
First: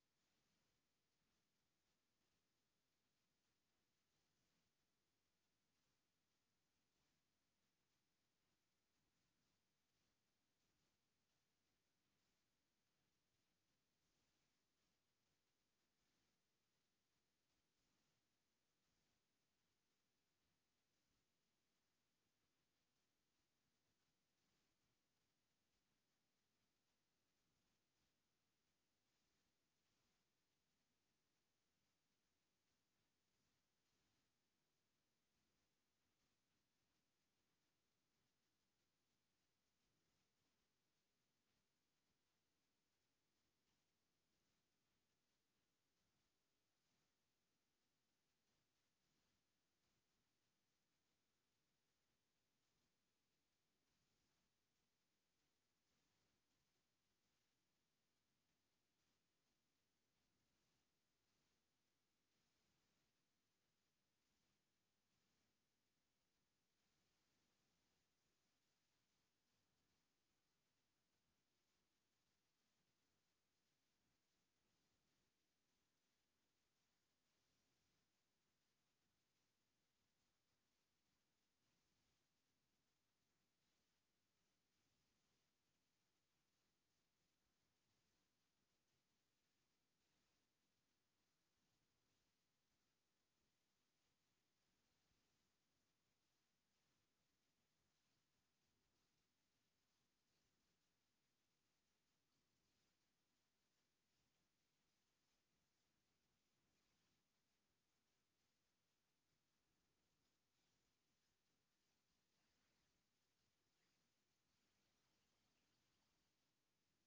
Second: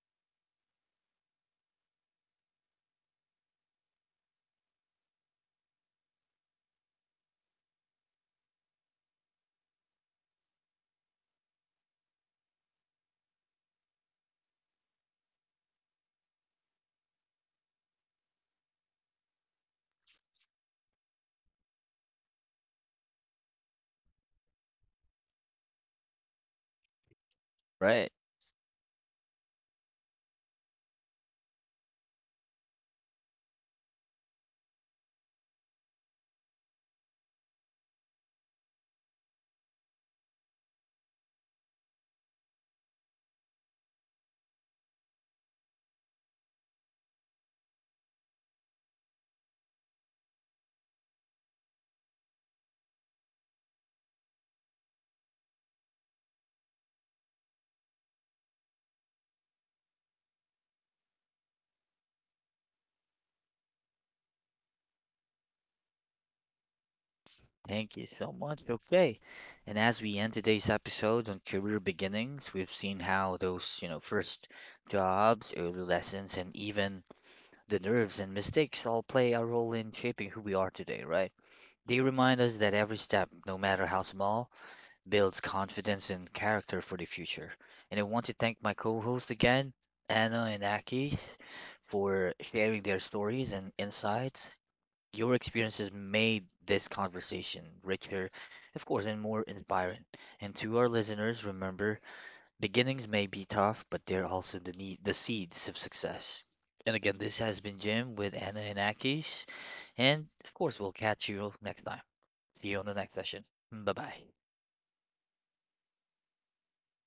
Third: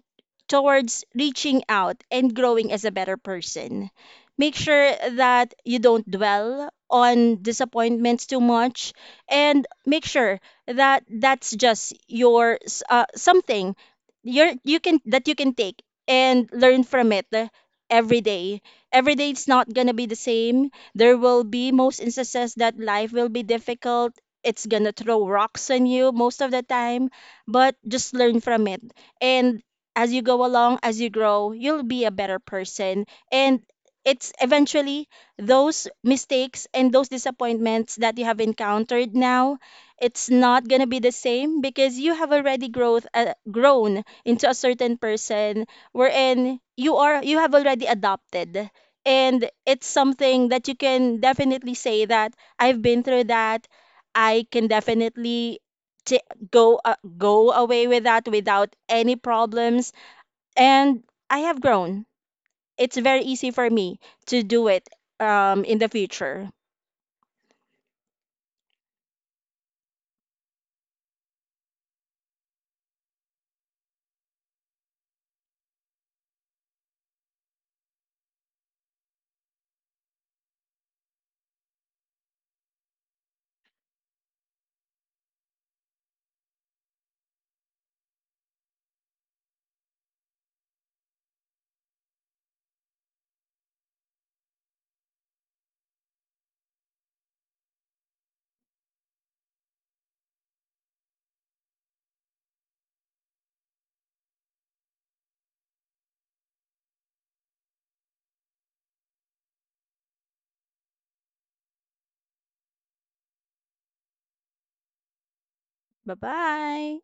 S2: towards reaching out and growing as a better person. Make sure that you don't dwell on disappointments too much, and make sure that that's just your something you can that you can take and learn from it, every day. Every day it's not going to be the same. There will be most instances that life will be difficult. It's going to throw rocks on you most of the time, but
S1: Right.
S2: just learn from it. And as you go along, as you grow, you'll be a better person. And it's eventually those mistakes and those disappointments that you have encountered now, it's not going to be the same because you have already grown into a certain person wherein you have already adopted, and it's something that you can definitely say that I've been through that. I can definitely go go away with that without any problems, and I have grown. It's very easy for me to do it in the future.
S1: Thank you so much. Okay. And as we end today's episode on career beginnings, we've seen how those, first jobs, early lessons, and even the nerves and mistakes all play a role in shaping who we are today, right? They remind us that every step, no matter how small, builds confidence and character for the future. And I want to thank my co host again, Anna and Aki, for sharing their stories and insights. Your experiences made this conversation richer, of course, and more inspiring. And to our listeners, remember, beginnings may be tough, but they're also the seeds of success. And again, this has been Jim with Anna and Akis, and of course, we'll catch you next time. See you on the next session. Bye bye.
S2: Bye bye.